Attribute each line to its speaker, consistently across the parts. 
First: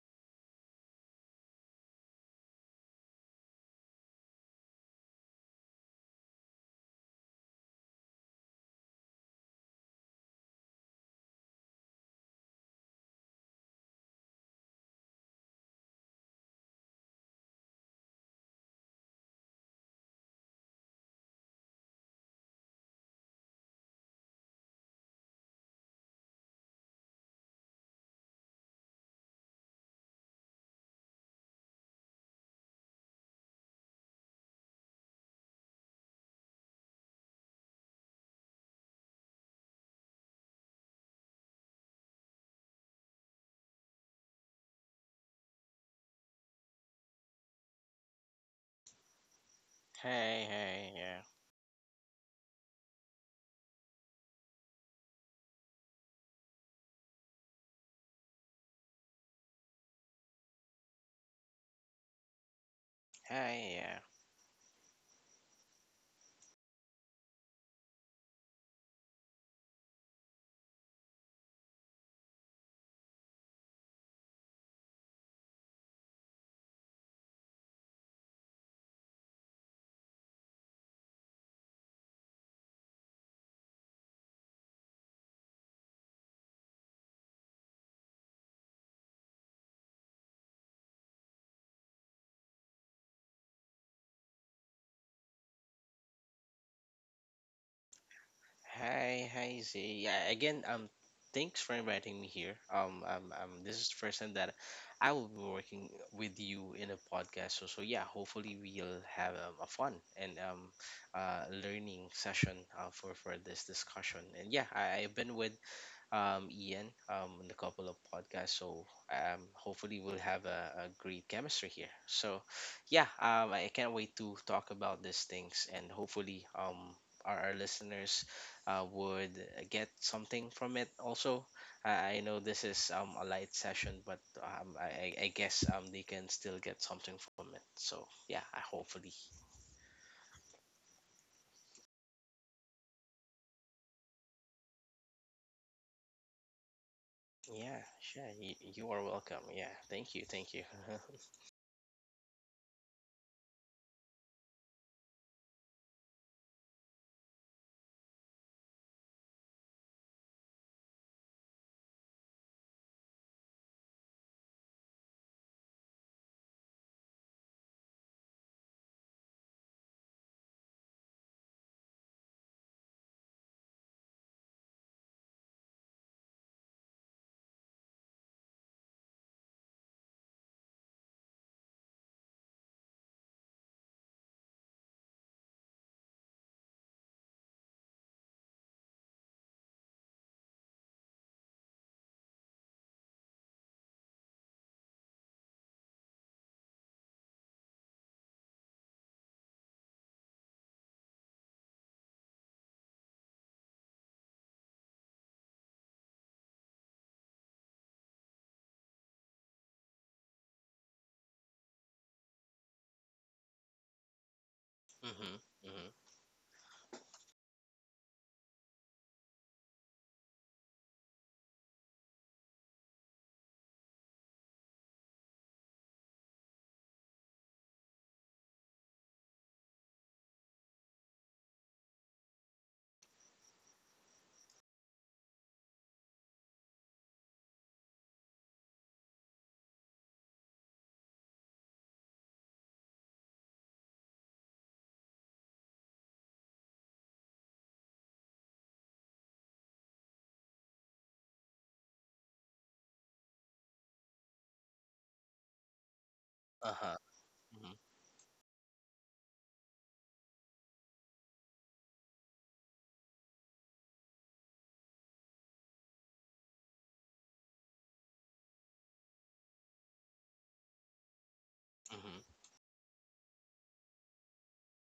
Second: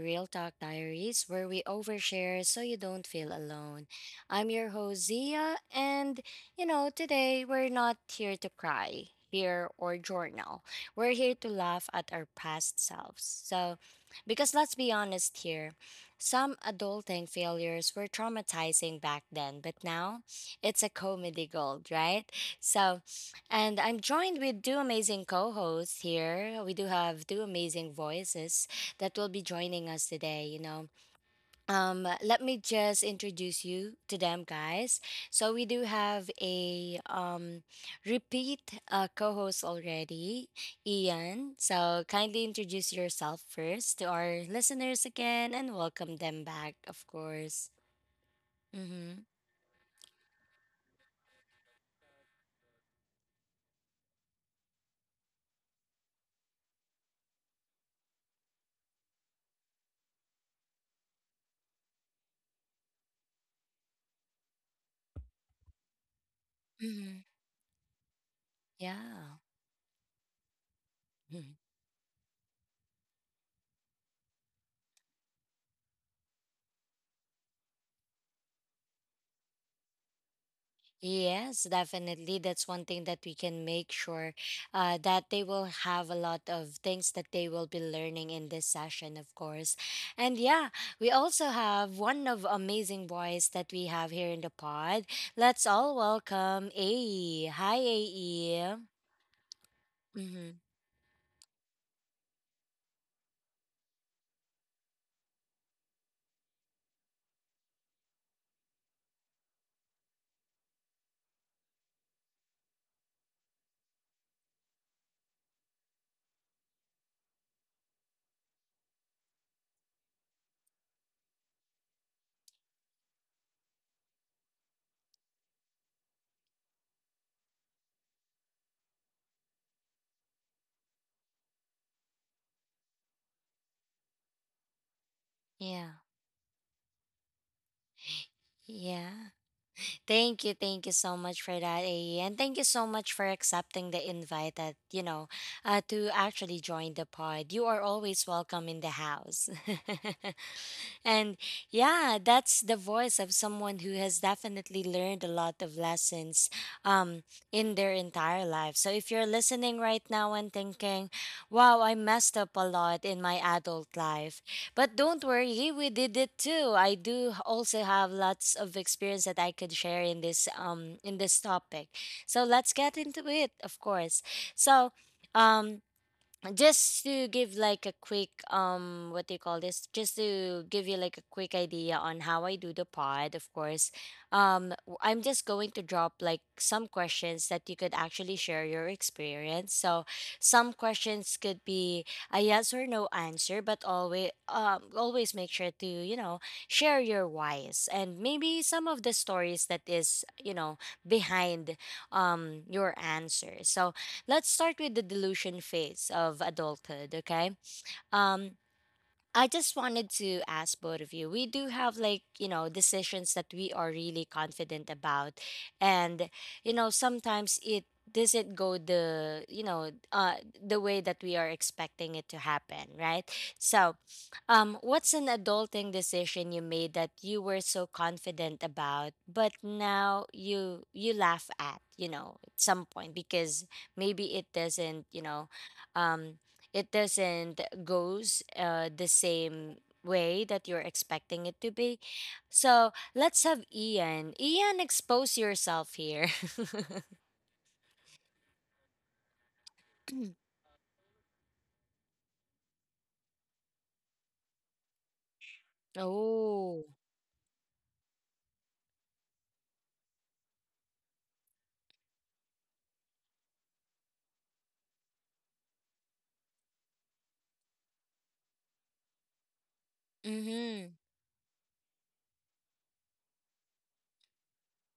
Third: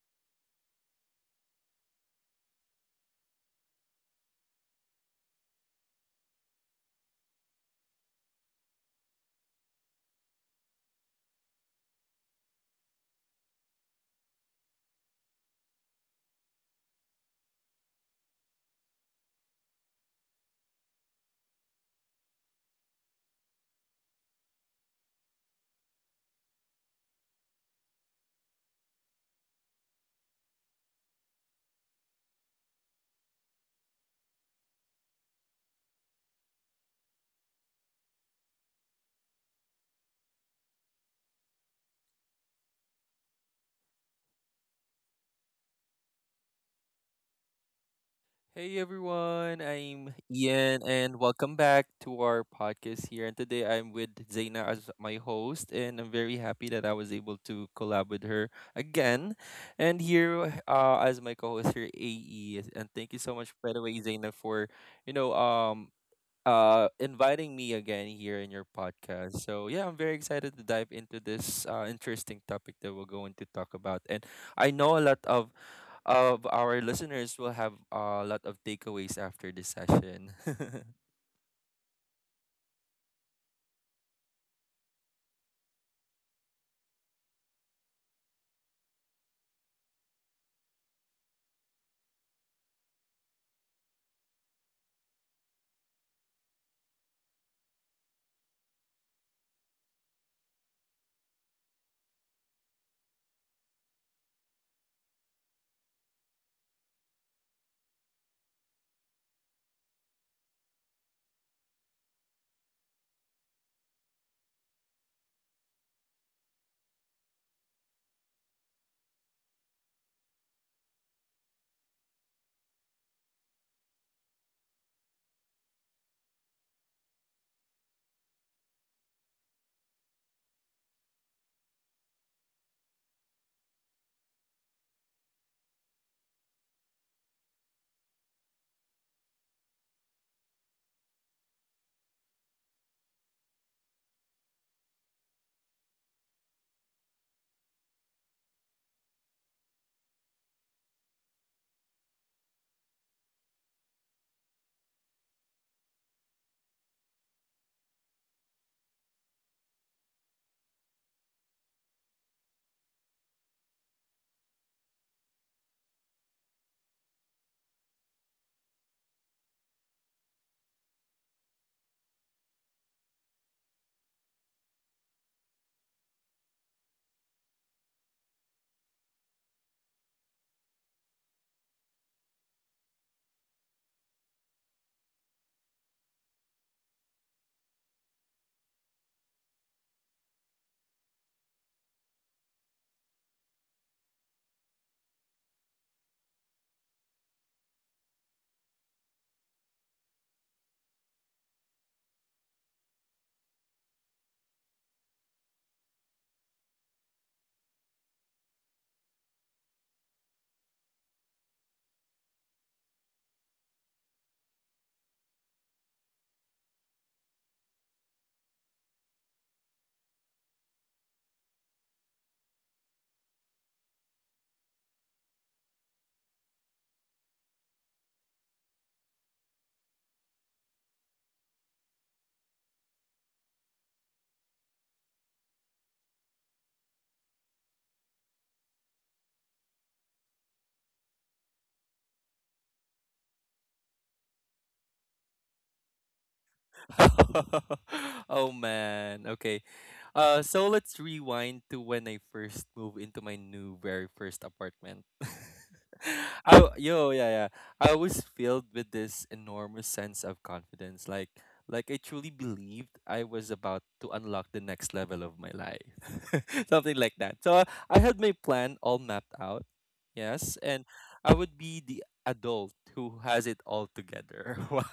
Speaker 1: Real Talk Diaries, where we overshare so you don't feel alone. I'm your host, Zia, and today we're not here to cry, hear, or journal. We're here to laugh at our past selves. So, because let's be honest here, some adulting failures were traumatizing back then, but now it's a comedy gold, right? So, and I'm joined with two amazing co hosts here. We do have two amazing voices that will be joining us today. Let me just introduce you to them, guys. So, we do have a repeat co host already, Ian. So, kindly introduce yourself first to our listeners again and welcome them back, of course.
Speaker 2: Hey
Speaker 1: Mm-hmm.
Speaker 2: everyone, I'm
Speaker 3: Hey,
Speaker 2: Ian
Speaker 3: hey,
Speaker 2: and
Speaker 3: yeah.
Speaker 2: welcome back to our podcast here. And today I'm with Zaina as my host, and I'm very happy that I was able to collab with her again. And here as my co-host here, AE. And thank you so much, by
Speaker 3: Hey,
Speaker 2: the way,
Speaker 3: yeah.
Speaker 2: Zaina, for you know um
Speaker 1: Mm-hmm.
Speaker 2: inviting me again here in your
Speaker 1: Yeah.
Speaker 2: podcast. So yeah, I'm very excited to dive into this interesting topic that we're going to talk about. And I know a lot of our listeners will have a lot of takeaways after this session.
Speaker 1: Yes, definitely. That's one thing that we can make sure that they will have a lot of things that they will be learning in this session, of course. And yeah, we also have one of amazing boys that we have here in the pod. Let's all welcome AE. Hi, AE.
Speaker 3: Hey, hey, Z. Yeah,
Speaker 1: Mm-hmm.
Speaker 3: again, thanks for inviting me here. This is the first time that I will be working with you in a podcast. So yeah, hopefully we'll have a fun and learning session for this discussion. And yeah, I've been with Ian in a couple of podcasts. So hopefully we'll have a great chemistry here. So yeah, I can't wait to talk about these things, and hopefully our listeners would get something from it also. I know this is a light session, but I guess
Speaker 1: Yeah.
Speaker 3: they can still get something from it. So yeah, I hopefully.
Speaker 1: Yeah. Thank you so much for that, AE. And thank you so much for accepting the invite that, to actually join the pod. You are
Speaker 3: Yeah, sure.
Speaker 1: always
Speaker 3: You,
Speaker 1: welcome in
Speaker 3: you
Speaker 1: the
Speaker 3: are welcome.
Speaker 1: house.
Speaker 3: Yeah, thank you. Thank you.
Speaker 1: And yeah, that's the voice of someone who has definitely learned a lot of lessons um, in their entire life. So if you're listening right now and thinking, wow, I messed up a lot in my adult life, but don't worry, we did it too. I do also have lots of experience that I could share in this topic. So let's get into it, of course. So, um just to give like a quick, what do you call this, just to give you like a quick idea on how I do the pod, of course. I'm just going to drop like some questions that you could actually share your experience, so some questions could be a yes or no answer, but always make sure to share your whys and maybe some of the stories that is behind your answer. So let's start with the delusion phase of adulthood, okay? Um, I just wanted to ask both of you. We do have like, decisions that we are really confident
Speaker 3: Mm-hmm,
Speaker 1: about.
Speaker 3: mm-hmm.
Speaker 1: And sometimes it doesn't go the way that we are expecting it to happen, right? So, what's an adulting decision you made that you were so confident about, but now you laugh at, at some point, because maybe um it doesn't goes the same way that you're expecting it to be. So let's have Ian. Ian, expose yourself here.
Speaker 2: Oh man. Okay. So let's rewind to when I first moved into my new very first apartment.
Speaker 1: Oh.
Speaker 3: Uh-huh.
Speaker 2: Yeah, yeah.
Speaker 3: Mm-hmm,
Speaker 2: I was filled with this enormous sense of confidence. Like I truly believed I was about to unlock the next level of my life. Something like that. So I had my plan all mapped out. Yes,
Speaker 1: Mm-hmm.
Speaker 2: and I would be the
Speaker 3: mm-hmm.
Speaker 2: adult who has it all together. Wow,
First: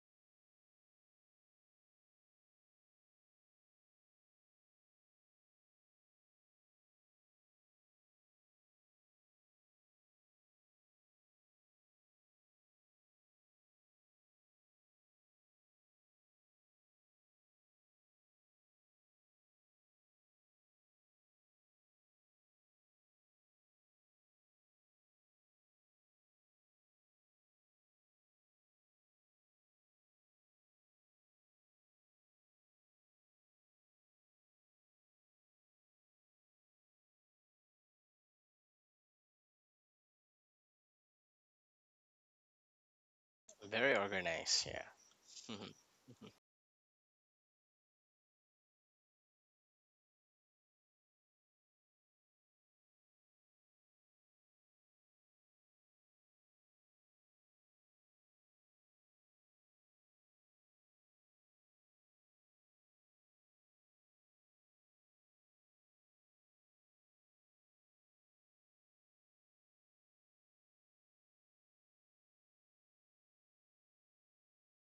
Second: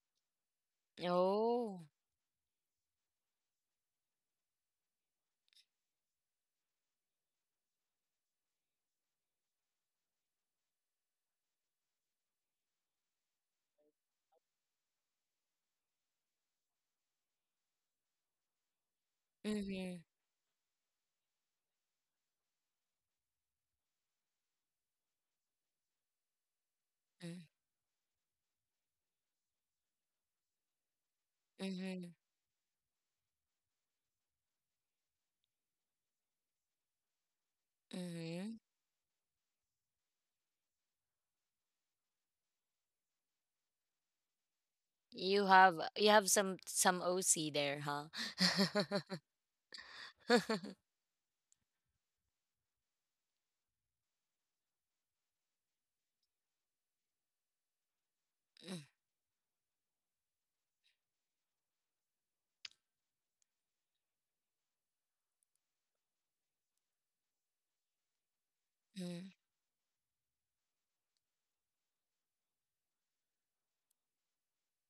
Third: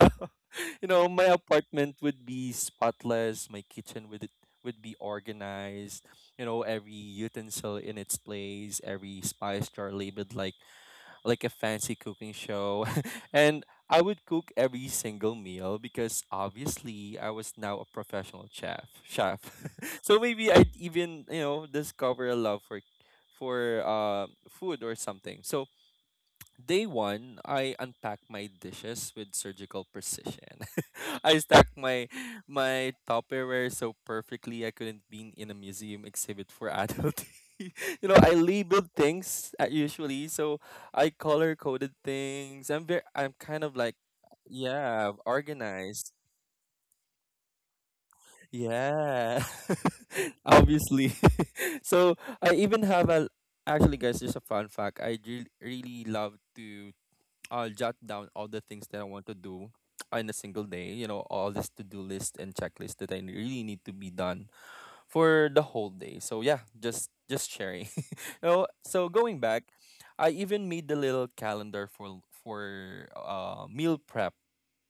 Speaker 2: you know, my
Speaker 1: Oh.
Speaker 2: apartment would be spotless. My kitchen would be organized. You know, every utensil in its place, every spice jar labeled like a fancy cooking show, and I would cook every single meal because obviously I was now a professional chef.
Speaker 1: Mm-hmm.
Speaker 2: So maybe I'd even, you know, discover a love for food or something. So day one,
Speaker 1: Mm-hmm.
Speaker 2: I unpacked my dishes with surgical precision. I stacked
Speaker 1: Mm-hmm.
Speaker 2: my Tupperware so perfectly I couldn't be in a museum exhibit for adults. You know, I
Speaker 1: Mm-hmm.
Speaker 2: labeled things usually, so I color coded things. I'm very, I'm kind of like,
Speaker 3: Very organized, yeah.
Speaker 2: yeah,
Speaker 1: You have you
Speaker 2: organized.
Speaker 1: have some OC there, huh?
Speaker 2: Yeah, obviously. So I even have a, actually, guys, just a fun fact. Really love to, I'll jot down all the things that I want to do in a single day. You know, all this to do list and checklist that I really need to be done for the whole day. So yeah, just sharing. You know, so
Speaker 1: Mm-hmm.
Speaker 2: going back, I even made the little calendar for meal prep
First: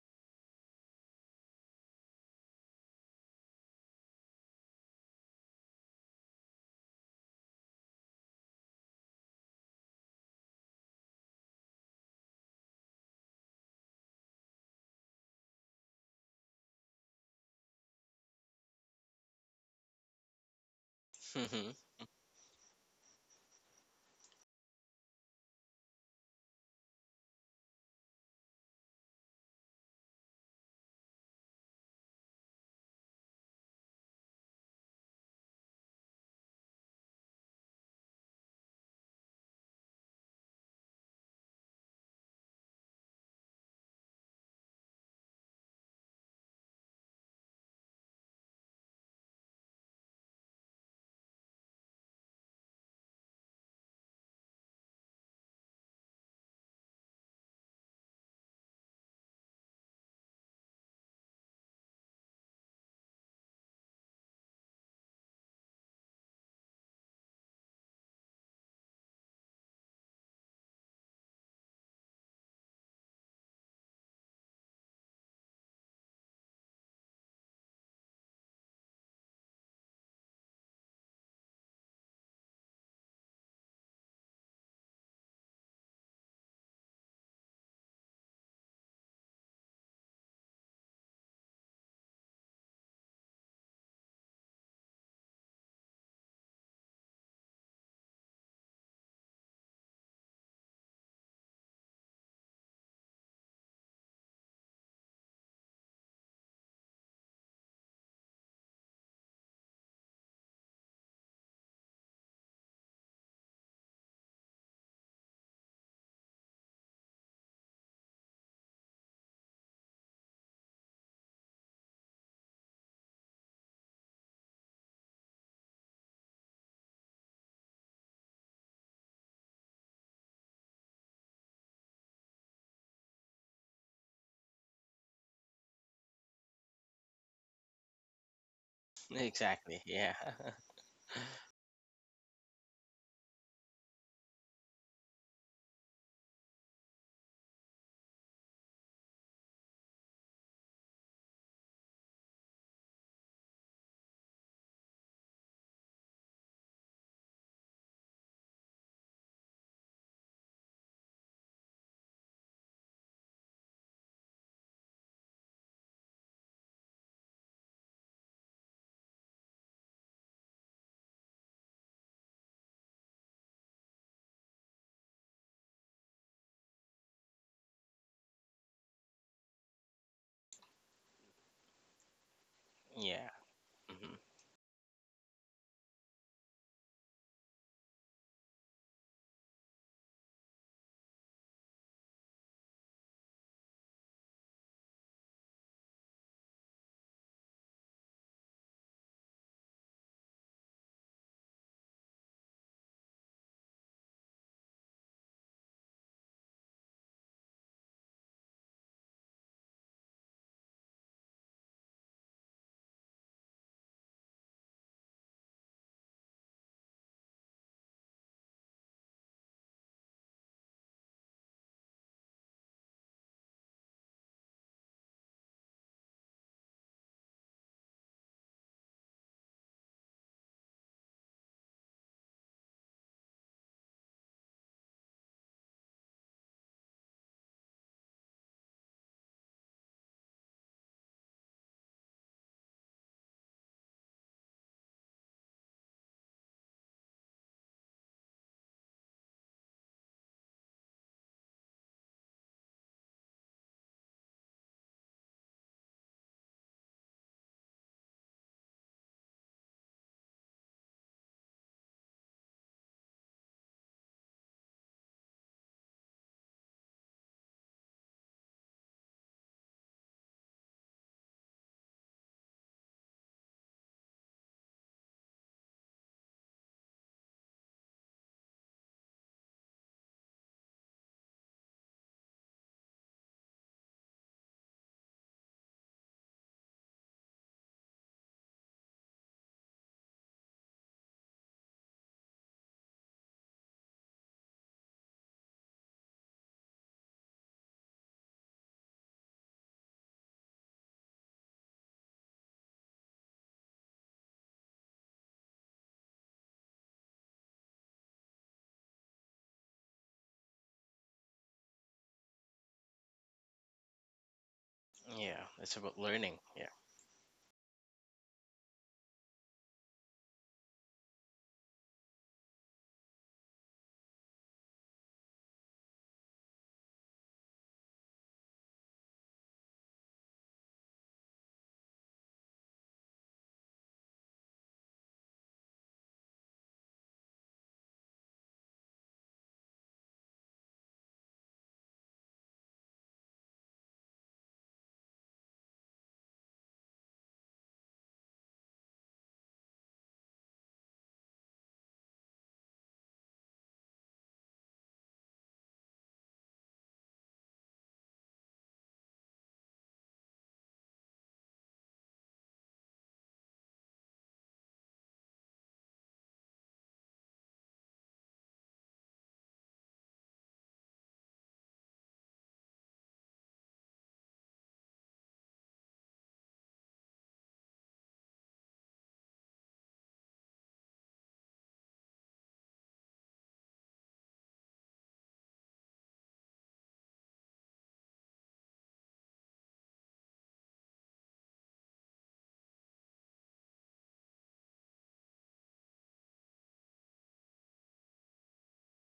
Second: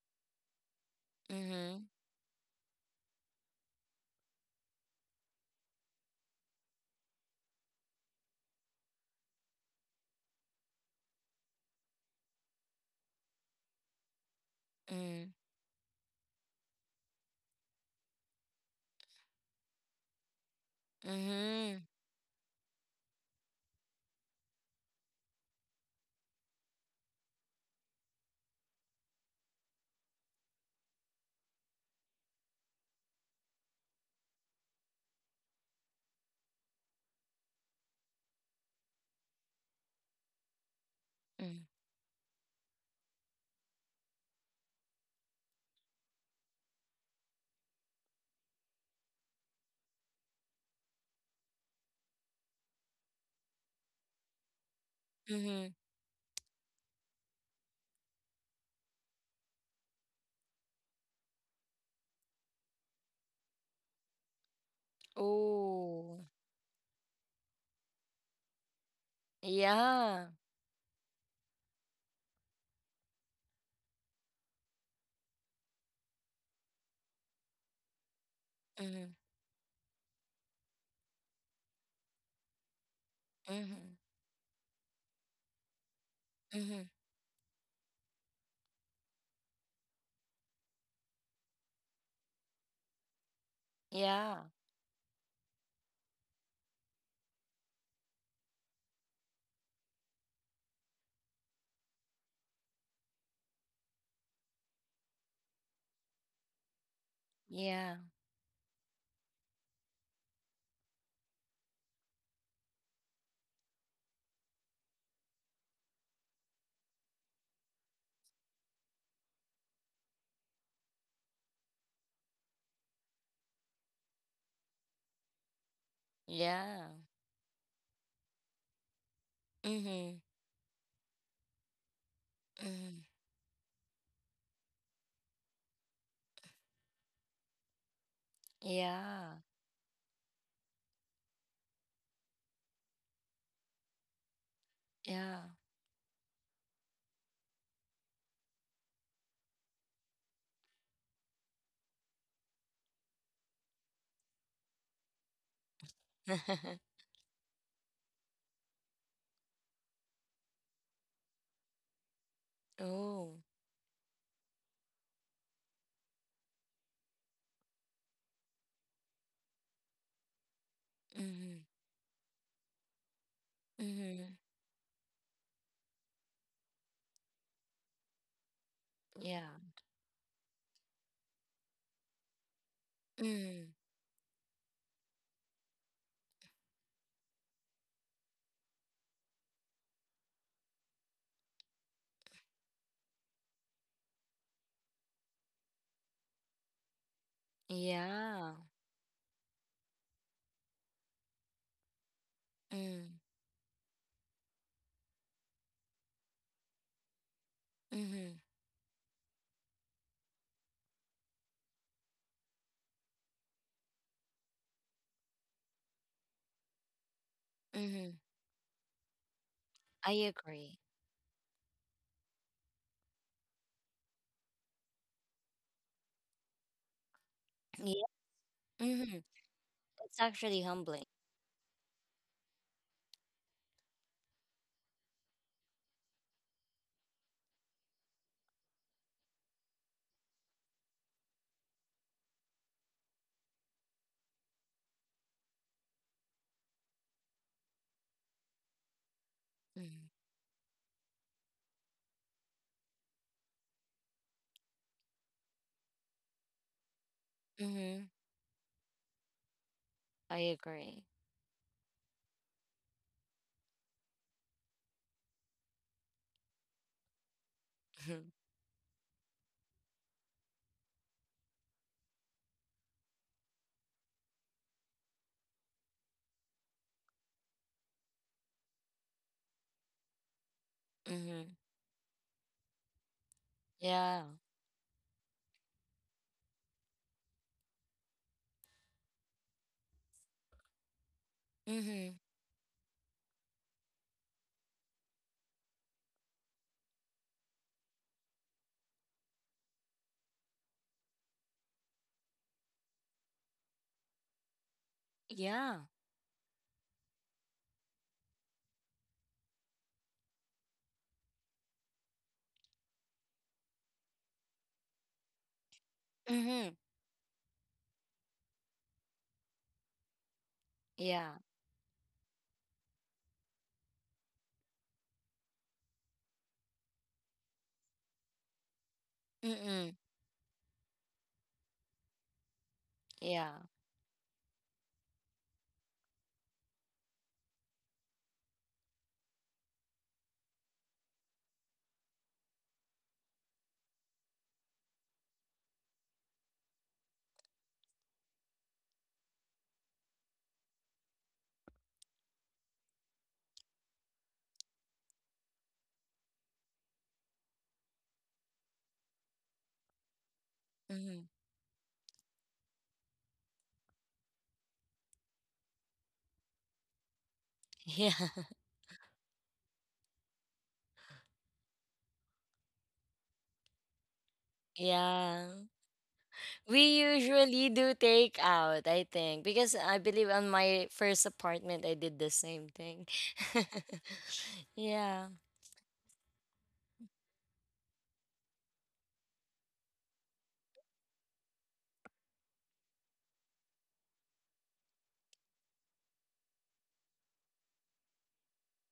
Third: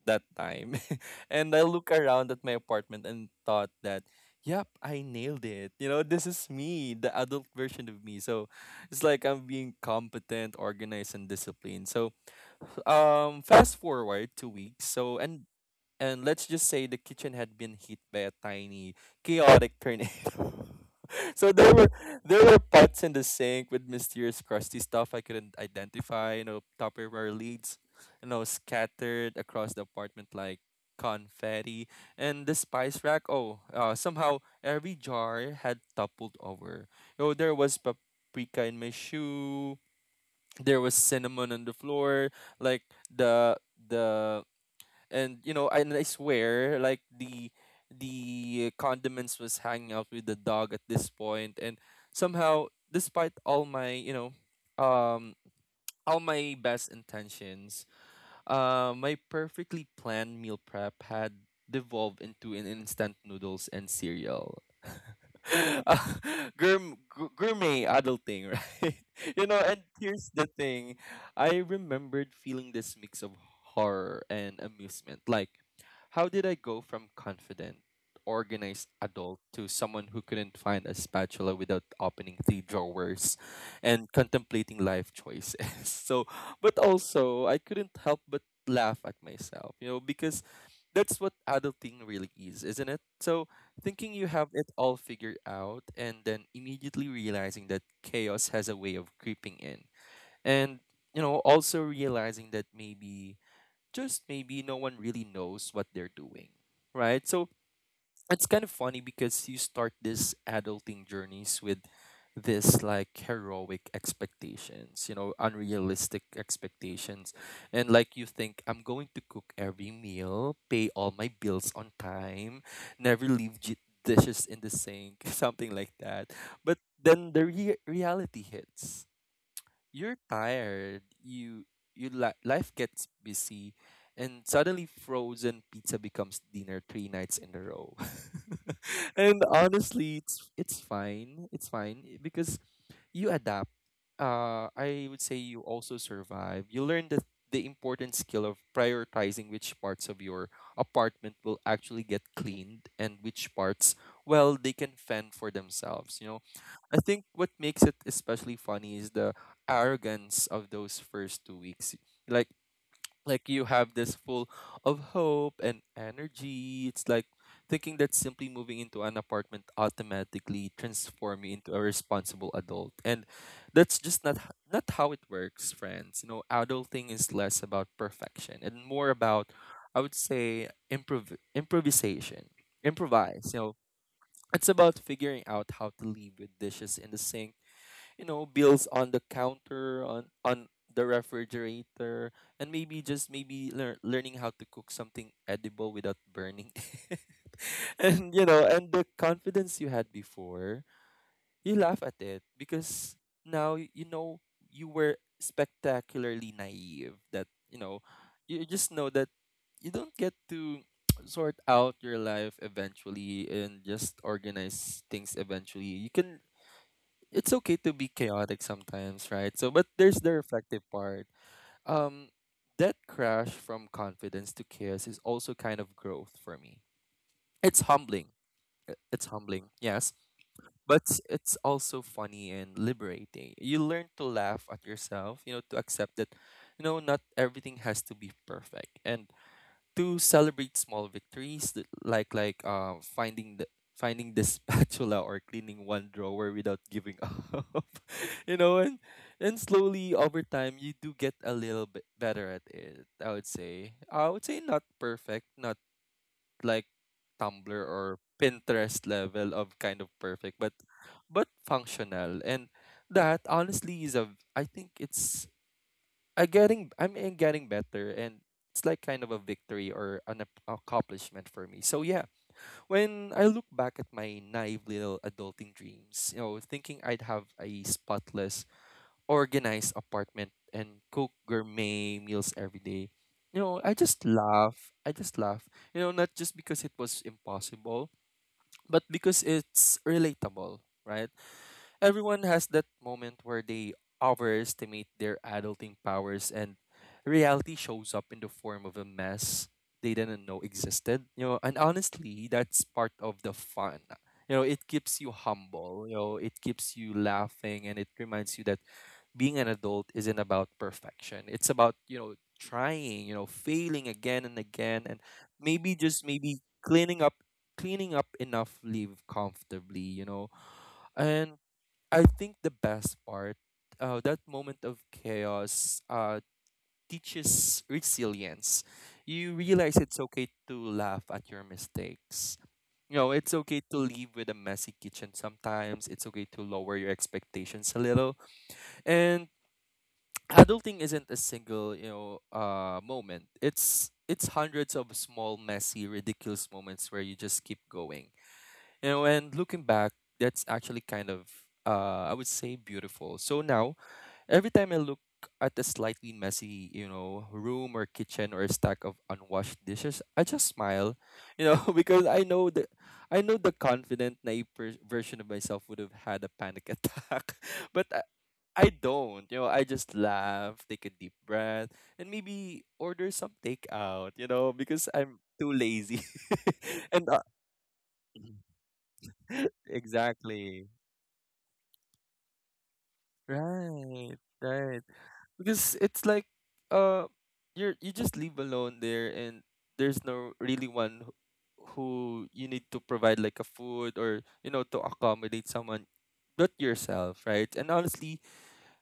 Speaker 2: that time, and I
Speaker 1: Mm-hmm.
Speaker 2: look around at my apartment and thought that. Yep, I nailed it. You know, this is me, the adult version of me. So it's like I'm being competent, organized, and disciplined. So fast forward 2 weeks,
Speaker 1: Mm-hmm.
Speaker 2: and let's just say the kitchen had been hit by a tiny chaotic tornado.
Speaker 3: Hmm,
Speaker 2: So there were
Speaker 3: hmm.
Speaker 2: there were pots in the sink with mysterious crusty stuff I couldn't identify, you know, Tupperware leads, you know, scattered across the apartment like confetti. And the spice rack, oh, somehow every jar had toppled over. Oh, there was paprika in my shoe, there was cinnamon
Speaker 1: Mm-hmm.
Speaker 2: on the floor. Like the the And, you know, and I swear, like the condiments was hanging out with the dog at this point. And somehow, despite all my, you know, um
Speaker 1: Mm-hmm.
Speaker 2: all my best intentions, my perfectly planned meal prep had devolved into an instant noodles and cereal. uh,
Speaker 1: Oh.
Speaker 2: Gourmet adulting, right? You know, and
Speaker 1: Yeah.
Speaker 2: here's the thing, I remembered feeling this mix of horror and amusement. Like, how did I go from confident, organized
Speaker 1: Mm-hmm.
Speaker 2: adult to someone who couldn't find a spatula without opening three drawers
Speaker 1: Mm-hmm.
Speaker 2: and contemplating life choices? So, but
Speaker 1: Mm-hmm.
Speaker 2: also, I couldn't help but laugh at myself, you know, because that's what adulting really is, isn't it? So, thinking you
Speaker 1: Yeah,
Speaker 2: have it all figured out and then immediately realizing that chaos has a way of creeping in. And, you know, also realizing that maybe just maybe no one really knows what they're doing, right? So
Speaker 1: yeah,
Speaker 2: it's kind of funny because you start this adulting journeys with this like heroic expectations, you know, unrealistic expectations. And like you think, I'm going to cook every meal, pay all my bills on time, never leave dishes in the sink, something like that. But
Speaker 1: yeah.
Speaker 2: then the reality hits. You're
Speaker 1: Mhm,
Speaker 2: tired. Life gets
Speaker 1: mhm.
Speaker 2: busy, and suddenly frozen pizza becomes dinner 3 nights in a row.
Speaker 1: Yeah,
Speaker 2: And
Speaker 3: Exactly, yeah.
Speaker 2: honestly, it's fine. It's fine because you adapt. I would say
Speaker 1: yeah.
Speaker 2: you also survive. You learn the important skill of prioritizing which parts of your apartment will actually get cleaned and which parts, well, they can fend for themselves. You know, I think what makes it especially funny is the arrogance of those first 2 weeks. Like
Speaker 1: Oh,
Speaker 2: like you have this full of hope and energy. It's like thinking that simply moving into an apartment automatically transform you
Speaker 1: mhm,
Speaker 2: into a responsible adult. And that's just
Speaker 1: mhm.
Speaker 2: not how it works, friends. You know, adulting is less about perfection and more
Speaker 1: Yeah,
Speaker 2: about, I would say, improvisation.
Speaker 3: Yeah.
Speaker 2: Improvise, you know.
Speaker 1: mm,
Speaker 3: Hmm.
Speaker 2: It's about figuring out how to leave with dishes in the sink, you know, bills on the counter, on the refrigerator, and maybe just maybe learning how to cook something edible without burning. And, you
Speaker 1: yeah,
Speaker 2: know, and the confidence you had before, you laugh at it because
Speaker 1: mm,
Speaker 2: now you know, you were spectacularly naive. That, you know,
Speaker 1: mhm,
Speaker 2: you just know that you don't get to sort out your life eventually and just organize things eventually. You can, it's okay to be
Speaker 1: mhm.
Speaker 2: chaotic sometimes, right? So, but there's
Speaker 1: I
Speaker 2: the reflective
Speaker 1: agree.
Speaker 2: part. Um, that crash from confidence to chaos is also kind of growth for me. It's
Speaker 1: Yeah,
Speaker 2: humbling. It's
Speaker 1: mhm.
Speaker 2: humbling, yes,
Speaker 1: It's actually
Speaker 2: but
Speaker 1: humbling.
Speaker 2: it's also funny and liberating. You learn to laugh at yourself, you know, to accept that, you know, not everything has to be perfect, and to celebrate small victories like finding the spatula or cleaning one drawer without giving up. You know, and slowly
Speaker 1: Mhm,
Speaker 2: over time you do get a little bit better at it. I would say not perfect, not like Tumblr or
Speaker 1: mhm.
Speaker 2: Pinterest level of kind of
Speaker 1: I
Speaker 2: perfect,
Speaker 1: agree.
Speaker 2: but functional. And that honestly is a I think it's I getting I'm in getting better, and it's like kind of a victory or an accomplishment for me. So yeah, when I look back at my naive little adulting dreams, you know, thinking I'd have a spotless, organized apartment and cook
Speaker 1: Mhm.
Speaker 2: gourmet meals every day. You know, I just
Speaker 1: Yeah.
Speaker 2: laugh. I just laugh. You know, not just because it was impossible, but because it's relatable, right?
Speaker 1: Mhm.
Speaker 2: Everyone has that moment where they overestimate their adulting powers and reality shows up in the form of a mess they didn't know existed. You know, and honestly, that's part of the fun. You know, it keeps you
Speaker 1: Yeah.
Speaker 2: humble, you know, it keeps you laughing, and it reminds you that being an adult isn't about perfection. It's about, you know, trying, you know, failing again and again, and
Speaker 3: Yeah, it's
Speaker 2: maybe
Speaker 3: about
Speaker 2: just
Speaker 3: learning,
Speaker 2: maybe
Speaker 3: yeah.
Speaker 1: Mhm.
Speaker 2: cleaning up enough leave comfortably, you know.
Speaker 1: Yeah.
Speaker 2: And I think the best part, that moment of chaos teaches resilience. You realize
Speaker 1: Mm-mm.
Speaker 2: it's okay to laugh at your mistakes. You know, it's
Speaker 1: Yeah.
Speaker 2: okay to leave with a messy kitchen sometimes. It's okay to lower your expectations a little. And adulting isn't a single, you know, moment. It's hundreds of small, messy, ridiculous moments where you just keep going. You know, and looking back, that's actually kind of I would say beautiful. So now, every time I look at a slightly messy, you know, room or kitchen or a stack of unwashed dishes, I just smile,
Speaker 1: Mhm.
Speaker 2: you know, because I know the confident naive version of myself would have had a panic attack, but
Speaker 1: Yeah.
Speaker 2: I don't. You know, I just laugh, take a deep breath, and maybe order some takeout, you know, because I'm
Speaker 1: Yeah.
Speaker 2: too lazy.
Speaker 1: We
Speaker 2: and
Speaker 1: usually do take out, I think, because I believe on
Speaker 2: Exactly.
Speaker 1: my first apartment I did the same thing.
Speaker 2: Right. Right.
Speaker 1: Yeah.
Speaker 2: Because it's like uh you just live alone there, and there's no really one who you need to provide like a food, or, you know, to accommodate someone but yourself, right? And honestly,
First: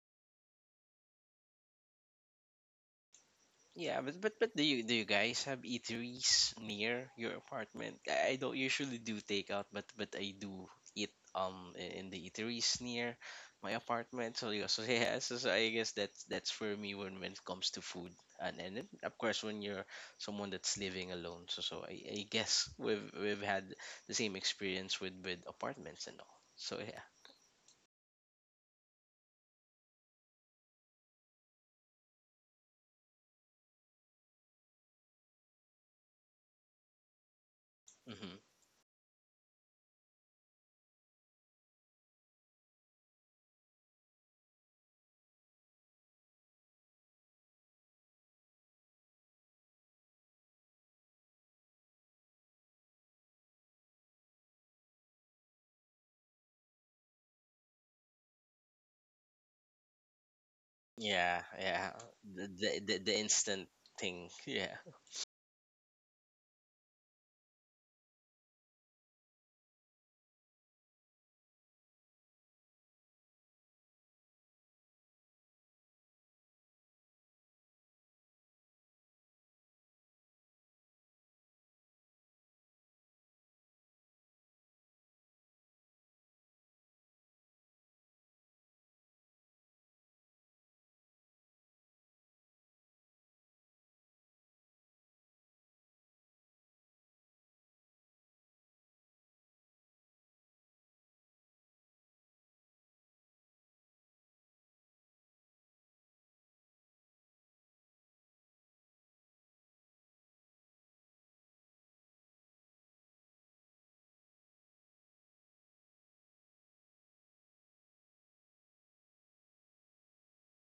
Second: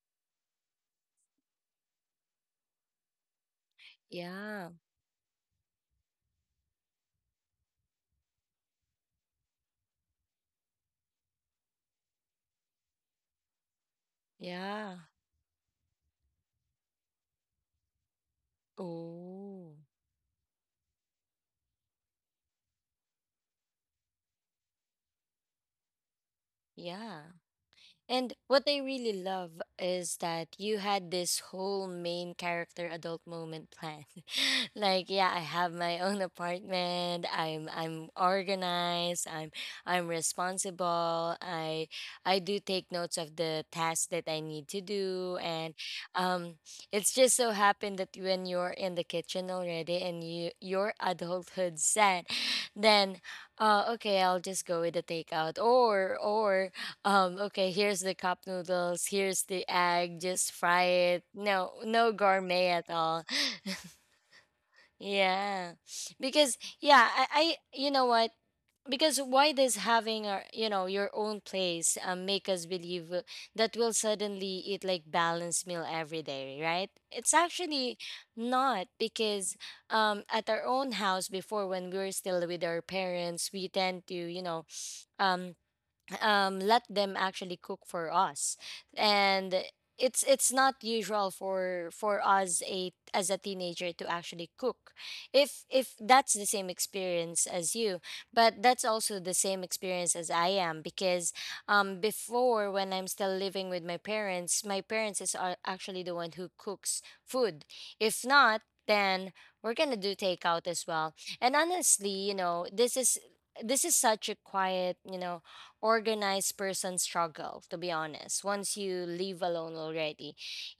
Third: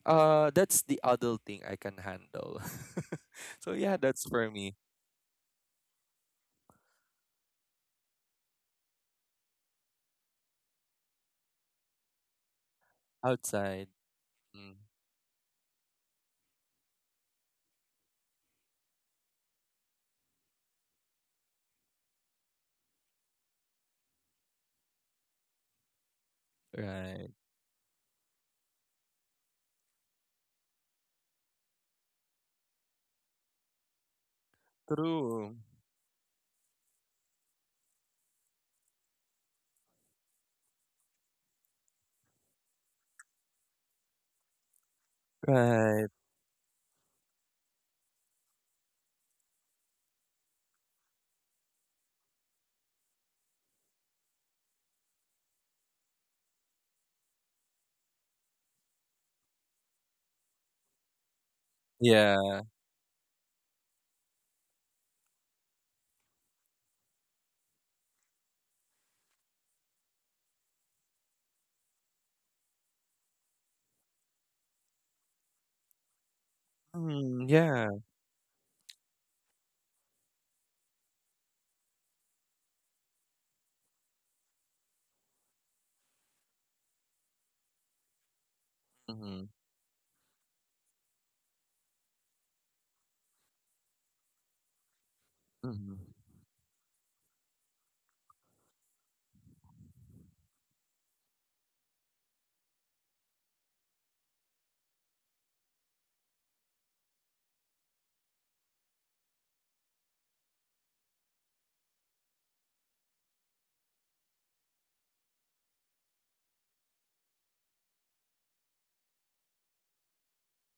Speaker 2: that's the other thing I can handle. So yeah,
Speaker 3: Yeah, but
Speaker 2: that's
Speaker 3: but
Speaker 2: for
Speaker 3: but do
Speaker 1: Yeah.
Speaker 2: me.
Speaker 3: you guys have eateries near your apartment? I don't usually do takeout, but I do eat in the eateries near my
Speaker 2: Outside.
Speaker 3: apartment. So yeah,
Speaker 2: Mm.
Speaker 3: so
Speaker 1: Yeah.
Speaker 3: yeah, so I guess that's for me when it comes to food, and then, of course, when
Speaker 1: Oh.
Speaker 3: you're someone that's living alone. So I guess we've had the same experience with apartments and all. So yeah,
Speaker 2: Right.
Speaker 1: Yeah. And what I really love is that you had this whole main character adult moment plan. Like, yeah, I
Speaker 2: True.
Speaker 1: have my own apartment. I'm
Speaker 3: hmm.
Speaker 1: organized. I'm responsible. I do take notes of the tasks that I need to do, and
Speaker 2: Right.
Speaker 1: um it's just so happened that when you're in the kitchen already and your adulthood set, then okay, I'll just go with the takeout, or okay, here's the cup noodles, here's the egg, just fry it.
Speaker 3: Yeah,
Speaker 1: No,
Speaker 3: yeah,
Speaker 1: no
Speaker 3: the
Speaker 2: Yeah.
Speaker 1: gourmet
Speaker 3: the
Speaker 1: at
Speaker 3: the, the
Speaker 1: all.
Speaker 3: instant thing, yeah.
Speaker 1: Yeah. Because yeah, I you know what? Because why does having our you know your own place make us believe that we'll suddenly eat like balanced meal every day, right? It's
Speaker 2: Mm,
Speaker 1: actually
Speaker 2: yeah.
Speaker 1: not, because at our own house before, when we were still with our parents, we tend to, um let them actually cook for us,
Speaker 2: Mm-hmm.
Speaker 1: and it's not usual for us a as a teenager to actually cook. If
Speaker 2: Mm-hmm.
Speaker 1: that's the same experience as you, but that's also the same experience as I am, because before, when I'm still living with my parents is are actually the one who cooks food. If not, then we're gonna do takeout as well. And honestly, this is such a quiet, organized person struggle, to be honest, once you leave alone already.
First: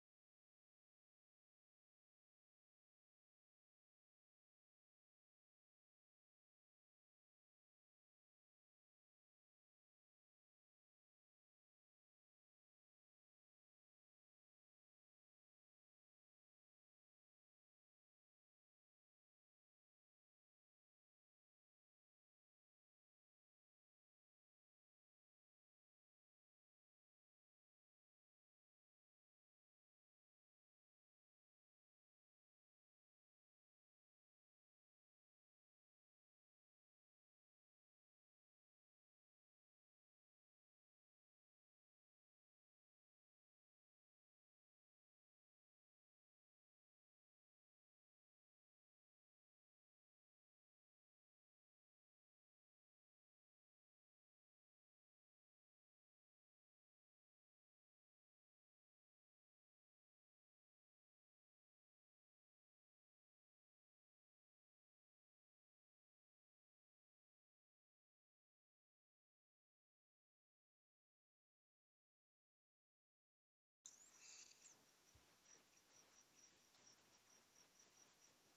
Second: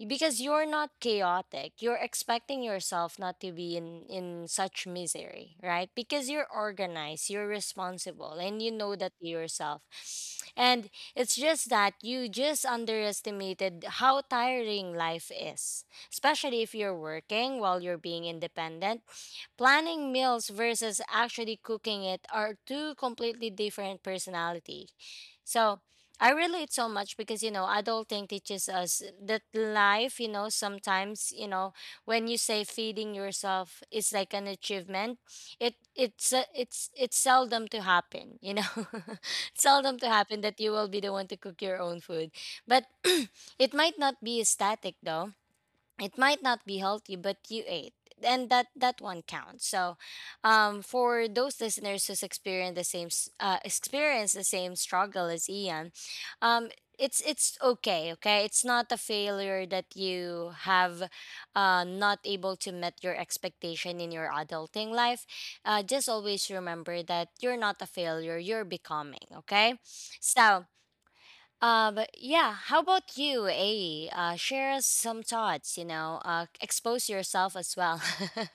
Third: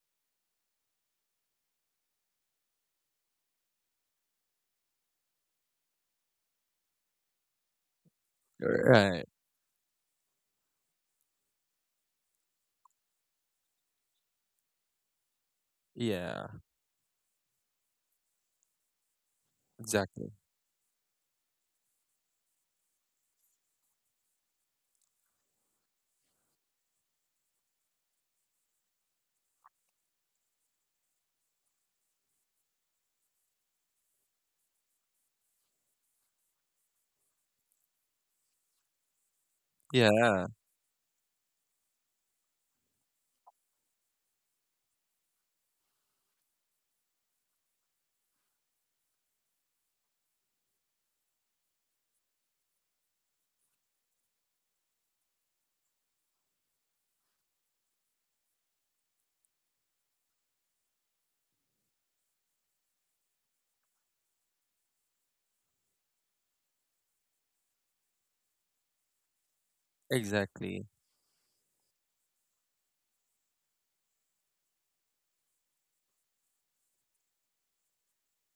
Speaker 1: Because you're not chaotic. You're expecting yourself not to be in such misery, right? Because you're organized, you're responsible, and you know that
Speaker 2: Right.
Speaker 1: to yourself. And it's just that you just underestimated how tiring life is,
Speaker 2: Yeah.
Speaker 1: especially if you're working while you're being independent. Planning
Speaker 2: Exactly.
Speaker 1: meals versus actually cooking it are two completely different personality, so I relate so much, because adulting teaches us that life, sometimes, when you say feeding yourself is like an achievement, it's it's seldom to happen, seldom to happen
Speaker 2: Yeah,
Speaker 1: that you will be the one to cook your own food. But it might not be static, though. It might not be healthy, but you ate, and that one counts. So for those listeners who's experienced the same experience the same struggle as Ian, um it's okay. Okay, it's not a failure that you have not able to met your expectation in your adulting life. Just always remember that you're not a failure, you're becoming, okay? So
Speaker 2: exactly.
Speaker 1: but yeah, how about you, A? Share us some thoughts, expose yourself as well.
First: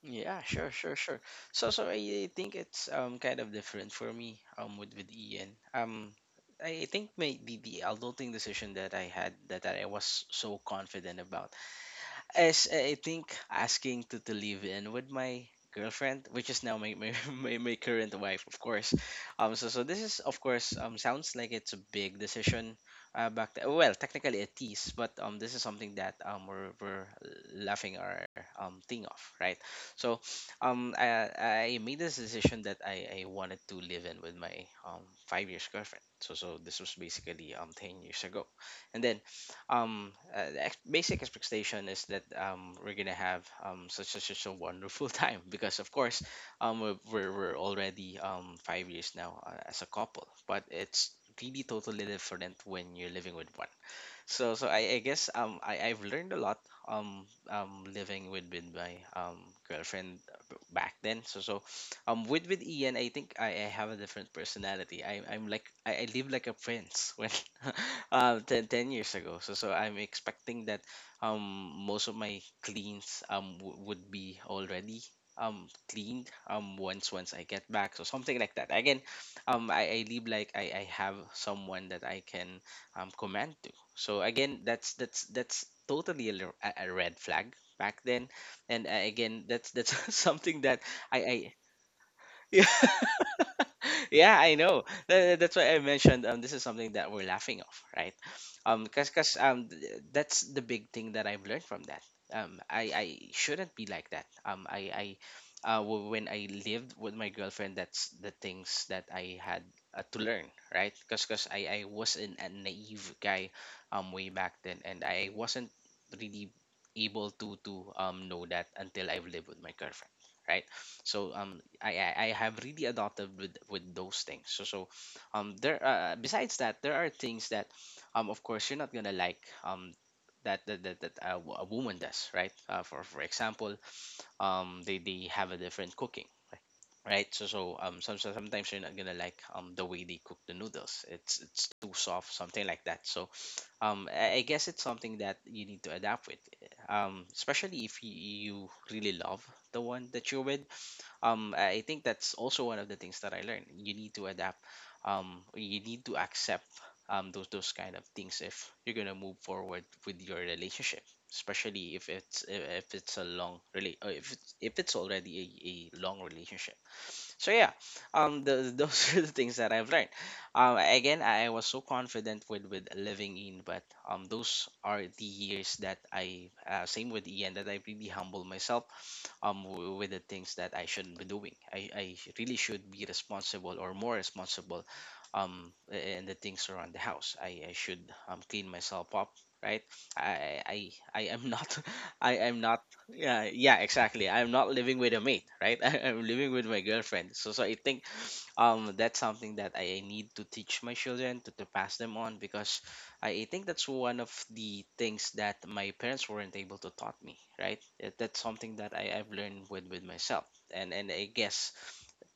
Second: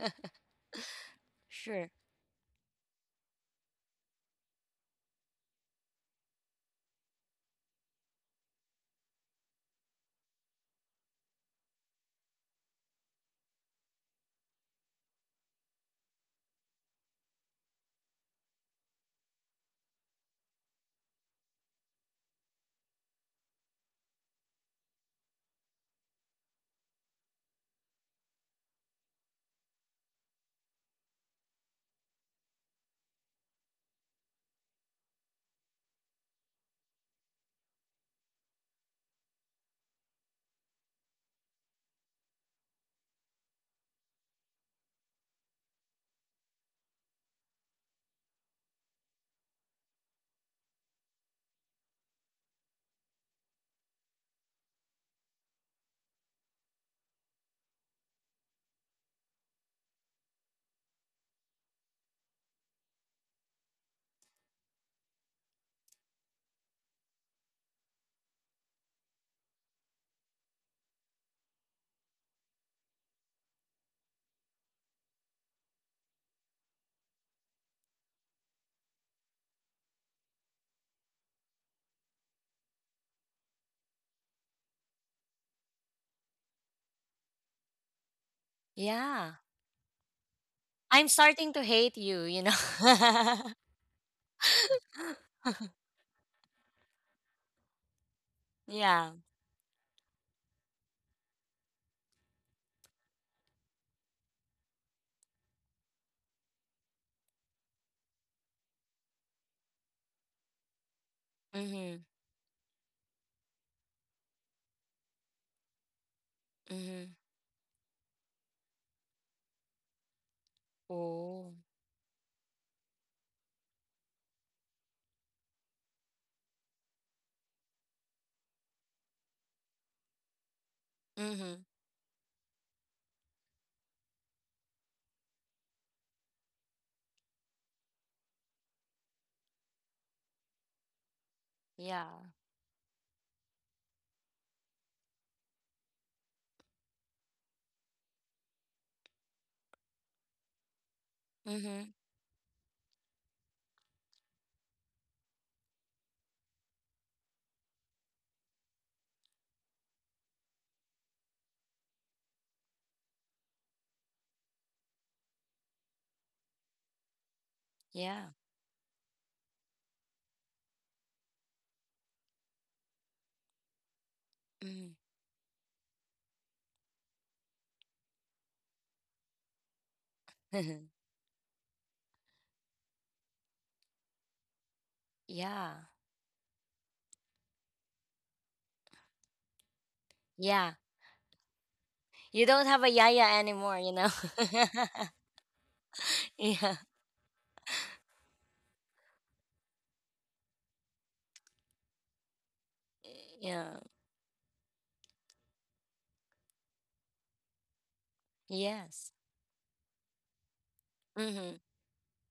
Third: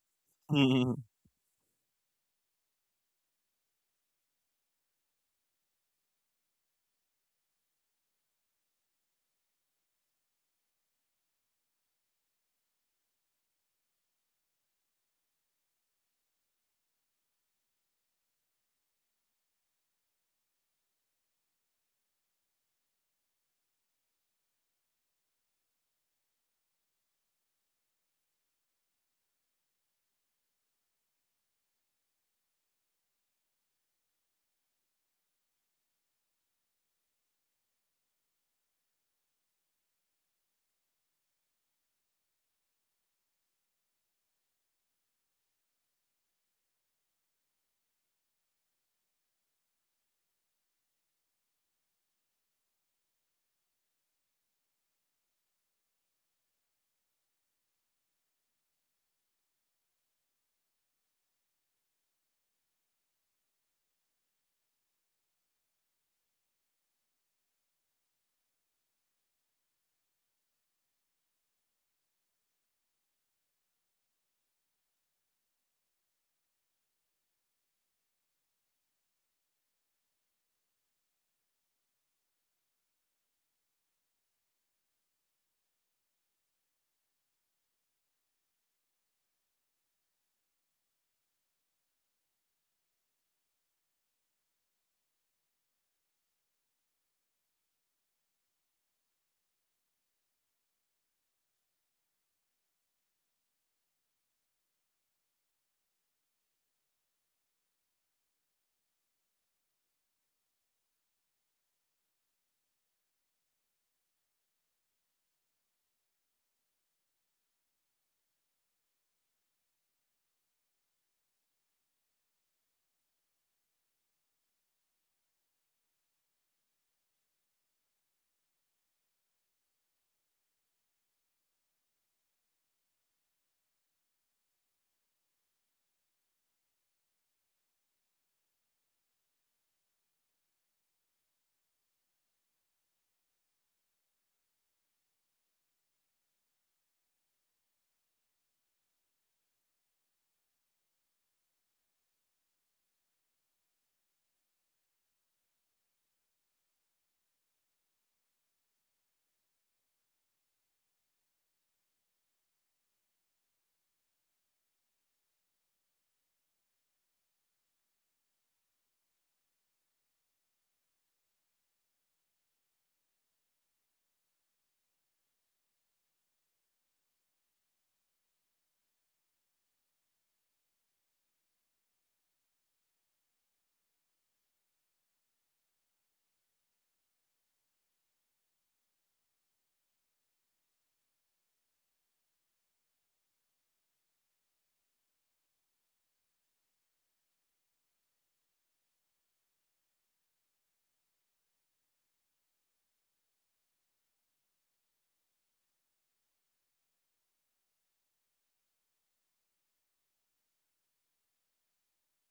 Speaker 3: Yeah, sure,
Speaker 2: Mm.
Speaker 3: sure, sure. So
Speaker 1: Sure.
Speaker 3: I think it's kind of different for me with Ian. I think the adulting decision that I had, that I was so confident about as I think asking to live in with my girlfriend, which is now my current wife, of course. So this is, of course, sounds like it's a big decision. Well, technically it is, but this is something that we're laughing our thing off, right? So, I made this decision that I wanted to live in with my 5 years girlfriend. So so this was basically 10 years ago, and then the basic expectation is that we're gonna have such a wonderful time because of course we're already 5 years now as a couple, but it's really totally different when you're living with one. So I guess I've learned a lot living with my girlfriend back then. So with Ian, I think I have a different personality. I I'm like I live like a prince when 10 years ago. So so I'm expecting that most of my cleans would be already cleaned once I get back. So something like that. Again, I live like I have someone that I can command to. So again, that's totally a red flag back then, and
Speaker 1: Yeah.
Speaker 3: again, that's something that
Speaker 1: I'm
Speaker 3: I
Speaker 1: starting to hate you, you know.
Speaker 3: yeah. Yeah, I know. That's why I mentioned this is something that we're laughing off, right?
Speaker 1: Yeah.
Speaker 3: That's the big thing that I've learned from that. I Shouldn't be like that. When I lived with my girlfriend, that's the things that I had to learn, right? Cuz cuz I
Speaker 1: Mm-hmm.
Speaker 3: was a naive guy way back then, and I wasn't really
Speaker 1: Mm-hmm.
Speaker 3: able to know that until I've lived with my girlfriend, right? So
Speaker 1: Oh.
Speaker 3: I have really adopted with those things. So there besides that, there are things that of course you're not gonna like that a
Speaker 1: Mm-hmm.
Speaker 3: woman does, right? For example, they have a different cooking, right? So sometimes you're not gonna like the way they cook the noodles. It's too
Speaker 1: Yeah.
Speaker 3: soft, something like that. So I guess it's something that you need to adapt with, especially if you really love the one that you're with. I
Speaker 1: Mm-hmm.
Speaker 3: think that's also one of the things that I learned: you need to adapt, you need to accept those kind of things if you're going to move forward with your relationship, especially if it's a long relate. If it's already a long relationship. So yeah,
Speaker 1: Yeah.
Speaker 3: those are the things that I've learned. Again, I was so confident with living in, but those
Speaker 1: Mm-hmm.
Speaker 3: are the years that I same with Ian, that I really humble myself with the things that I shouldn't be doing. I really should be responsible, or more responsible,
Speaker 1: Yeah.
Speaker 3: in the things around the house. I should clean myself up, right?
Speaker 1: Yeah.
Speaker 3: I am not I
Speaker 1: You
Speaker 3: am
Speaker 1: don't
Speaker 3: not
Speaker 1: have a yaya
Speaker 3: yeah, yeah,
Speaker 1: anymore.
Speaker 3: exactly. I'm not living with a mate, right? I'm living with my
Speaker 1: Yeah.
Speaker 3: girlfriend. So, so I think that's something that I need to teach my children to pass them on, because I think
Speaker 1: Yeah.
Speaker 3: that's one of the things that my parents weren't able to taught me, right? That's something that
Speaker 1: Yes.
Speaker 3: I've learned with myself, and I
Speaker 1: Mm-hmm.
Speaker 3: guess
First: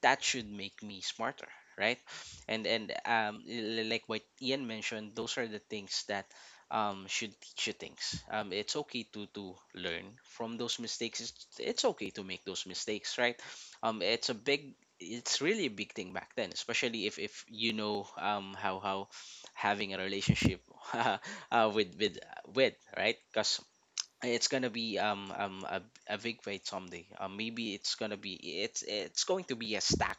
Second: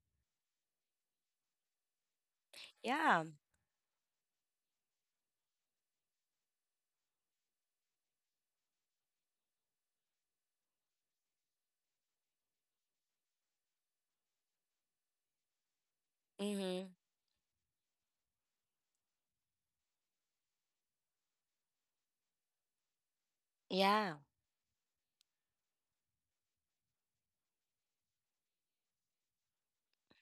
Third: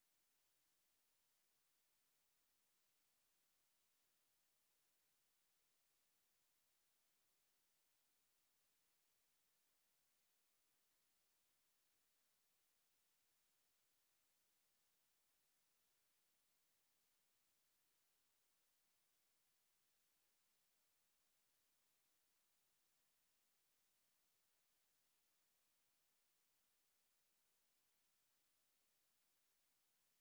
Speaker 3: that should make me smarter, right? and and
Speaker 1: Yeah.
Speaker 3: um l- l- like what Ian mentioned, those are the things that should teach you things. It's okay to learn from those mistakes. It's okay to make those mistakes, right? It's a big, it's really a big thing back then,
Speaker 1: Mm-hmm.
Speaker 3: especially if you know how having a relationship uh, with with with, right? Because
Speaker 1: Yeah.
Speaker 3: it's gonna be a big fight someday. Maybe it's gonna be, it's going to be a stack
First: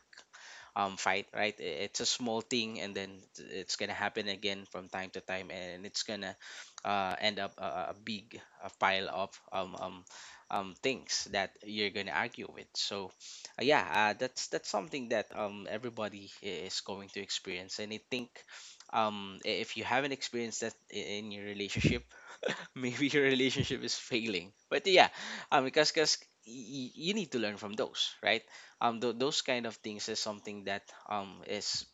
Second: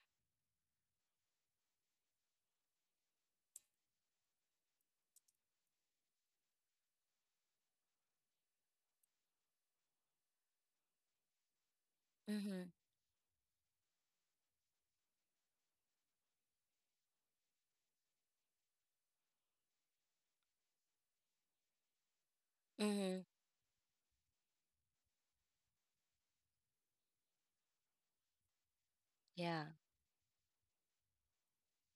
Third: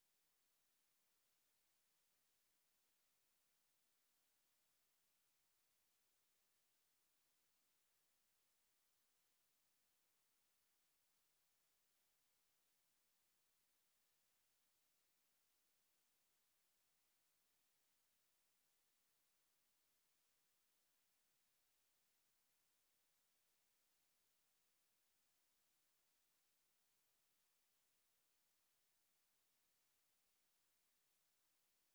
Speaker 3: fight, right? It's a small thing, and then it's gonna happen again from time to time, and it's gonna end up a big pile of things that you're gonna argue with.
Speaker 1: Mm-hmm.
Speaker 3: So, yeah, that's something that everybody is going to experience, and I think if you haven't experienced that in your relationship, maybe
Speaker 1: Mm-hmm.
Speaker 3: your relationship is failing. But yeah, because you need to learn from those, right? Those
Speaker 1: Yeah.
Speaker 3: kind of things is something that is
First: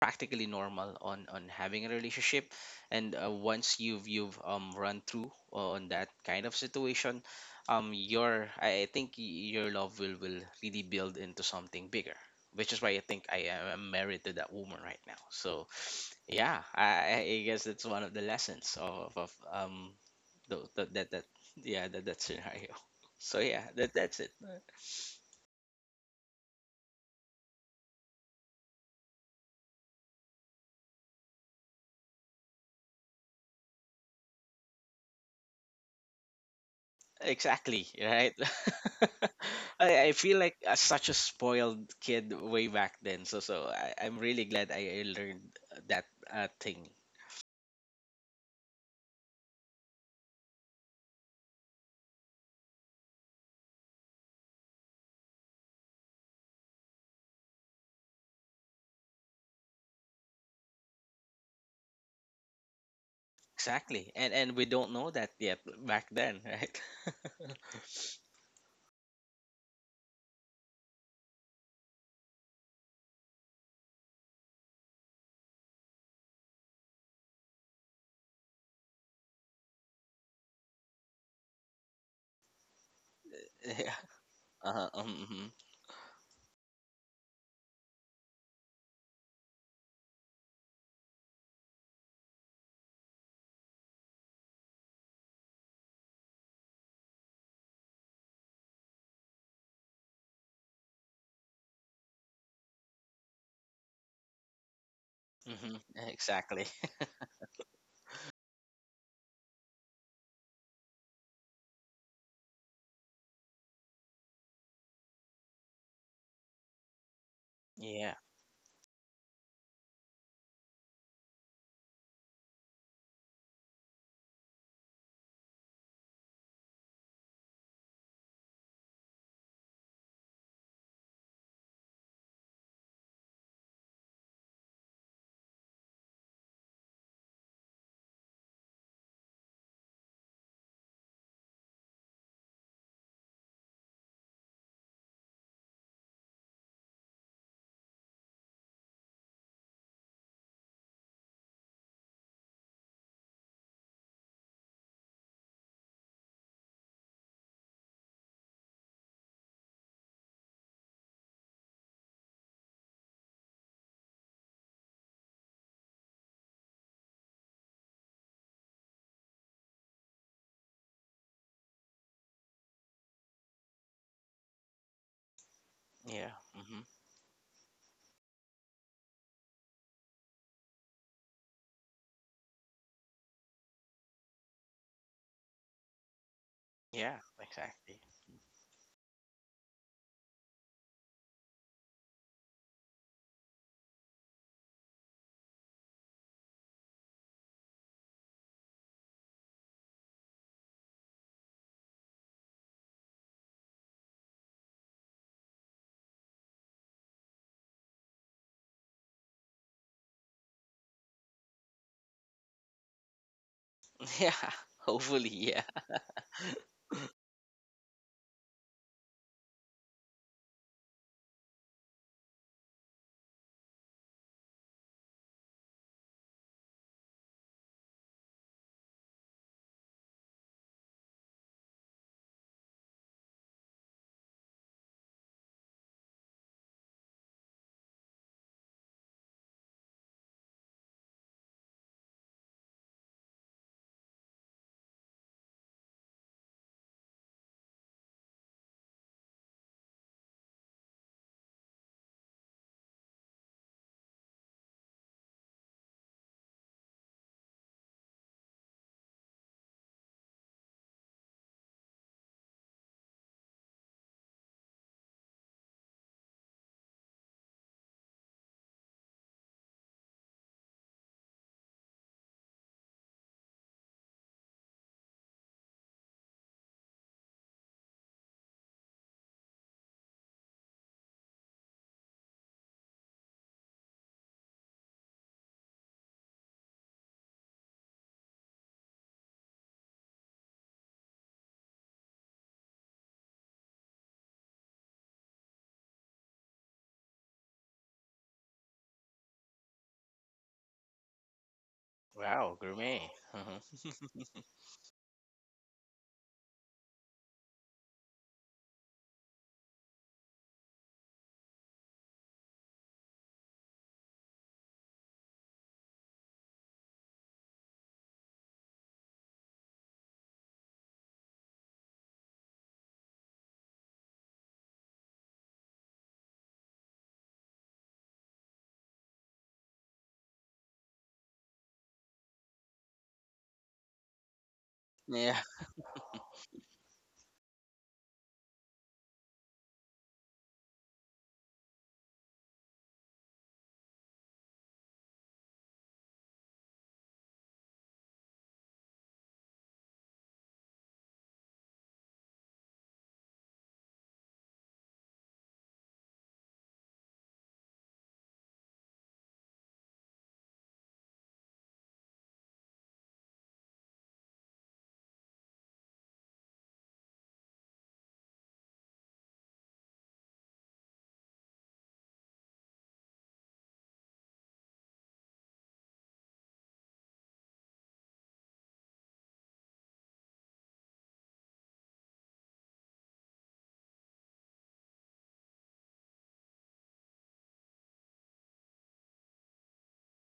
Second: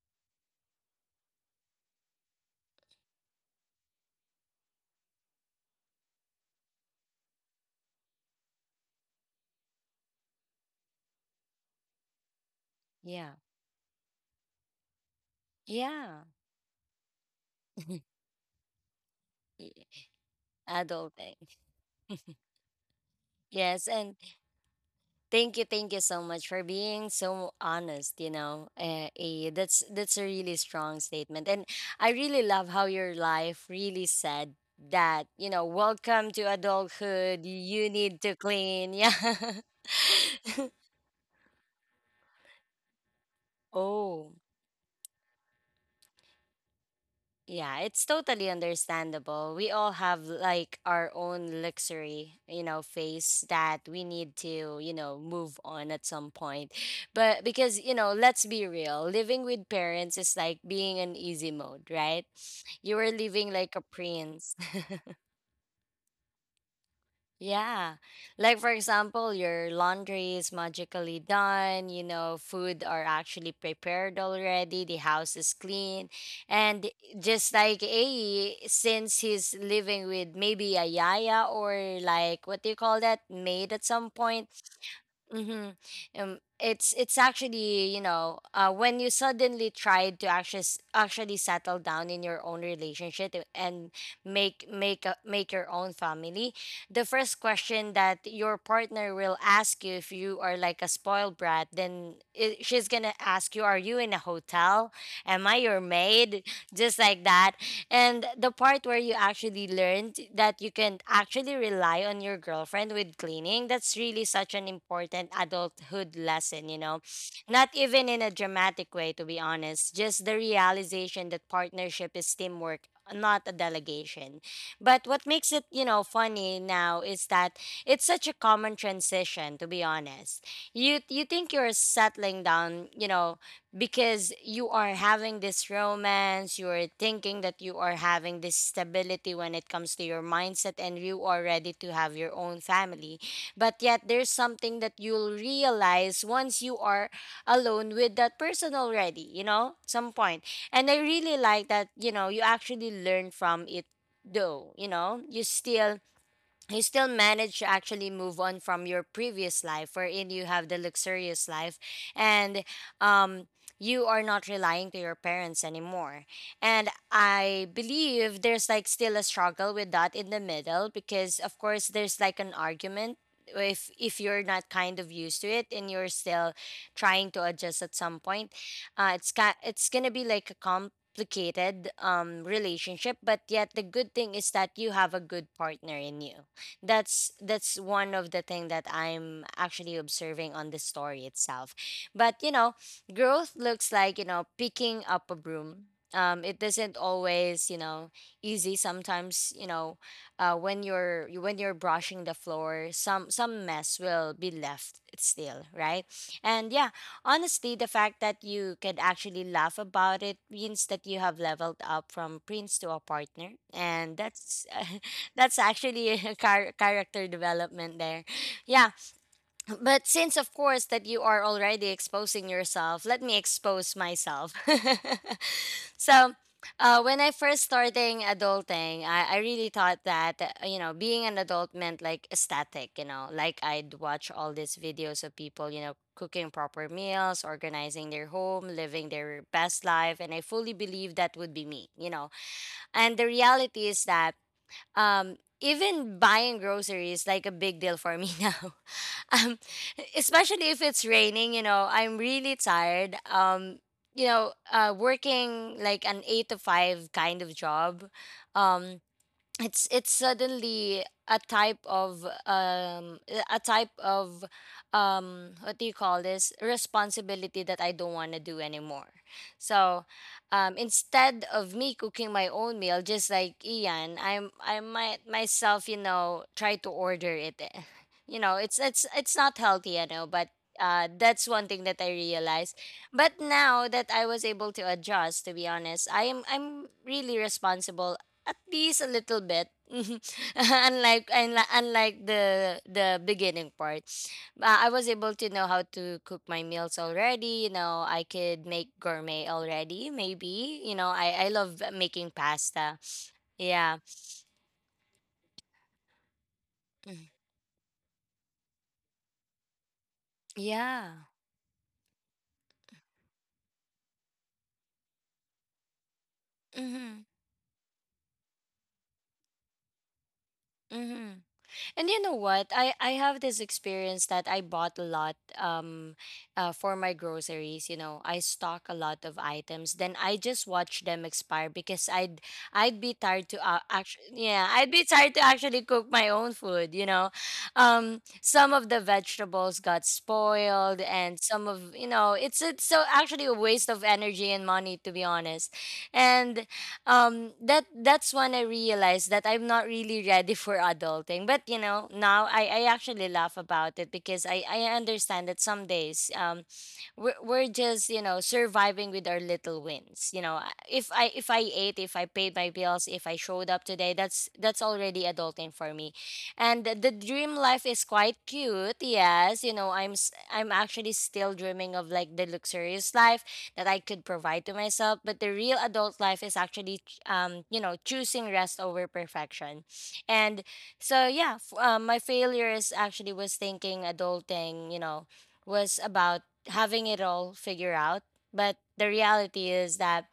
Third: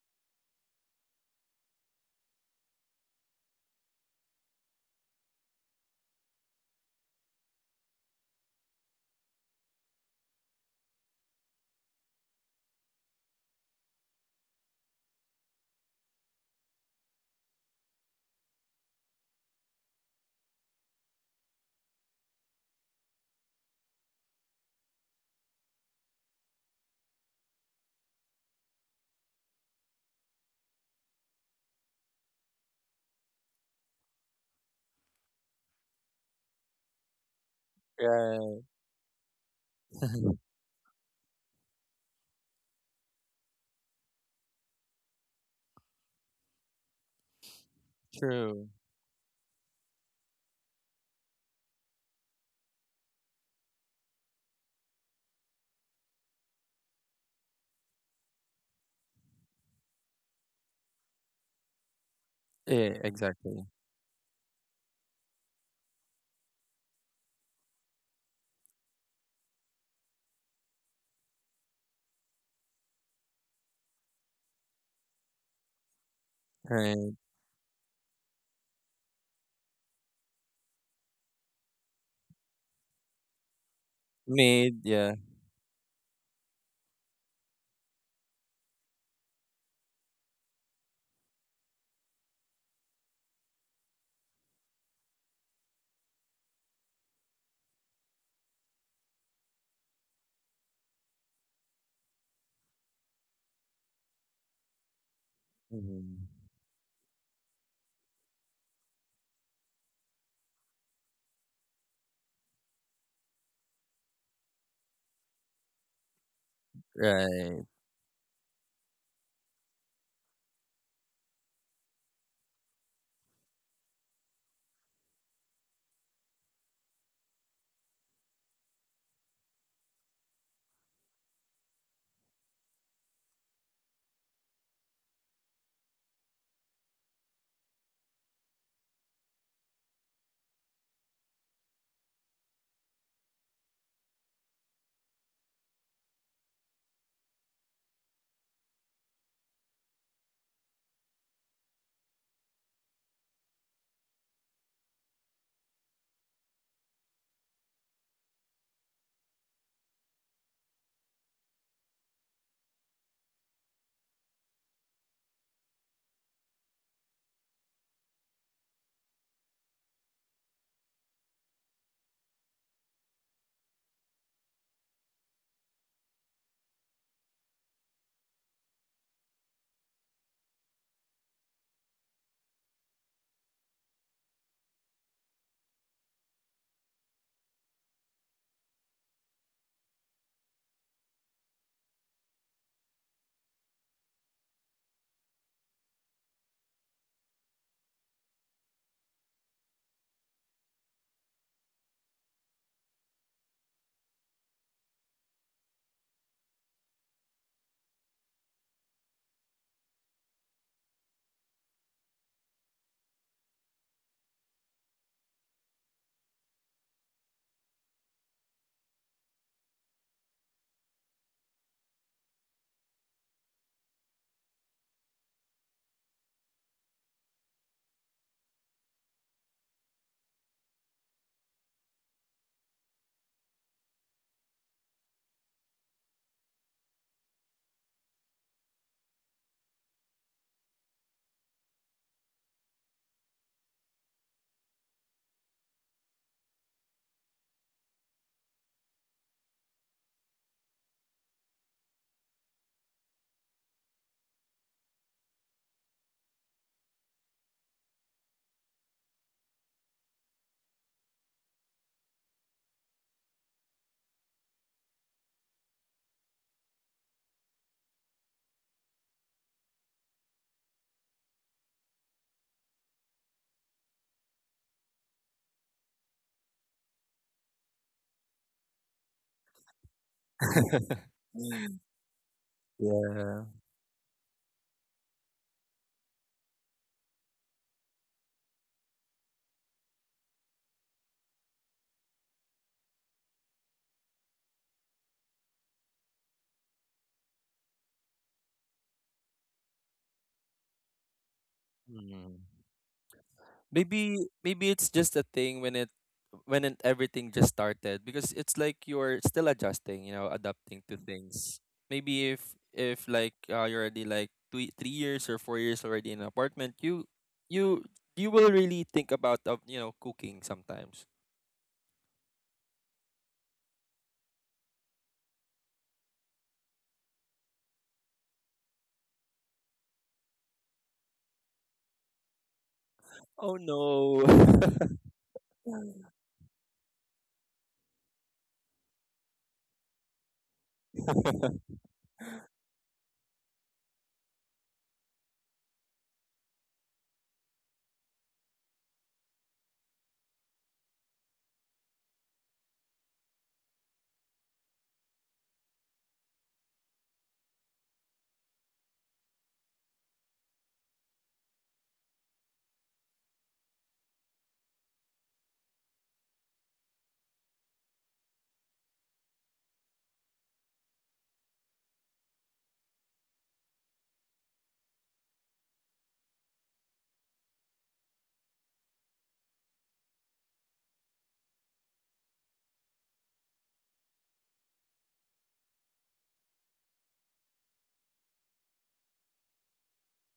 Speaker 3: practically normal on having a relationship, and once you've run through on that kind of situation, your I think your love will really build into something bigger, which is why I think
Speaker 1: Yeah.
Speaker 3: I am married to that woman right now. So
Speaker 1: Yeah.
Speaker 3: yeah, I guess that's one of the lessons of
Speaker 1: Y-
Speaker 3: Tho- that that that
Speaker 1: Adulting.
Speaker 3: yeah, that scenario. So yeah,
Speaker 1: Yes,
Speaker 3: that
Speaker 1: and
Speaker 3: that's it.
Speaker 1: thank you so much for being so honest. That's a really strong statement, and I really love how your life really said that. Welcome to adulthood.
Speaker 3: Exactly,
Speaker 1: You need
Speaker 3: right?
Speaker 1: to
Speaker 2: Right.
Speaker 1: clean. Yeah.
Speaker 3: I feel like such a spoiled kid way back then. So so I'm
Speaker 1: Oh.
Speaker 3: really glad I learned that thing.
Speaker 1: Yeah, it's totally
Speaker 2: True.
Speaker 1: understandable. We all have like our own luxury, phase that we need to, move on at some point. But because, let's be real, living with parents is like being in easy mode, right? You
Speaker 2: Yeah,
Speaker 1: were living
Speaker 2: exactly.
Speaker 1: like a
Speaker 3: Exactly. And
Speaker 1: prince.
Speaker 3: we don't know that yet back then, right?
Speaker 1: Yeah. Like for example, your laundry is magically done, food are actually prepared already, the house is clean. And
Speaker 2: Right.
Speaker 1: just like A, since he's living with maybe a yaya, or like what do you call that, maid at some point,
Speaker 2: Made,
Speaker 3: Uh-huh.
Speaker 2: yeah.
Speaker 3: Hmm,
Speaker 1: Mm-hmm. It's actually, when you suddenly try to actually settle down in your own relationship, and make your own family, the first question that your partner will ask you if you are like a spoiled brat, then she's gonna ask you, "Are you in a hotel? Am I
Speaker 3: hmm.
Speaker 1: your
Speaker 2: Mm.
Speaker 1: maid?"
Speaker 3: Exactly.
Speaker 1: Just like that, and the part where you actually learned that you can actually rely on your girlfriend with cleaning, that's really such an important adulthood lesson,
Speaker 2: Right.
Speaker 1: Not even
Speaker 3: Yeah.
Speaker 1: in a dramatic way, to be honest, just the realization that partnership is teamwork, not a delegation. But what makes it, funny now is that it's such a common transition, to be honest. You think you're settling down, because you are having this romance, you are thinking that you are having this stability when it comes to your mindset, and you are ready to have your own family. But yet, there's something that you'll realize once you are alone with that person already, some point. And I really like that, you know, you actually learn from it though, you know, you still manage to actually move on from your previous life wherein you have the luxurious life, and um you are not relying to your parents anymore. And I believe there's like still a struggle with that in the middle, because of course there's like an argument if you're not kind of used to it and you're
Speaker 3: Yeah.
Speaker 1: still
Speaker 3: Hmm.
Speaker 1: trying to adjust at some point. It's gonna be like a complicated relationship, but yet the good thing is that you have a good partner in you.
Speaker 3: Yeah,
Speaker 1: That's
Speaker 3: exactly.
Speaker 1: one of the thing that I'm actually observing on the story itself. But you know, growth looks like, you know, picking up a broom. It isn't always, you know, easy sometimes, you know. When you're brushing the floor, some mess will be left still, right? And yeah, honestly, the fact that you could actually laugh about it means that you have leveled up from prince to a partner, and
Speaker 3: Yeah.
Speaker 1: that's
Speaker 3: Hopefully,
Speaker 1: that's
Speaker 3: yeah.
Speaker 1: actually a character development there. Yeah, but since of course that you are already exposing yourself, let me expose myself. So, when I first starting adulting, I really thought that you know being an adult meant like static, you know, like I'd watch all these videos of people, you know, cooking proper meals, organizing their home, living their best life, and I fully believed that would be me, you know. And the reality is that even buying groceries like a big deal for me now. Um especially if it's raining, you know, I'm really tired. You know, working like an 8 to 5 kind of job. Um it's it's suddenly a type of a type of what do you call this responsibility that I don't want to do anymore. So instead of me cooking my own meal just like Ian, I might myself, you know, try to order it. You know, it's not healthy, I know, but that's one thing that I realized. But
Speaker 2: Yeah.
Speaker 1: now that I was able to adjust, to be honest, I'm really responsible, at least a little bit, unlike the beginning part. I was able to know how to cook my meals already, you know. I could make gourmet already, maybe, you know. I love
Speaker 2: Mm.
Speaker 1: making
Speaker 3: Wow,
Speaker 1: pasta.
Speaker 3: gourmet. Uh-huh.
Speaker 1: Yeah.
Speaker 2: Maybe maybe it's just a thing when everything
Speaker 1: Mm.
Speaker 2: just started because it's like you're still adjusting, you know, adapting to
Speaker 1: Yeah.
Speaker 2: things. Maybe if like you're already like two, 3 years or 4 years already in an apartment,
Speaker 1: Mm-hmm.
Speaker 2: you you will really think about you know, cooking sometimes.
Speaker 1: Mm-hmm. And you know what? I have this experience that I bought a lot, for my groceries, you know. I stock a lot of items, then I just watch them expire because I'd be
Speaker 2: Oh
Speaker 1: tired to,
Speaker 2: no.
Speaker 1: actually, yeah, I'd be
Speaker 3: Yeah.
Speaker 1: tired to actually cook my own food, you know. Some of the vegetables got spoiled, and some of, you know, it's so actually a waste of energy and money, to be honest. And that's when I realized that I'm not really ready for adulting. But you know, now I actually laugh about it because I understand that some days, we're just, you know, surviving with our little wins, you know. I- if I if I ate, if I paid my bills, if I showed up today, that's already adulting for me. And the dream life is quite cute, yes, you know. I'm actually still dreaming of like the luxurious life that I could provide to myself. But the real adult life is actually you know choosing rest over perfection. And so, yeah, my failures actually was thinking adulting, you know, was about having it all figured out. But the reality is that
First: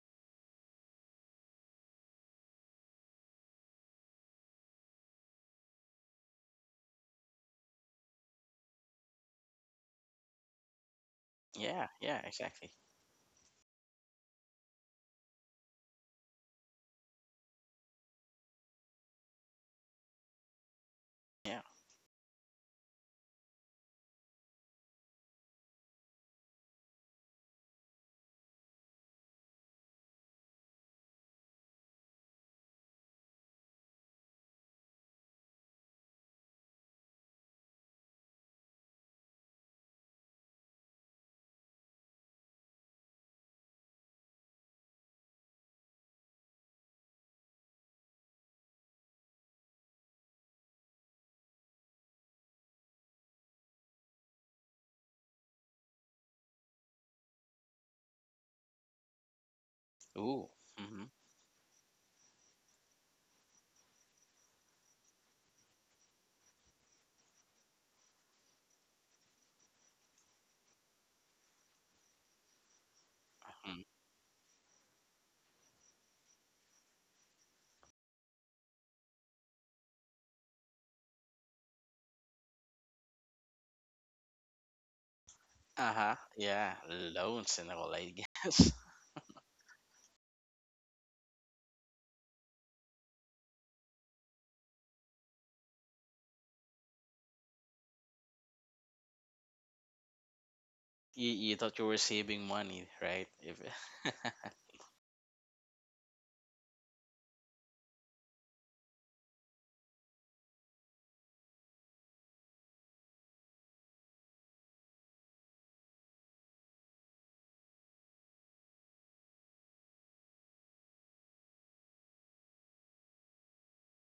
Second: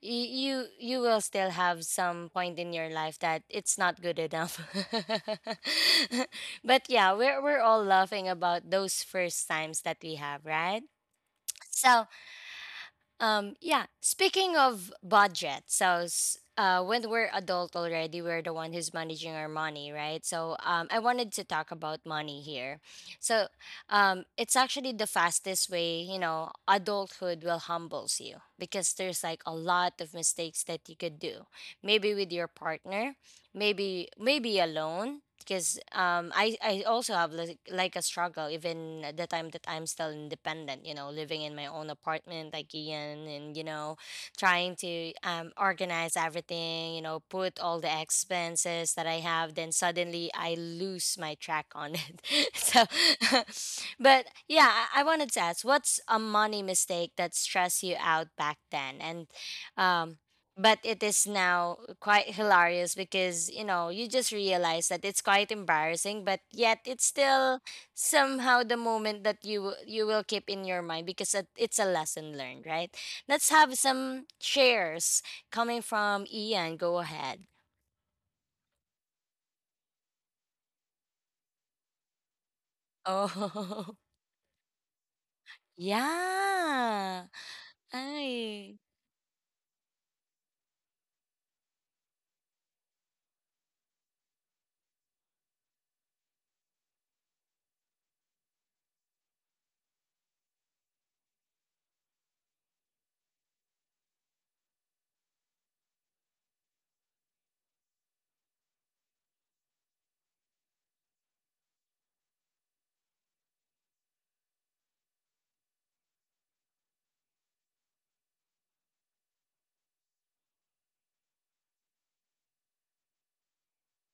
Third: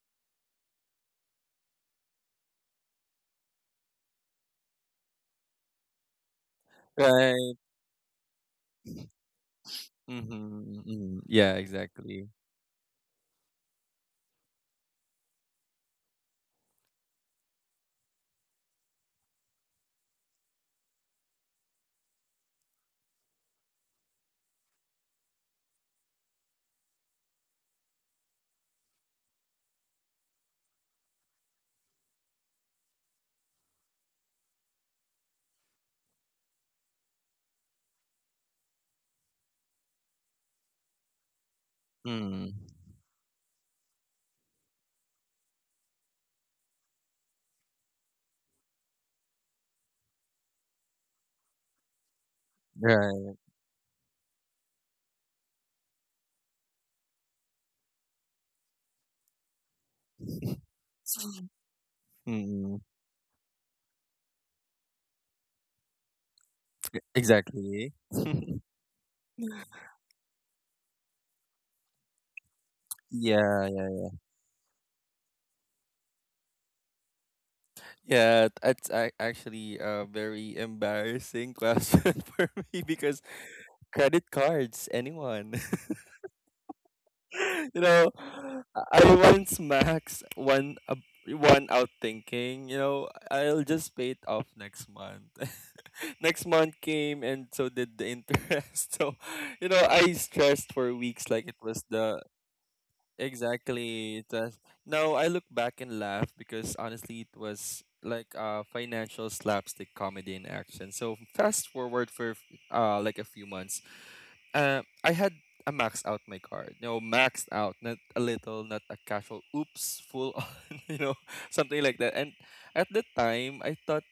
Speaker 1: you will still have some point in your life that it's not good enough. But yeah, we're
Speaker 2: Right.
Speaker 1: we're all laughing about those first times that we have,
Speaker 2: Mm-hmm.
Speaker 1: right?
Speaker 2: Yeah,
Speaker 3: Yeah,
Speaker 1: So,
Speaker 3: yeah,
Speaker 2: exactly.
Speaker 3: exactly.
Speaker 1: yeah. Speaking of budget, so, when we're adult already, we're the one who's managing our money, right? So, I wanted to
Speaker 3: Yeah.
Speaker 1: talk about money here. So, it's actually the fastest way, you know, adulthood will humbles you because there's like a lot of mistakes that you could do. Maybe with your partner, maybe alone, because I also have, like a struggle even at the time that I'm still independent, you know, living in my own apartment
Speaker 2: Mm.
Speaker 1: like Ian. And you know, trying to organize everything, you know, put all the expenses that I have, then suddenly I lose my track on it. So,
Speaker 2: Right.
Speaker 1: but yeah, I wanted to ask, what's a money mistake that stressed you out back then? And um
Speaker 3: Ooh.
Speaker 1: but it
Speaker 3: Mm-hmm.
Speaker 1: is now quite
Speaker 2: Mm.
Speaker 1: hilarious because, you know, you just realize that it's quite embarrassing, but yet it's still
Speaker 2: Exactly.
Speaker 1: somehow the moment that you will keep in your mind because it's a lesson learned, right? Let's
Speaker 2: Yeah,
Speaker 1: have
Speaker 3: Mm-hmm.
Speaker 2: yeah.
Speaker 1: some shares coming from Ian. Go ahead.
Speaker 2: Yeah, it's actually a very embarrassing question for me because
Speaker 1: Oh.
Speaker 2: credit cards, anyone.
Speaker 3: Uh-huh. Yeah,
Speaker 1: Yeah,
Speaker 3: loans and
Speaker 2: you
Speaker 3: all,
Speaker 2: know,
Speaker 3: I guess.
Speaker 1: I,
Speaker 2: I once max one out thinking, I'll just pay it off next month. Next month came and so did the interest. So, I stressed for weeks
Speaker 3: You,
Speaker 2: like it
Speaker 3: you thought
Speaker 2: was
Speaker 3: you were
Speaker 2: the.
Speaker 3: saving money, right? If
Speaker 2: Exactly. That No, I look back and laugh because honestly, it was like a financial slapstick comedy in action. So fast forward for like a few months. I had a maxed out my card. Maxed out, not a little, not a casual. Oops, full on. Something like that. And at the time, I thought,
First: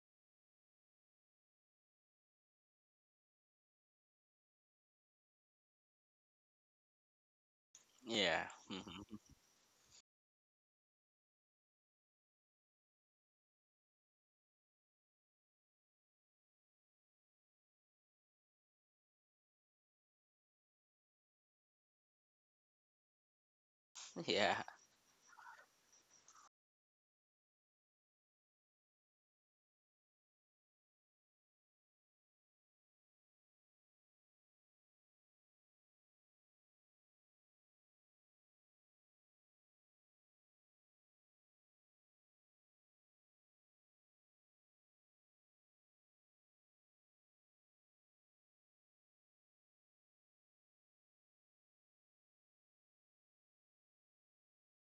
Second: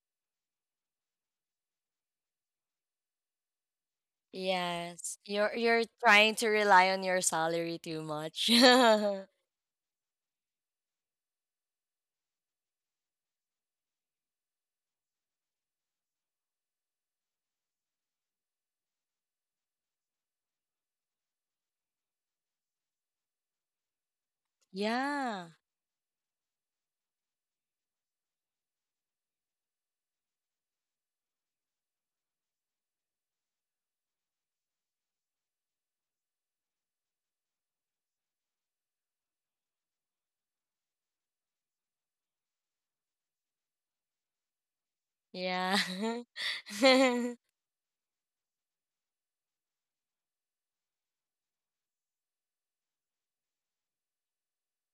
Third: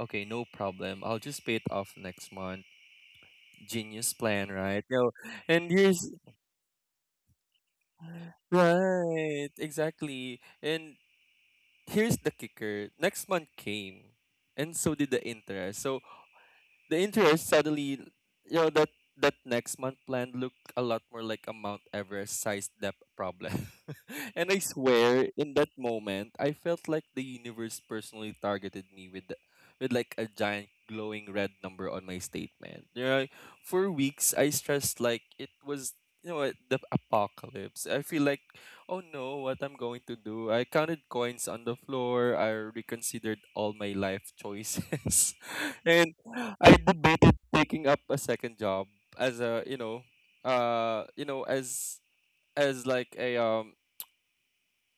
Speaker 2: okay, no problem. I'll just pay it off next month. Genius plan, right?
Speaker 1: yes. You're
Speaker 2: And
Speaker 1: you're
Speaker 2: here's
Speaker 1: trying to rely on your salary too
Speaker 3: yeah,
Speaker 1: much.
Speaker 3: hmm.
Speaker 2: right, exactly. And here's the kicker. Next month came, and so did the interest. So the interest suddenly, you know that that next month plan looked a lot more like a Mount Everest sized debt problem. And
Speaker 3: Yeah,
Speaker 2: I swear in
Speaker 1: Yeah.
Speaker 2: that moment I felt like the universe personally targeted me with like a giant glowing red number on my statement. For weeks I stressed like it was, you know what, the apocalypse. I feel like, oh no, what I'm going to do. I counted coins on the floor. I reconsidered all my life choices.
Speaker 1: Yeah.
Speaker 2: And I debated taking up a second job as a uh you know as as like a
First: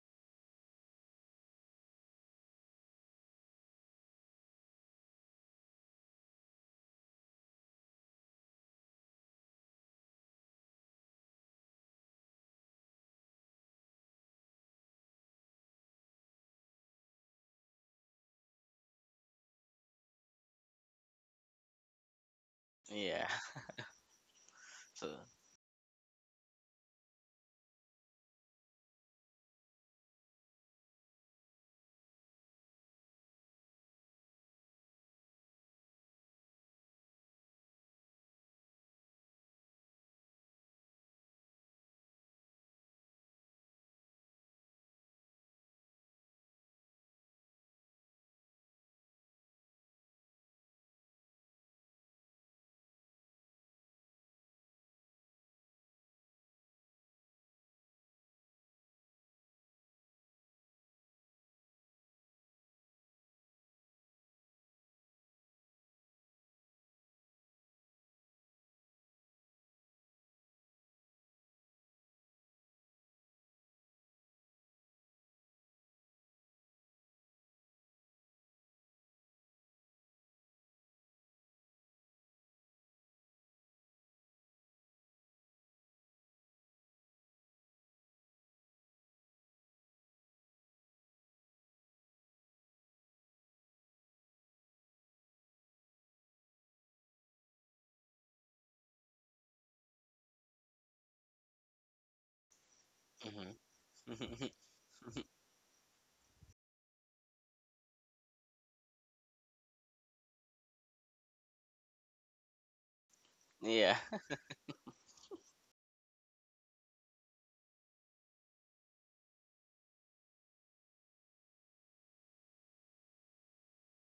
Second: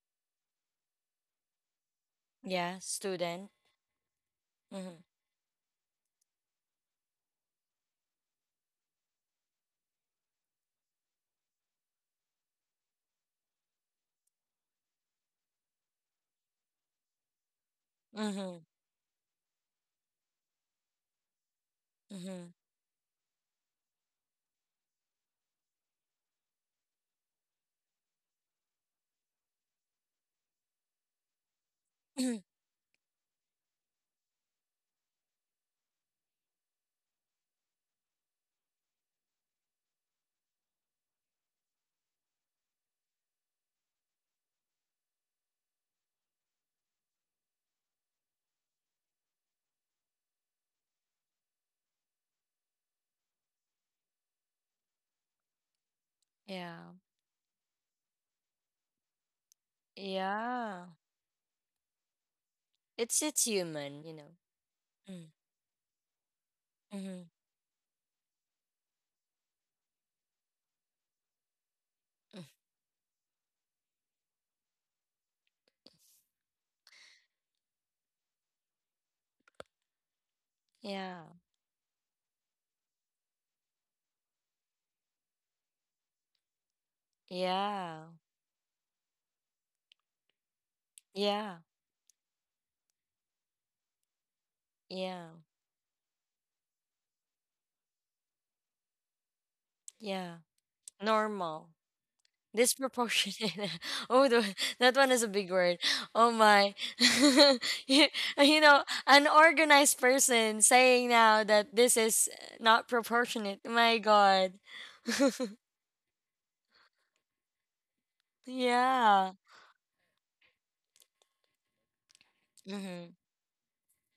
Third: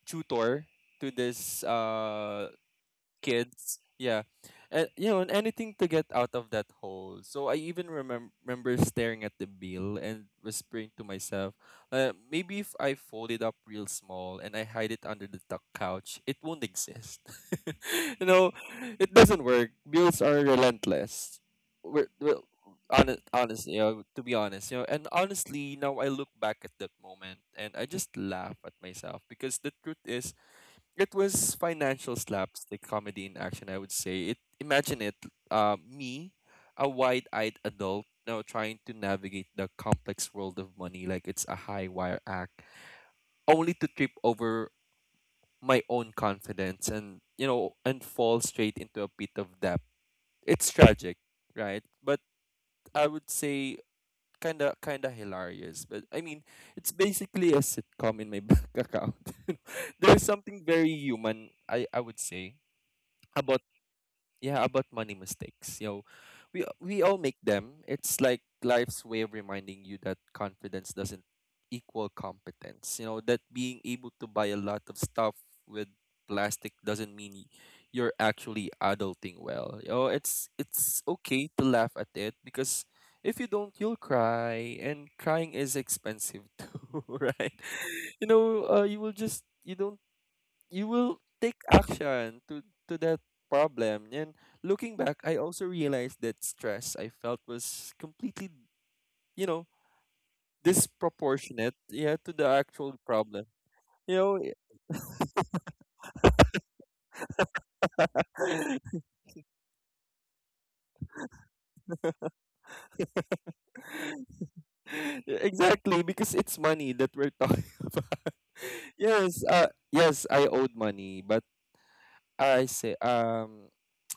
Speaker 2: tutor to this
Speaker 1: Yeah, student.
Speaker 2: kids. Yeah. And
Speaker 1: Mm-hmm.
Speaker 2: you know, and anything to get out of that hole. So I even remember staring at the bill and whispering to myself, maybe if I fold it up real small and I hide it under the tuck couch, it won't exist. you know,
Speaker 1: Mm-hmm.
Speaker 2: it doesn't work. Bills are relentless. We're, we
Speaker 1: Mm-hmm.
Speaker 2: honest,
Speaker 3: yeah.
Speaker 2: honestly, to be honest, you know, and
Speaker 3: So,
Speaker 2: honestly, now I look back at that moment and I just laugh at myself because the truth is it was financial slapstick comedy in action, I would say. It Imagine it, me, a wide-eyed adult, now trying to navigate the complex world of money like it's a high wire act, only to trip over my own confidence and fall straight into a pit of debt. It's tragic, right? But I would say kind of hilarious. But I mean,
Speaker 1: Yeah.
Speaker 2: it's basically a sitcom in my bank account. There's something
Speaker 1: Yeah.
Speaker 2: very human, I would say
Speaker 1: It's
Speaker 2: about.
Speaker 1: human, you know.
Speaker 2: Yeah, about money
Speaker 1: Mm.
Speaker 2: mistakes. We all
Speaker 1: Mm-hmm.
Speaker 2: make them. It's like life's way of reminding you that confidence doesn't equal
Speaker 1: Mm-hmm.
Speaker 2: competence. That being able to buy a lot of stuff with plastic doesn't mean you're actually adulting well. It's
Speaker 1: Yeah.
Speaker 2: okay to laugh at it because if you don't, you'll cry, and crying is expensive too, right?
Speaker 1: Yeah.
Speaker 2: You will just you don't you will
Speaker 1: Yeah.
Speaker 2: take action to that problem. And looking back,
Speaker 1: Yeah.
Speaker 2: I also realized that stress I felt was completely, you know
Speaker 1: Yeah. Normal.
Speaker 2: disproportionate, yeah, to the actual problem.
Speaker 3: hmm,
Speaker 1: Disproportionate.
Speaker 2: you
Speaker 1: Oh,
Speaker 2: know
Speaker 1: that one is a big word. Oh my. You you know, an organized person saying now that this is not proportionate. My
Speaker 3: yeah,
Speaker 1: God.
Speaker 2: exactly, because it's money that we're talking about.
Speaker 1: Yeah.
Speaker 2: Yes. Yes, I owed money, but i say
Speaker 1: Mm-hmm.
Speaker 2: um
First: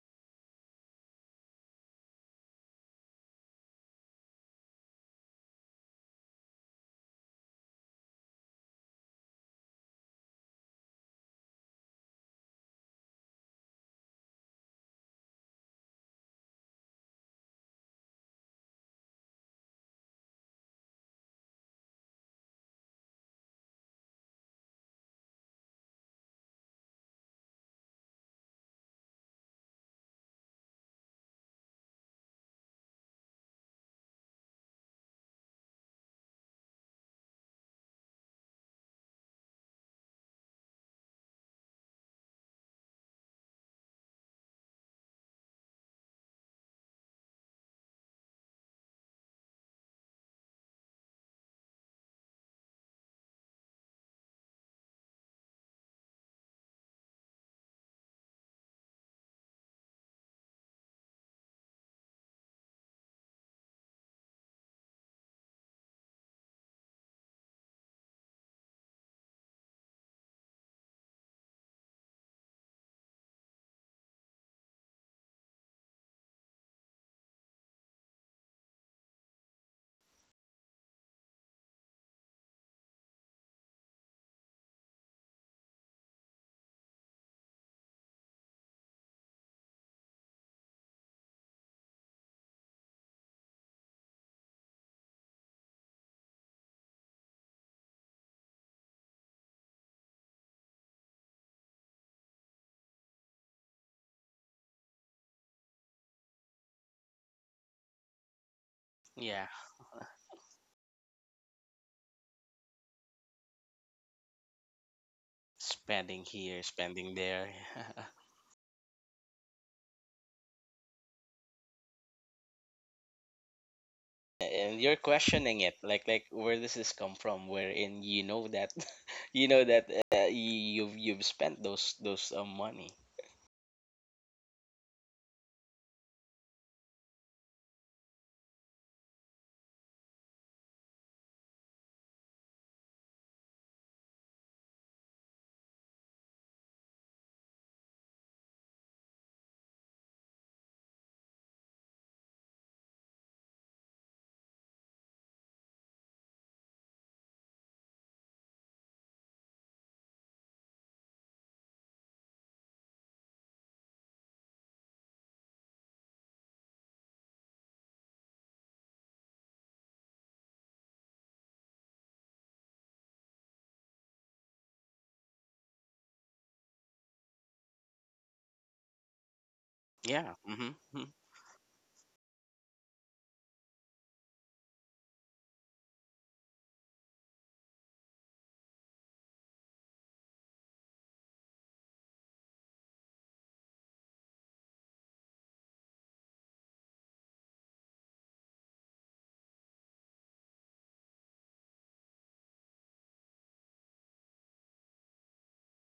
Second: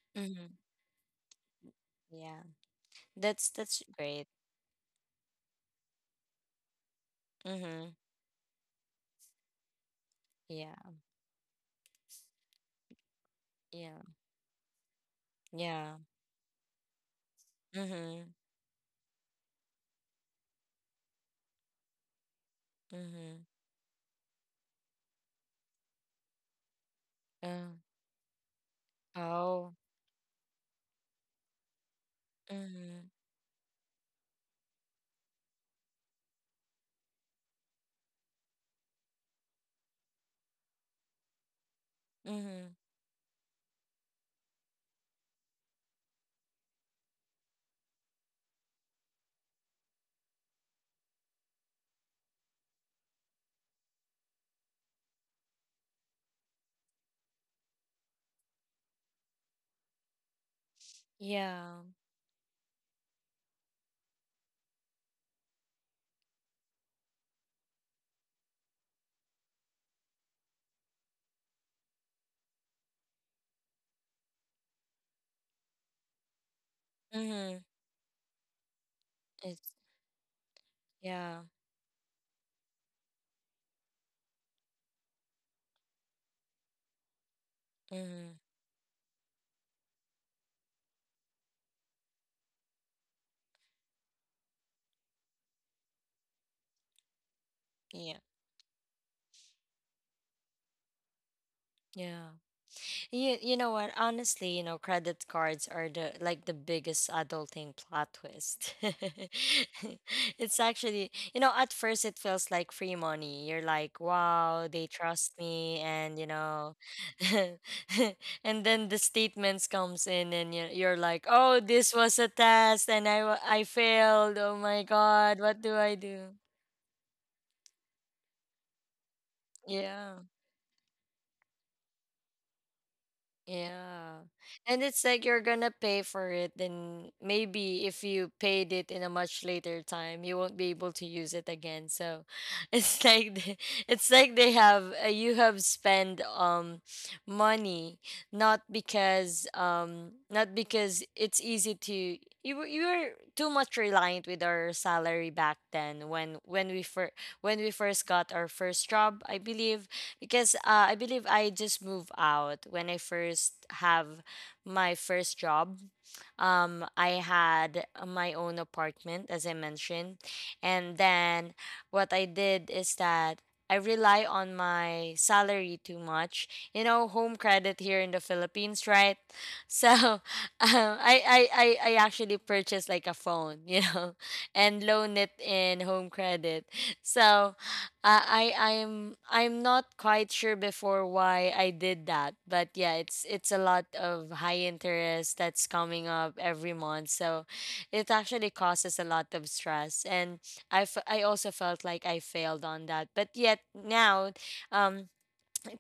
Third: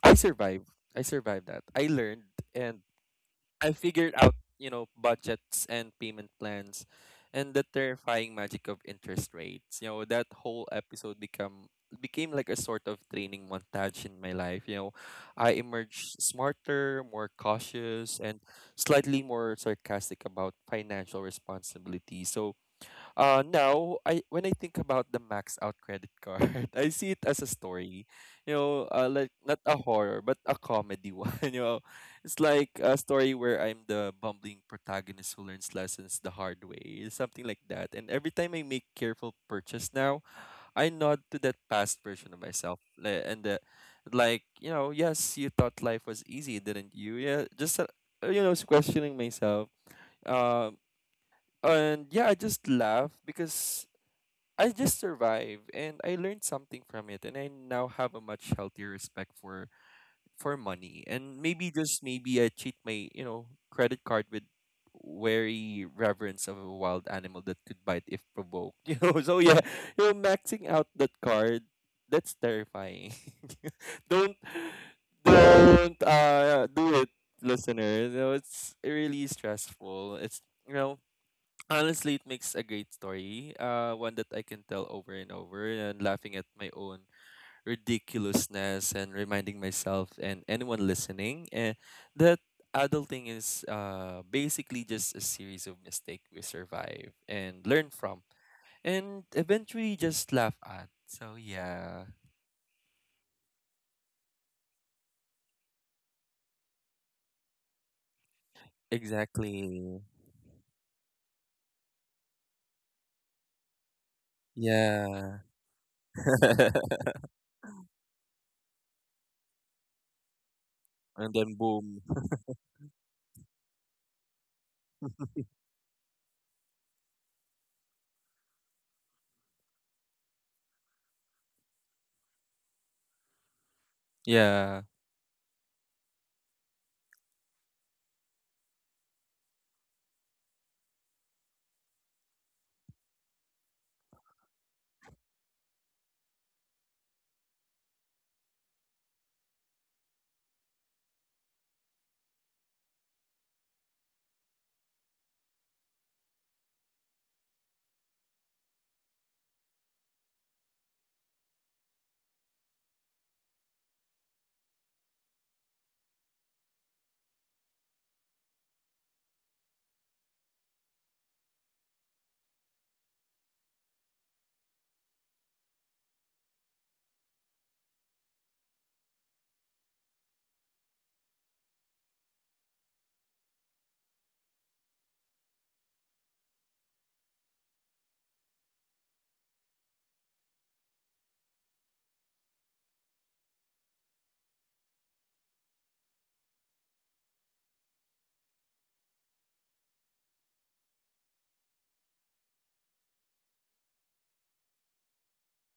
Speaker 2: I
Speaker 1: Mm-hmm.
Speaker 2: survived. I survived that. I learned,
Speaker 1: Yeah.
Speaker 2: and
Speaker 1: That's
Speaker 2: I
Speaker 1: that's
Speaker 2: figured
Speaker 1: great.
Speaker 2: out, budgets and payment plans and the
Speaker 1: Mhm.
Speaker 2: terrifying magic of interest rates. That whole
Speaker 1: Yeah.
Speaker 2: episode become became like a sort of training
Speaker 1: Yeah.
Speaker 2: montage in my life. I
Speaker 1: Yeah.
Speaker 2: emerged smarter, more cautious
Speaker 1: Mhm.
Speaker 2: and slightly more sarcastic about financial responsibility. So
Speaker 1: Mhm.
Speaker 2: now, I when I think about the max out credit card, I see it as a
Speaker 1: Uh,
Speaker 2: story. Like not
Speaker 1: oh.
Speaker 2: a horror, but a comedy one, you know. It's like a
Speaker 1: Mhm.
Speaker 2: story where I'm the bumbling protagonist who learns lessons the hard way, something like that. And every time I make careful purchase now, I nod to that past version of
Speaker 1: Mhm.
Speaker 2: myself. Like, you know, yes, you thought life was easy, didn't you? Yeah, just, you know, questioning myself. Um, and yeah, I just laugh because I just survived and I learned something from it, and I now have a much healthier respect for money, and maybe
Speaker 1: Yeah.
Speaker 2: just maybe I treat my, you know, credit card with wary reverence of a wild animal that could bite if provoked. So yeah, maxing out that card, that's terrifying. don't don't do it,
Speaker 1: Mhm.
Speaker 2: listeners. It's really
Speaker 1: It's
Speaker 2: stressful. It's, you know
Speaker 1: yeah.
Speaker 2: honestly, it makes a great story. One that I can tell over and over, and laughing at my own
Speaker 1: Mhm.
Speaker 2: ridiculousness, and reminding myself and anyone listening, that adulting is, basically just a series of mistakes we survive and learn
Speaker 1: Yeah.
Speaker 2: from, and eventually just laugh at. So yeah,
Speaker 1: Yeah. You know what? Honestly, you know, credit cards are the like the biggest adulting plot twist.
Speaker 3: yeah.
Speaker 2: exactly.
Speaker 1: It's actually, you know, at first it feels like free money. You're like, wow, they trust
Speaker 2: Yeah,
Speaker 1: me, and you
Speaker 3: Spending here,
Speaker 1: know.
Speaker 3: spending there,
Speaker 1: And then the statements comes in, and you're like,
Speaker 2: and
Speaker 1: oh,
Speaker 2: then
Speaker 1: this
Speaker 2: boom.
Speaker 1: was a test, and I failed. Oh
Speaker 3: and
Speaker 1: my
Speaker 3: you're
Speaker 1: God, what
Speaker 3: questioning it.
Speaker 1: do I
Speaker 3: Like,
Speaker 1: do?
Speaker 3: where does this come from? Wherein you know that, you know that
Speaker 1: Yeah.
Speaker 3: you've spent those money.
Speaker 1: Yeah. And
Speaker 2: Yeah,
Speaker 1: it's like you're gonna pay for it, then maybe if you paid it in a much later time, you won't be able to use it again. So it's like they, it's like they have, you have spent, money, not because, not because it's easy to, you were too much reliant with our salary back then, when when we first got our first job, I believe. Because, I believe I just moved out when I first have my first job. I had my own apartment, as I mentioned, and then what I did is that I rely on my salary too much. You know, home credit here in the Philippines, right? So,
Speaker 3: Yeah. Mm-hmm.
Speaker 1: I actually purchased like a phone, you know, and loan it in home credit. So, I'm not quite sure before why I did that, but yeah, it's a lot of high interest that's coming up every month, so it actually causes a lot of stress, and I also felt like I failed on that, but yet now, um,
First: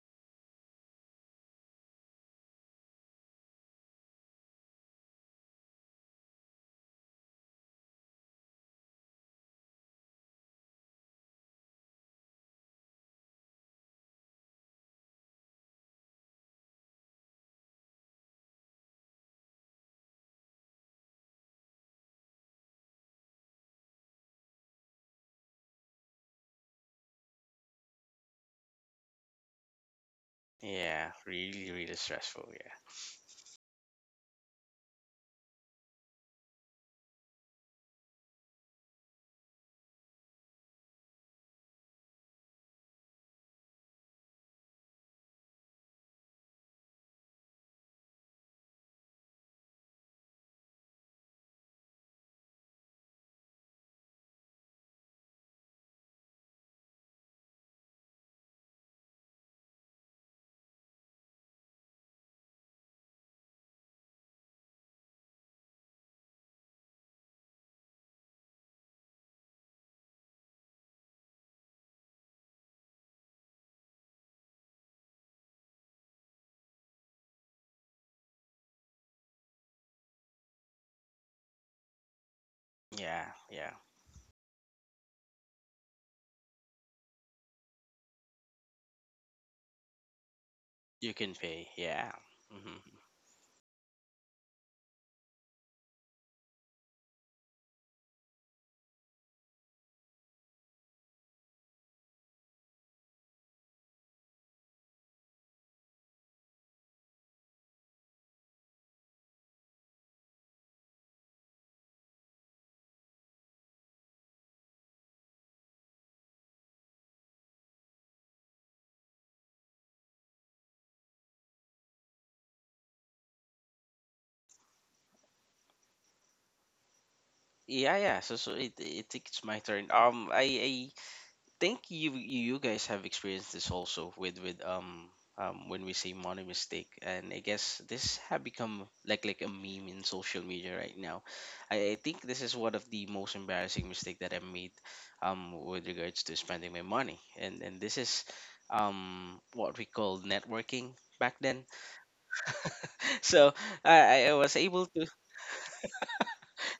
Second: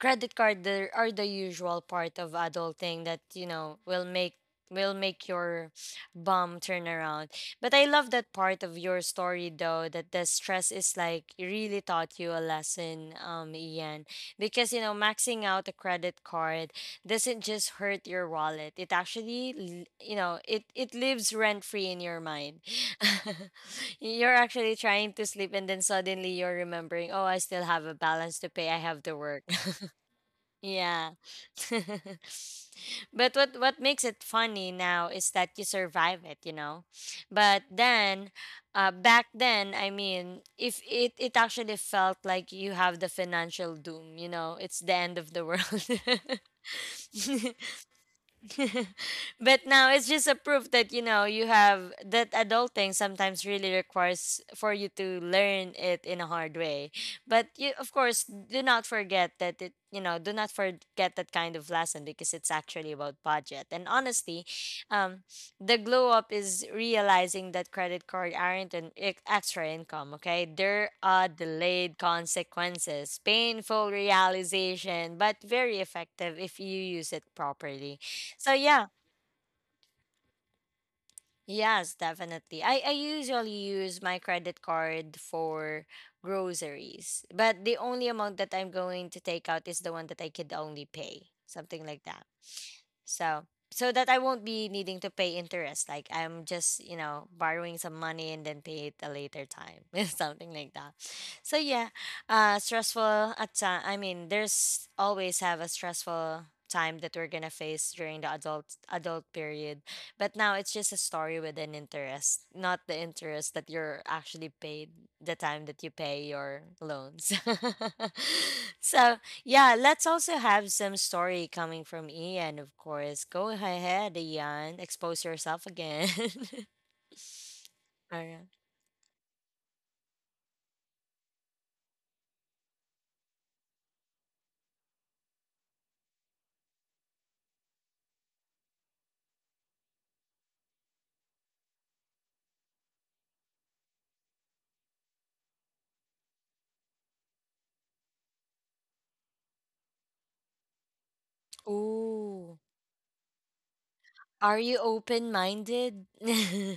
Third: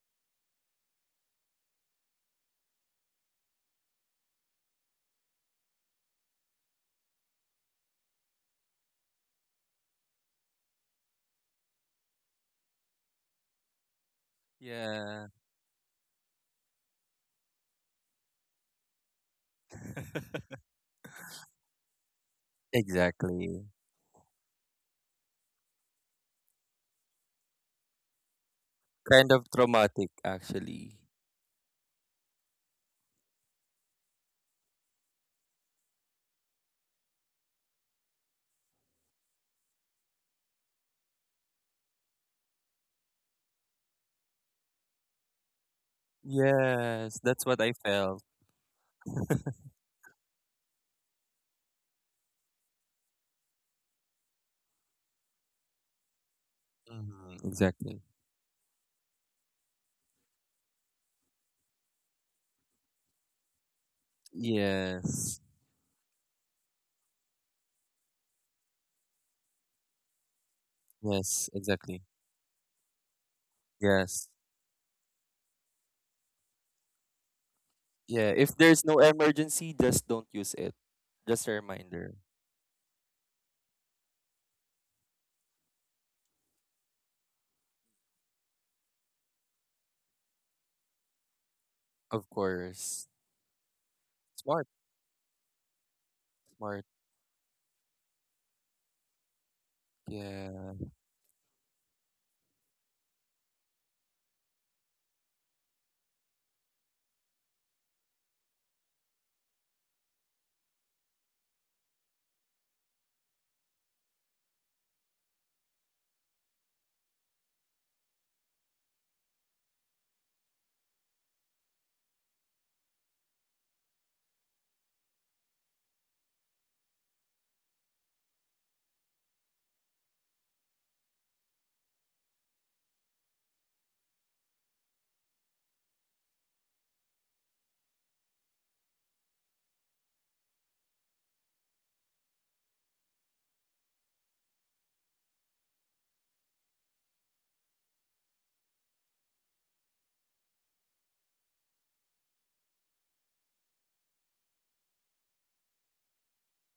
Speaker 1: credit card, are the usual part of adulting that, you know, will make your bum turn around. But I love that part of your story, though, that the stress is like really taught you a lesson, Ian, because you know
Speaker 2: yeah,
Speaker 1: maxing out a credit card doesn't just hurt your wallet, it actually, you know, it lives rent free in your mind.
Speaker 2: exactly.
Speaker 1: You're actually trying to sleep, and then suddenly you're remembering, oh, I still have a balance to pay, I have to
Speaker 2: Kind
Speaker 1: work.
Speaker 2: of traumatic, actually.
Speaker 1: Yeah.
Speaker 3: Yeah, really, really stressful. Yeah,
Speaker 1: But what makes it funny now is that you survive it, you know. But then, back then, I mean, if it actually felt like you have the financial doom, you know, it's the end of the world.
Speaker 2: Yes, that's what I felt.
Speaker 1: But now it's just a proof that, you know, you have that adulting sometimes really requires for you to learn it in a hard way.
Speaker 2: Hmm,
Speaker 1: But you, of
Speaker 2: exactly.
Speaker 1: course, do not forget that it, you know, do not forget that kind of lesson because it's actually about budget and honesty. um
Speaker 2: Yes.
Speaker 1: the glow up is realizing that credit card aren't an extra income. Okay, there are
Speaker 2: Yes,
Speaker 1: delayed
Speaker 2: exactly.
Speaker 1: consequences, painful
Speaker 2: Yes.
Speaker 1: realization, but very effective if you use it properly.
Speaker 2: Yeah,
Speaker 1: So
Speaker 2: if there's
Speaker 1: yeah,
Speaker 2: no emergency, just don't use it. Just a
Speaker 1: yes,
Speaker 2: reminder.
Speaker 1: definitely. I
Speaker 3: yeah,
Speaker 1: usually
Speaker 3: yeah.
Speaker 1: use my credit card for groceries, but the only amount that I'm going to take out is the one that I could only
Speaker 3: You can
Speaker 1: pay,
Speaker 3: pay.
Speaker 1: something like
Speaker 3: Yeah.
Speaker 2: Of
Speaker 1: that.
Speaker 3: Hmm.
Speaker 2: course.
Speaker 1: So so that I won't
Speaker 2: Smart,
Speaker 1: be needing to pay interest. Like I'm
Speaker 2: smart.
Speaker 1: just, you know, borrowing some money and then pay it a later time. Something
Speaker 2: Yeah.
Speaker 1: like that. So yeah. Stressful at time, I mean, there's always have a stressful time that we're gonna face during the adult period. But now it's just a story with an interest, not the interest that you're actually paid the time that you pay your loans. So yeah, let's also have some story coming from Ian, of course. Go ahead, Ian. Expose yourself again.
Speaker 3: Yeah, yeah.
Speaker 1: All
Speaker 3: So
Speaker 1: right.
Speaker 3: it, it's my turn. I think you you guys have experienced this also with when we say money mistake, and I guess this have become like a meme in social media right now. I think this is one of the most embarrassing mistake that I made, with regards to spending my money, and this is, what we call networking back then.
Speaker 1: Ooh.
Speaker 3: So I was
Speaker 1: Are you
Speaker 3: able to
Speaker 1: open minded?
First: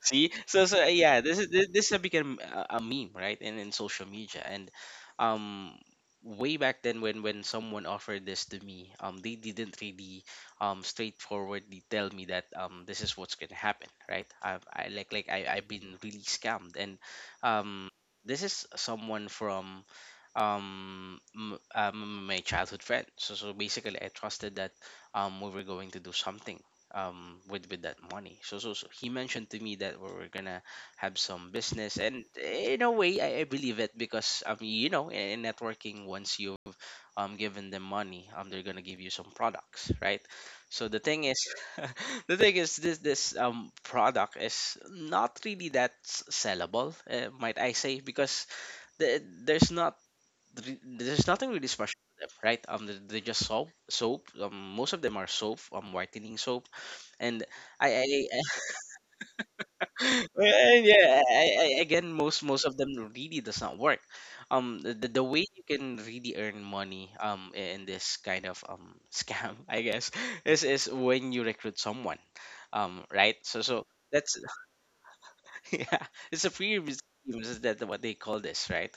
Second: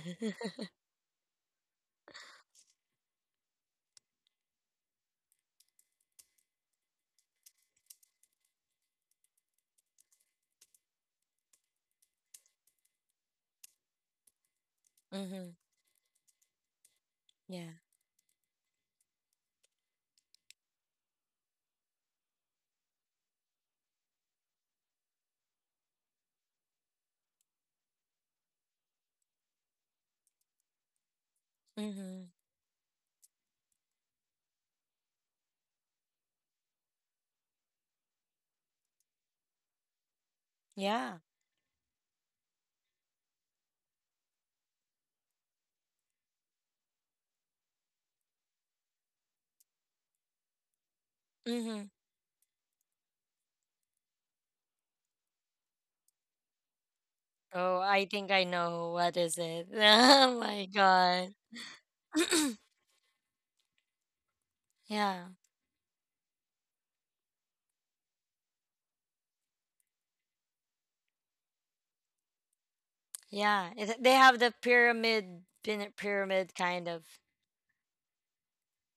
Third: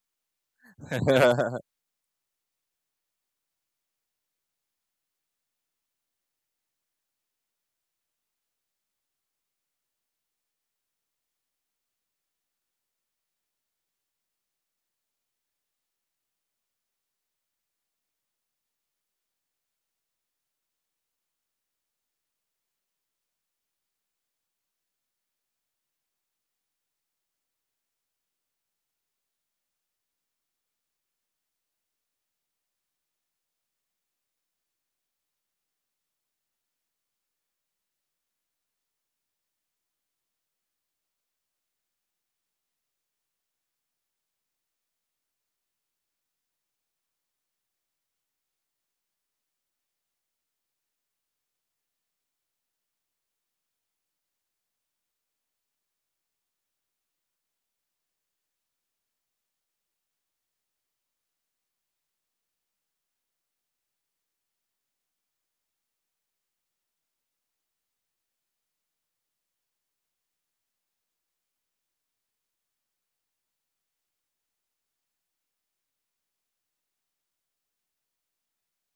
Speaker 3: see. So so yeah, this is this has become a meme, right? In social media, and um, way back then, when someone offered this to me, they didn't really straightforwardly tell me that this is what's gonna happen, right? I've I like I I've been really scammed. And
Speaker 1: Yeah.
Speaker 3: um, this is someone from my childhood friend. So basically, I trusted that we were going to do something with that money. So he mentioned to me that we were gonna have some business,
Speaker 1: Mm-hmm.
Speaker 3: and in a way, I believe it because you know, in networking, once you've given them money, they're gonna give you some products, right? So the
Speaker 1: Yeah.
Speaker 3: thing is, the thing is this product is not really that sellable, might I say, because there's not th- there's nothing really
Speaker 1: Mm-hmm.
Speaker 3: special to them, right? They just soap, soap. Most of them are soap, whitening soap, and
Speaker 1: Oh,
Speaker 3: I, I,
Speaker 1: I think
Speaker 3: I
Speaker 1: I know what is it. Oh my
Speaker 3: and yeah,
Speaker 1: God.
Speaker 3: again, most most of them really does not work. The
Speaker 1: Yeah.
Speaker 3: way you can really earn money, in this kind of scam, I guess, is when you recruit someone, right? So
Speaker 1: Yeah.
Speaker 3: so.
Speaker 1: It, they
Speaker 3: That's
Speaker 1: have the pyramid,
Speaker 3: yeah, it's a
Speaker 1: pyramid
Speaker 3: free
Speaker 1: kind
Speaker 3: regime.
Speaker 1: of
Speaker 3: Is that what they call this, right?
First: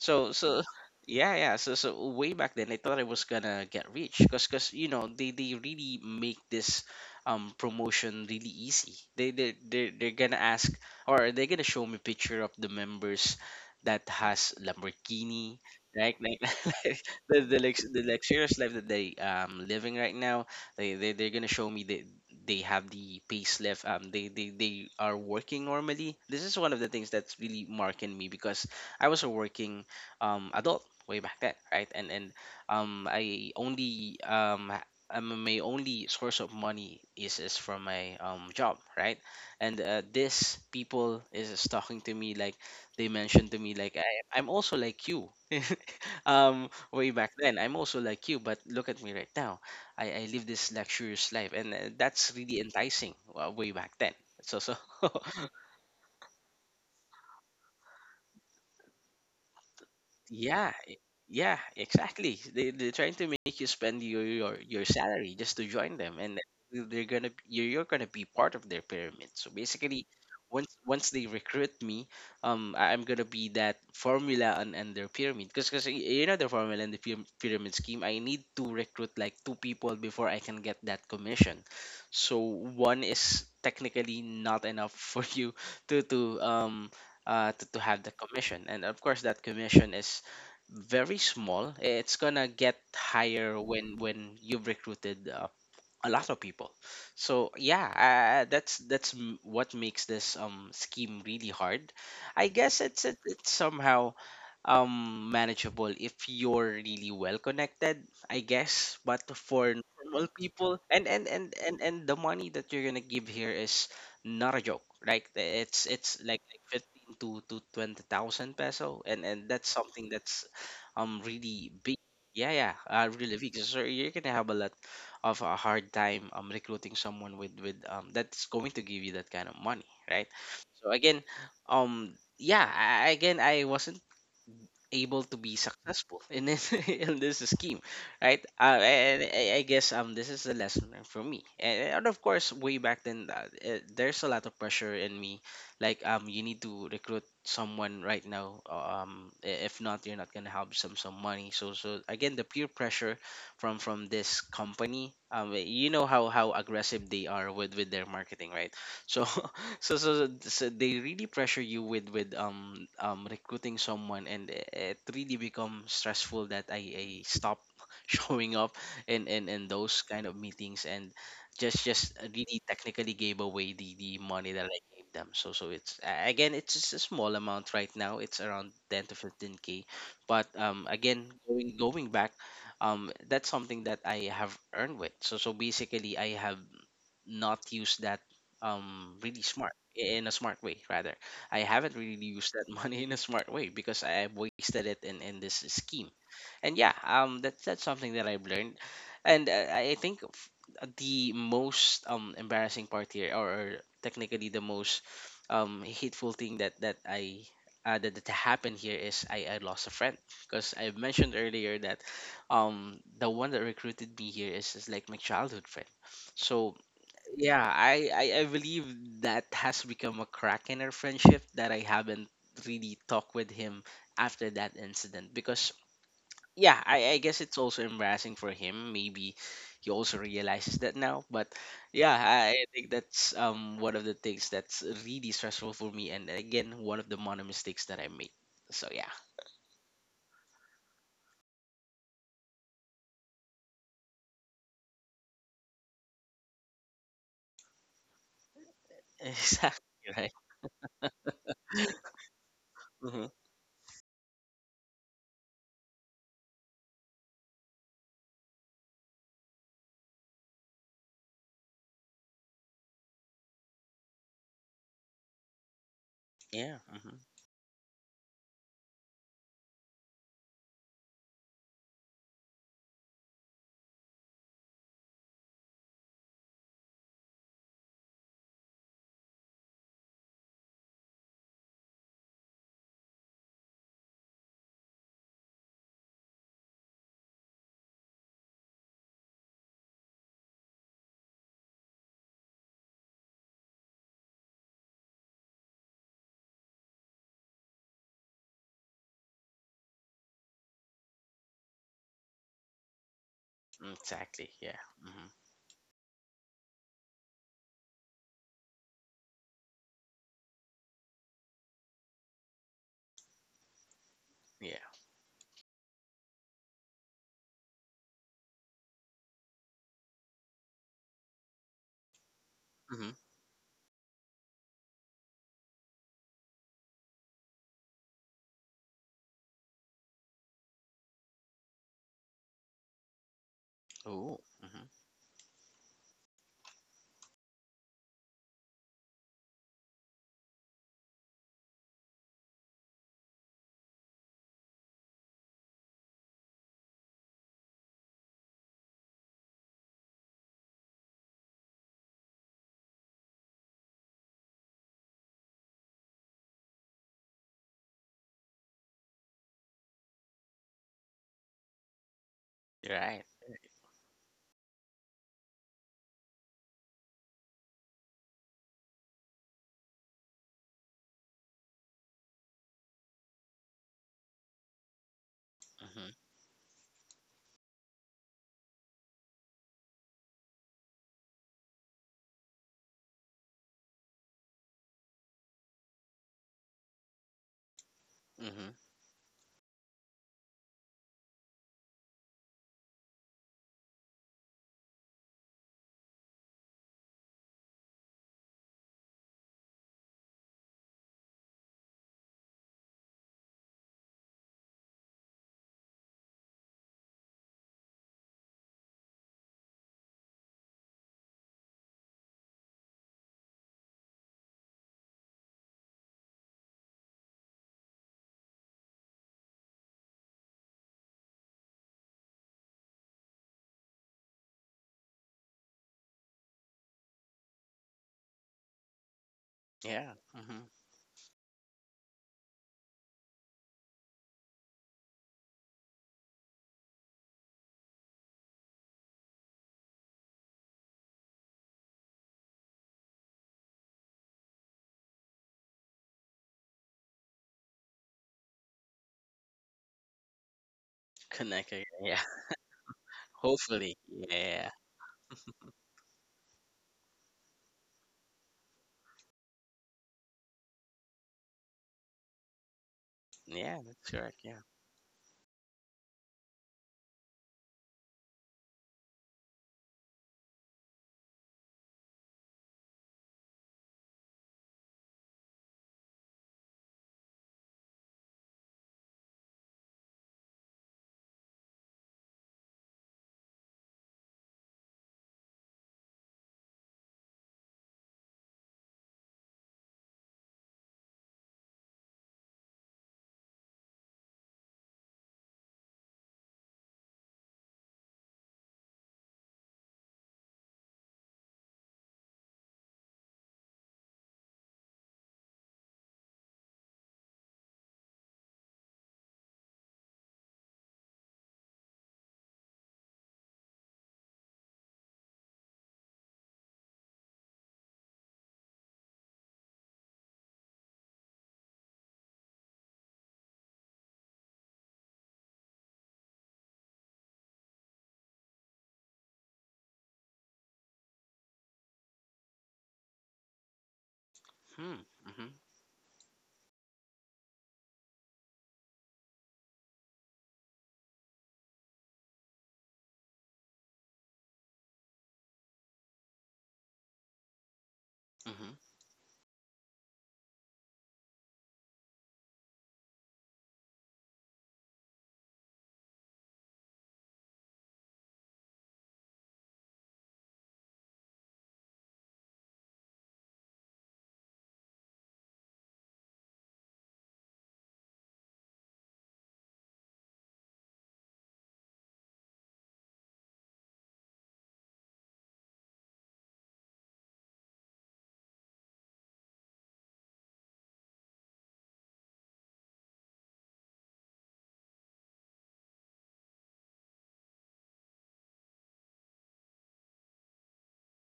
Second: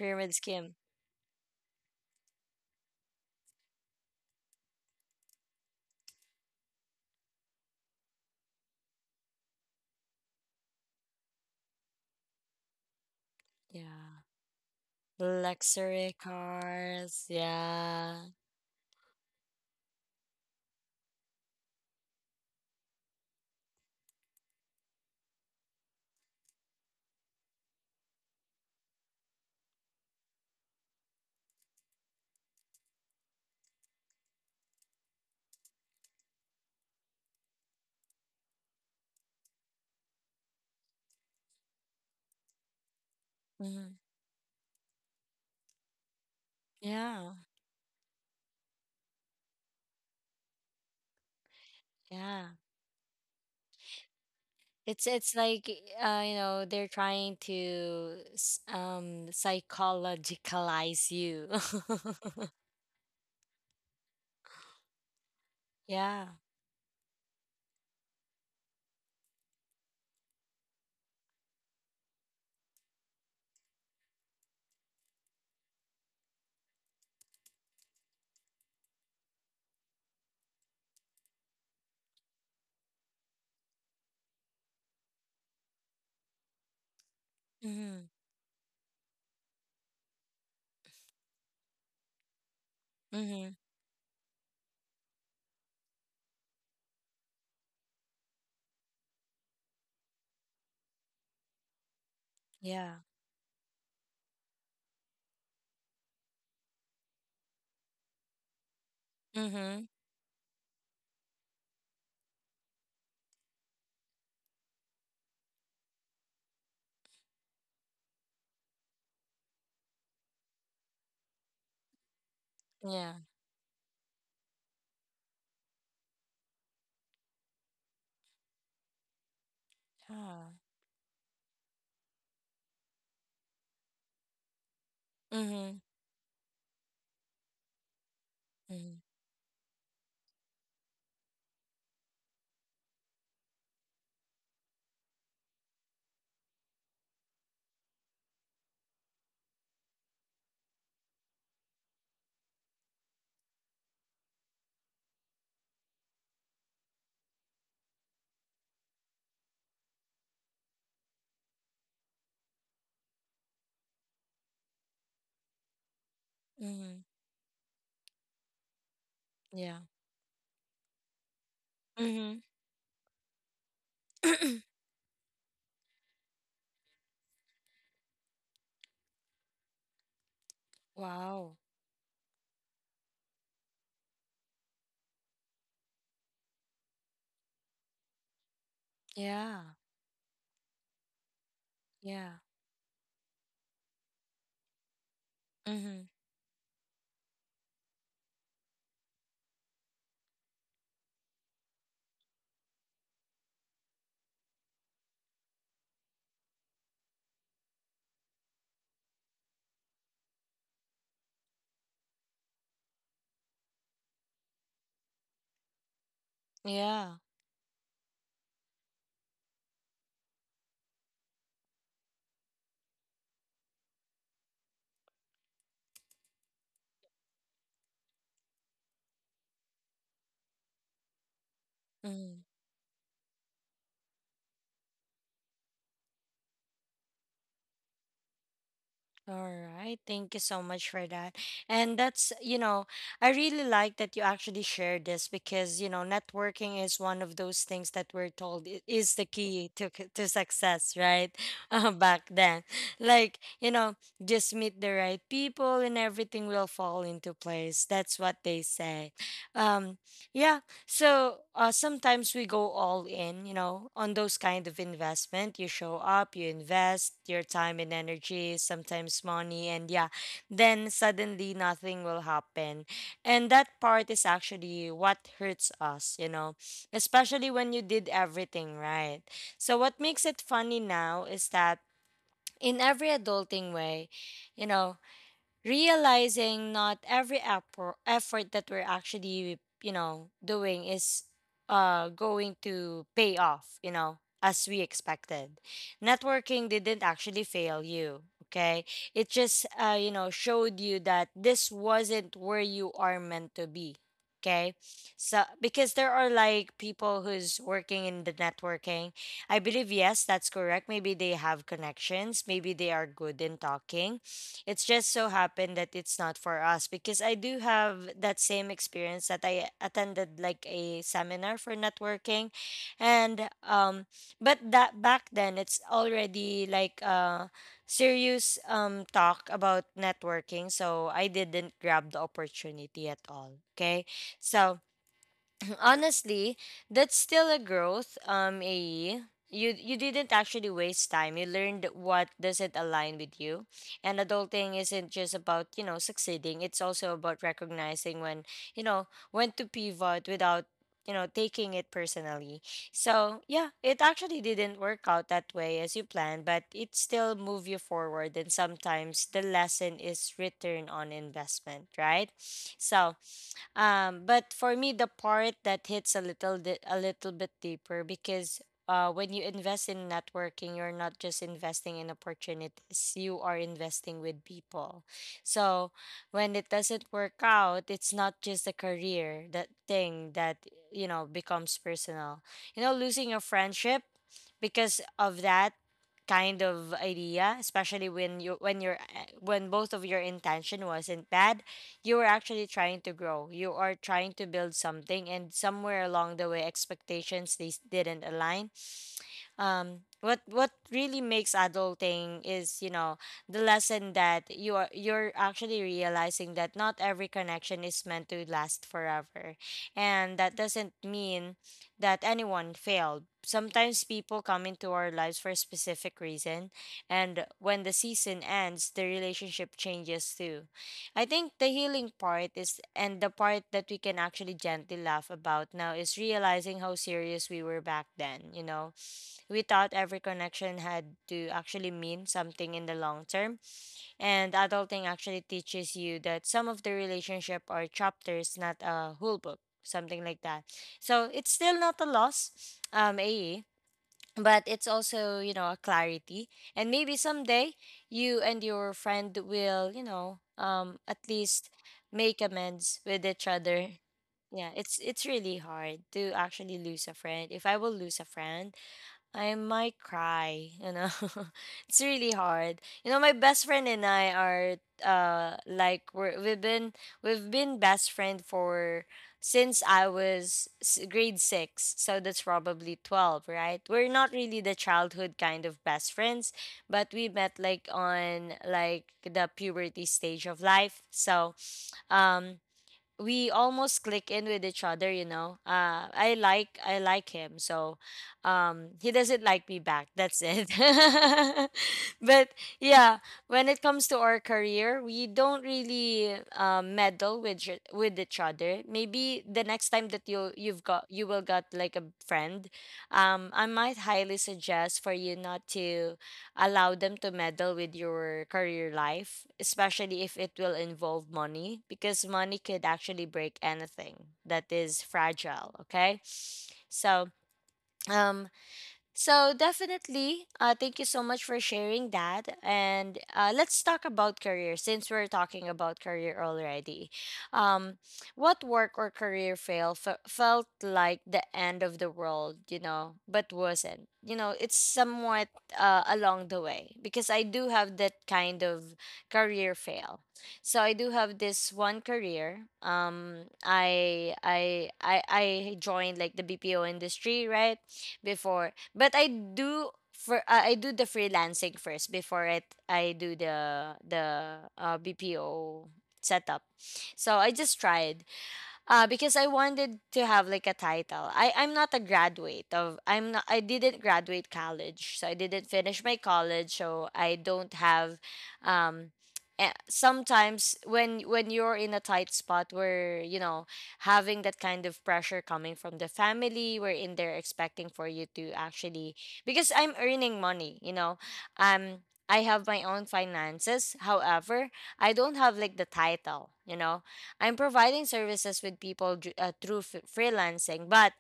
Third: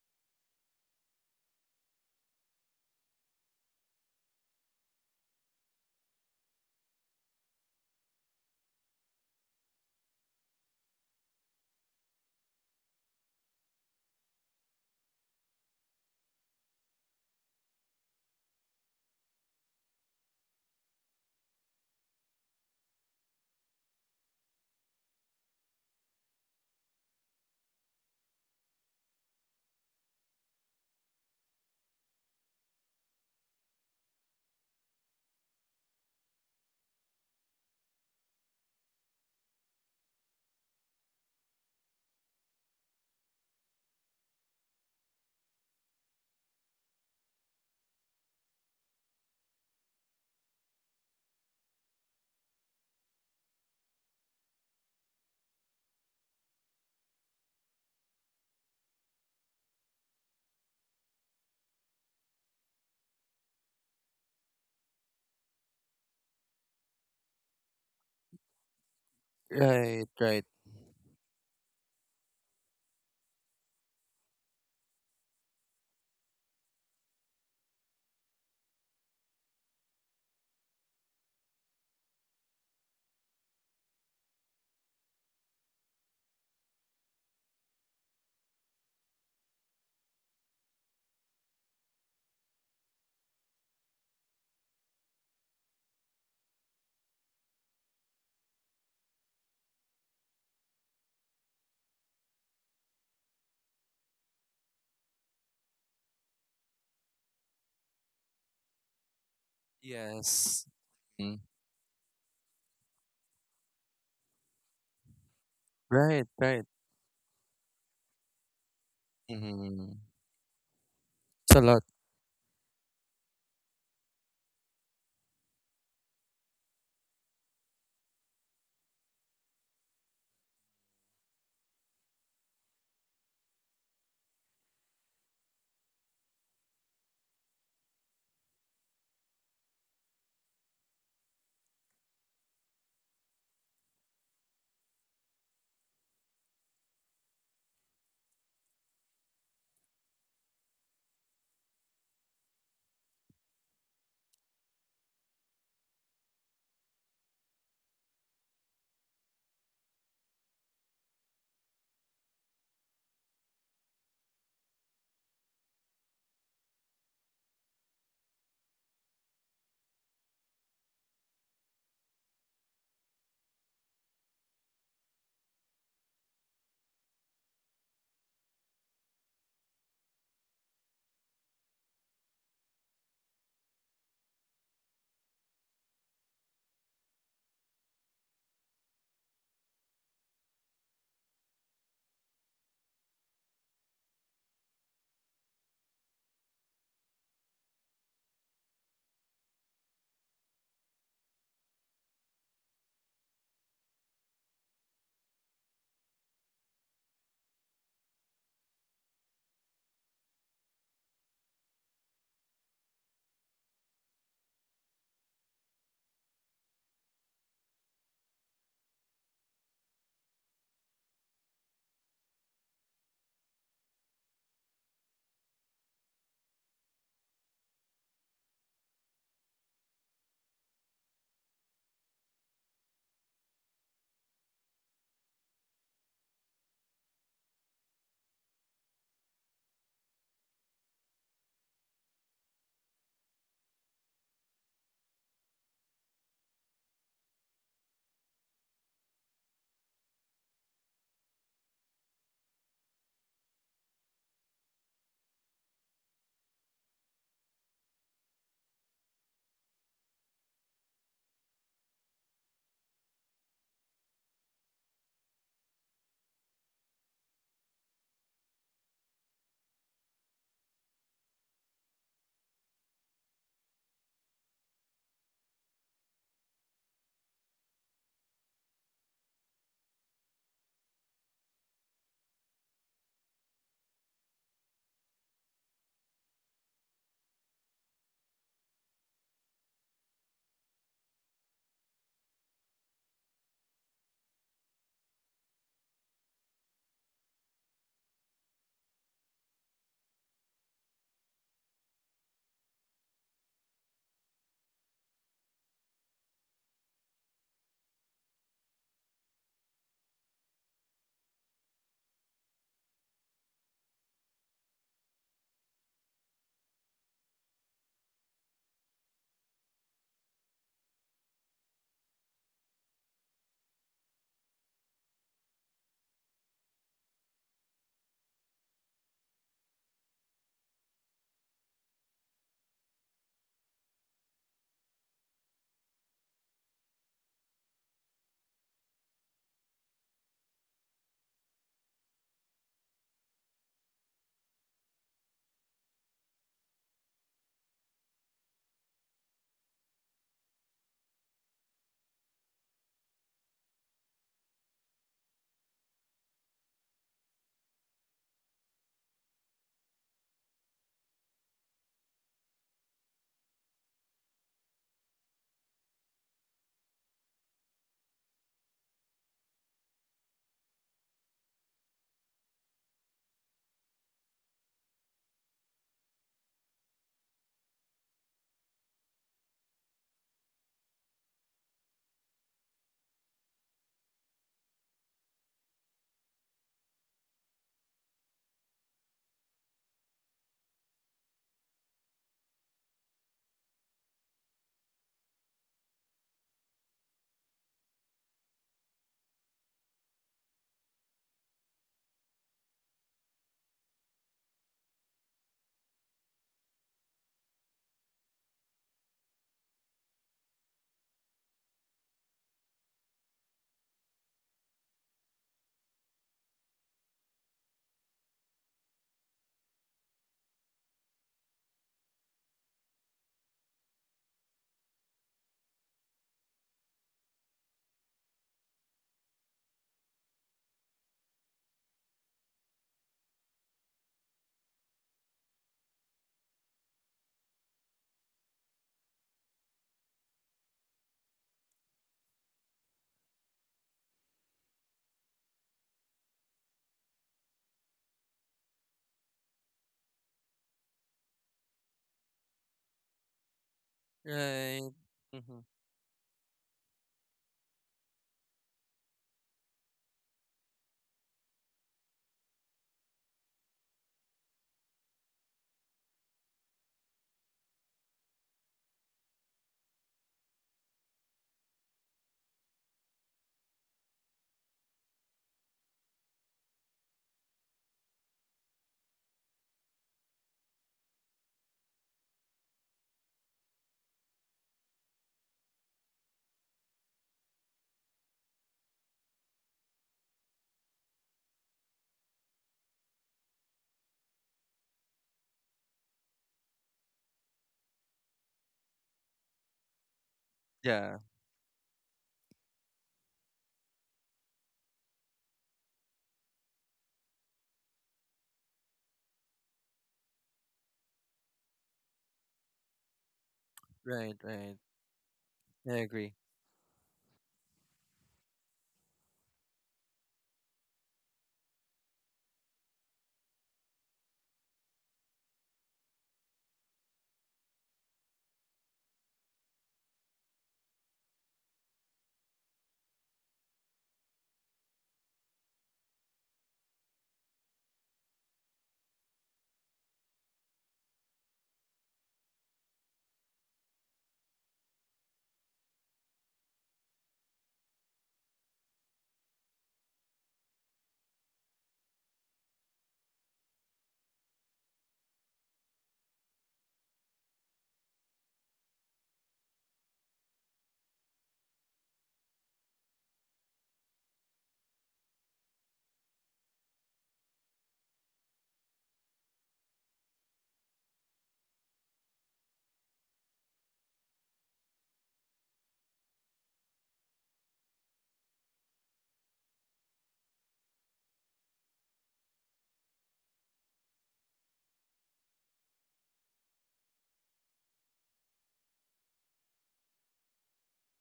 Speaker 3: So, so
Speaker 1: scheme.
Speaker 3: yeah, yeah. So, so way back then, I thought I was gonna get rich because you know, they really make this promotion really easy. They're gonna ask or they're gonna show me picture of the members that
Speaker 1: Yeah.
Speaker 3: has Lamborghini.
Speaker 1: Luxury
Speaker 3: Right, like
Speaker 1: cars,
Speaker 3: the
Speaker 1: yeah.
Speaker 3: luxurious life that they living right now, they're gonna show me they have the payslip. They, they are working normally. This is one of the things that's really marking me because I was a working adult way back then, right? And I only my only source of money is from my job, right? And this people is talking to me like they mentioned to me
Speaker 1: Hmm.
Speaker 3: like I, I'm also like you. Way
Speaker 1: Yeah,
Speaker 3: back then, I'm also like you, but look at me right now. I live this luxurious life, and that's
Speaker 1: yeah.
Speaker 3: really enticing way back then. So so
Speaker 1: It's like, you know, they're trying to
Speaker 3: yeah,
Speaker 1: psychologicalize you.
Speaker 3: yeah, exactly. They're trying to make you spend your salary just to join them,
Speaker 1: Yeah.
Speaker 3: and they're gonna you're gonna be part of their pyramid. So basically,
Speaker 2: Right, right.
Speaker 3: once they recruit me, I'm gonna be that formula and their pyramid. Because you know the formula and the pyramid scheme, I need to recruit like two people before I can get that commission. So one is technically not enough for you to to um to
Speaker 1: Mm-hmm.
Speaker 3: have the commission, and of course that commission is very small. It's gonna get
Speaker 1: Mm-hmm.
Speaker 3: higher when you've recruited a lot of people. So yeah, that's what makes this scheme really hard. I guess
Speaker 1: Yeah.
Speaker 3: it's somehow manageable if you're really well connected, I guess, but for
Speaker 1: Mm-hmm.
Speaker 3: normal
Speaker 2: Yes.
Speaker 3: people and
Speaker 2: Mm.
Speaker 3: and the money that you're gonna give here is not a joke. Like, it's
Speaker 2: Right,
Speaker 3: like
Speaker 2: right.
Speaker 3: 15 to 20,000 peso, and that's
Speaker 2: Hmm.
Speaker 3: something that's
Speaker 2: It's a
Speaker 3: really
Speaker 2: lot.
Speaker 3: big. Yeah, yeah,
Speaker 1: Yeah.
Speaker 3: really big. So you're gonna have a lot of a hard time recruiting someone with that's going to give you that kind of money, right?
Speaker 1: Yeah.
Speaker 3: So again, yeah, I, again, I wasn't able to be
Speaker 1: Mm-hmm.
Speaker 3: successful in this, in this scheme, right?
Speaker 1: Mm-hmm.
Speaker 3: And I guess this is the lesson learned for me. And of course, way back then, there's a lot of pressure in me. Like, you need to recruit someone right now. If not, you're not gonna have some money. So so again, the peer pressure from this company. You know how aggressive they are with their marketing, right? So so, so so they really pressure you with recruiting someone, and it really becomes stressful that
Speaker 1: Mm-hmm.
Speaker 3: I stop showing up in
Speaker 1: Yeah.
Speaker 3: those kind of meetings and just
Speaker 1: Mm-hmm.
Speaker 3: really technically gave away the money that I gave them. So so it's again, it's just a small amount. Right now, it's around 10 to 15K. But um, again,
Speaker 1: Wow.
Speaker 3: going back, that's something that I have earned with. So so basically, I have not use that really
Speaker 1: Yeah.
Speaker 3: smart in a smart way. Rather, I haven't really
Speaker 1: Yeah.
Speaker 3: used that money in a smart way because I have wasted it in this
Speaker 1: Mm-hmm.
Speaker 3: scheme. And yeah, um, that's something that I've learned. And I think the most embarrassing part here, or technically the most hateful thing that that happened here, is I lost a friend, because I mentioned earlier that the one that recruited me here is like my childhood friend. So
Speaker 1: Yeah.
Speaker 3: yeah, I believe that has become a crack in our friendship, that I haven't really talked with him after that incident. Because yeah, I guess it's also embarrassing for him. Maybe he also realizes that now. But yeah,
Speaker 1: Mm-hmm.
Speaker 3: I think that's one of the things that's really stressful for me, and again, one of the minor mistakes that I made. So yeah.
Speaker 1: All right. Thank you so much for that. And that's, you know, I really like that you actually share this because, you know, networking is one of those things that we're told is the key
Speaker 3: Exactly,
Speaker 1: to to
Speaker 3: right.
Speaker 1: success, right? Back then.
Speaker 3: Hmm.
Speaker 1: Like, you know, just meet the right people and everything will fall into place. That's what they say. Um yeah, so sometimes we go all in, you know, on those kind of investment. You show up, you
Speaker 3: Yeah. Hmm.
Speaker 1: invest your time and energy, sometimes money, and yeah, then suddenly nothing will happen. And that part is actually what hurts us, you know, especially when you did everything right. So what makes it funny now is that in every adulting way, you know, realizing not every effort that we're actually, you know, doing is going to pay off, you know, as we expected. Networking didn't actually fail you, okay? It just, you know, showed you that this wasn't where you are meant to be.
Speaker 3: Exactly.
Speaker 1: Okay?
Speaker 3: Yeah. Hmm.
Speaker 1: So because there are, like, people who's working in the networking, I believe, yes, that's correct. Maybe they have connections, maybe they are good in talking.
Speaker 3: Yeah.
Speaker 1: It's just so happened that it's not for us, because I do have that same experience that I attended like a seminar for networking.
Speaker 3: Hmm.
Speaker 1: And but that, back then, it's already like a serious talk about networking, so I didn't grab the opportunity at all. Okay?
Speaker 3: Oh.
Speaker 1: So
Speaker 3: Hmm.
Speaker 1: honestly, that's still a growth, AE. You you didn't actually waste time. You learned what doesn't align with you. And adulting isn't just about, you know, succeeding. It's also about recognizing when, you know, when to pivot without, you know, taking it personally. So yeah, it actually didn't work out that way as you planned, but it still moved you forward, and sometimes the lesson is return on investment, right? So
Speaker 3: Right.
Speaker 1: but for me, the part that hits a little bit deeper, because when you invest in networking, you're not just investing in opportunities; you are investing with people. So
Speaker 3: Hmm.
Speaker 1: when it doesn't work out, it's not just a career that thing that, you know, becomes personal. You know, losing a friendship because of that kind of idea, especially when you,
Speaker 3: Hmm.
Speaker 1: when your when both of your intention wasn't bad. You are actually trying to grow. You are trying to build something, and somewhere along the way, expectations these didn't align. What really makes adulting is, you know, the lesson that you're actually realizing that not every connection is meant to last forever. And that doesn't mean that anyone failed. Sometimes people come into our lives for a specific reason, and when the season ends, the relationship changes too. I think the healing part is, and the part that we can actually gently laugh about now, is realizing how serious we were back then, you know. We thought
Speaker 3: Yeah,
Speaker 1: every
Speaker 3: mhm.
Speaker 1: connection had to actually mean something in the long term. And adulting actually teaches you that some of the relationship are chapters, not a whole book, something like that. So it's still not a loss, AE, but it's also, you know, a clarity. And maybe someday you and your friend will, you know, at least
Speaker 3: Connected, yeah.
Speaker 1: make amends with each other.
Speaker 3: Hopefully, yeah.
Speaker 1: Yeah,
Speaker 2: Right.
Speaker 1: it's
Speaker 2: Hmm.
Speaker 1: really hard to actually lose a friend. If I will lose a friend, I might cry, you know. It's really hard. You know, my best
Speaker 3: Yeah,
Speaker 1: friend
Speaker 3: that's
Speaker 1: and I
Speaker 3: correct, yeah.
Speaker 1: are like we've been best friend for since I was grade 6. So that's probably 12, right? We're not really the childhood kind of best friends, but we met like on like the puberty stage of life. So, um, we almost click in with each other, you know. I like him, so he doesn't like me back, that's it. But yeah, when it comes to our career, we don't really meddle with with each other. Maybe the next time that you you've got
Speaker 2: Yeah,
Speaker 1: you will got like a friend, um, I might highly suggest for you not to allow them to meddle with your career life, especially if it will involve money, because money could actually break anything
Speaker 2: right,
Speaker 1: that
Speaker 2: right.
Speaker 1: is fragile.
Speaker 2: I
Speaker 1: Okay.
Speaker 2: agree.
Speaker 1: So, um, so definitely, thank you so much for sharing that. And let's talk about career since we're talking about career already. Um, what work or career felt like the end of the world, you know, but wasn't. You know, it's
Speaker 3: Hmm, mhm,
Speaker 1: somewhat along the way, because I do have that kind of career fail. So I do have this one career. I joined like the BPO industry, right?
Speaker 3: mhm.
Speaker 1: Before, but I do for I do the freelancing first before it I do the BPO setup. So I just tried because I wanted to have like a title. I I'm not a graduate of I'm not I didn't graduate college, so I didn't finish my college, so I don't have um sometimes when you're in a tight spot where, you know, having that kind of pressure coming from the family wherein they're expecting for you to actually, because I'm earning money, you know. Um, I have my own finances, however I don't have like the title, you know. I'm providing services with people through freelancing, but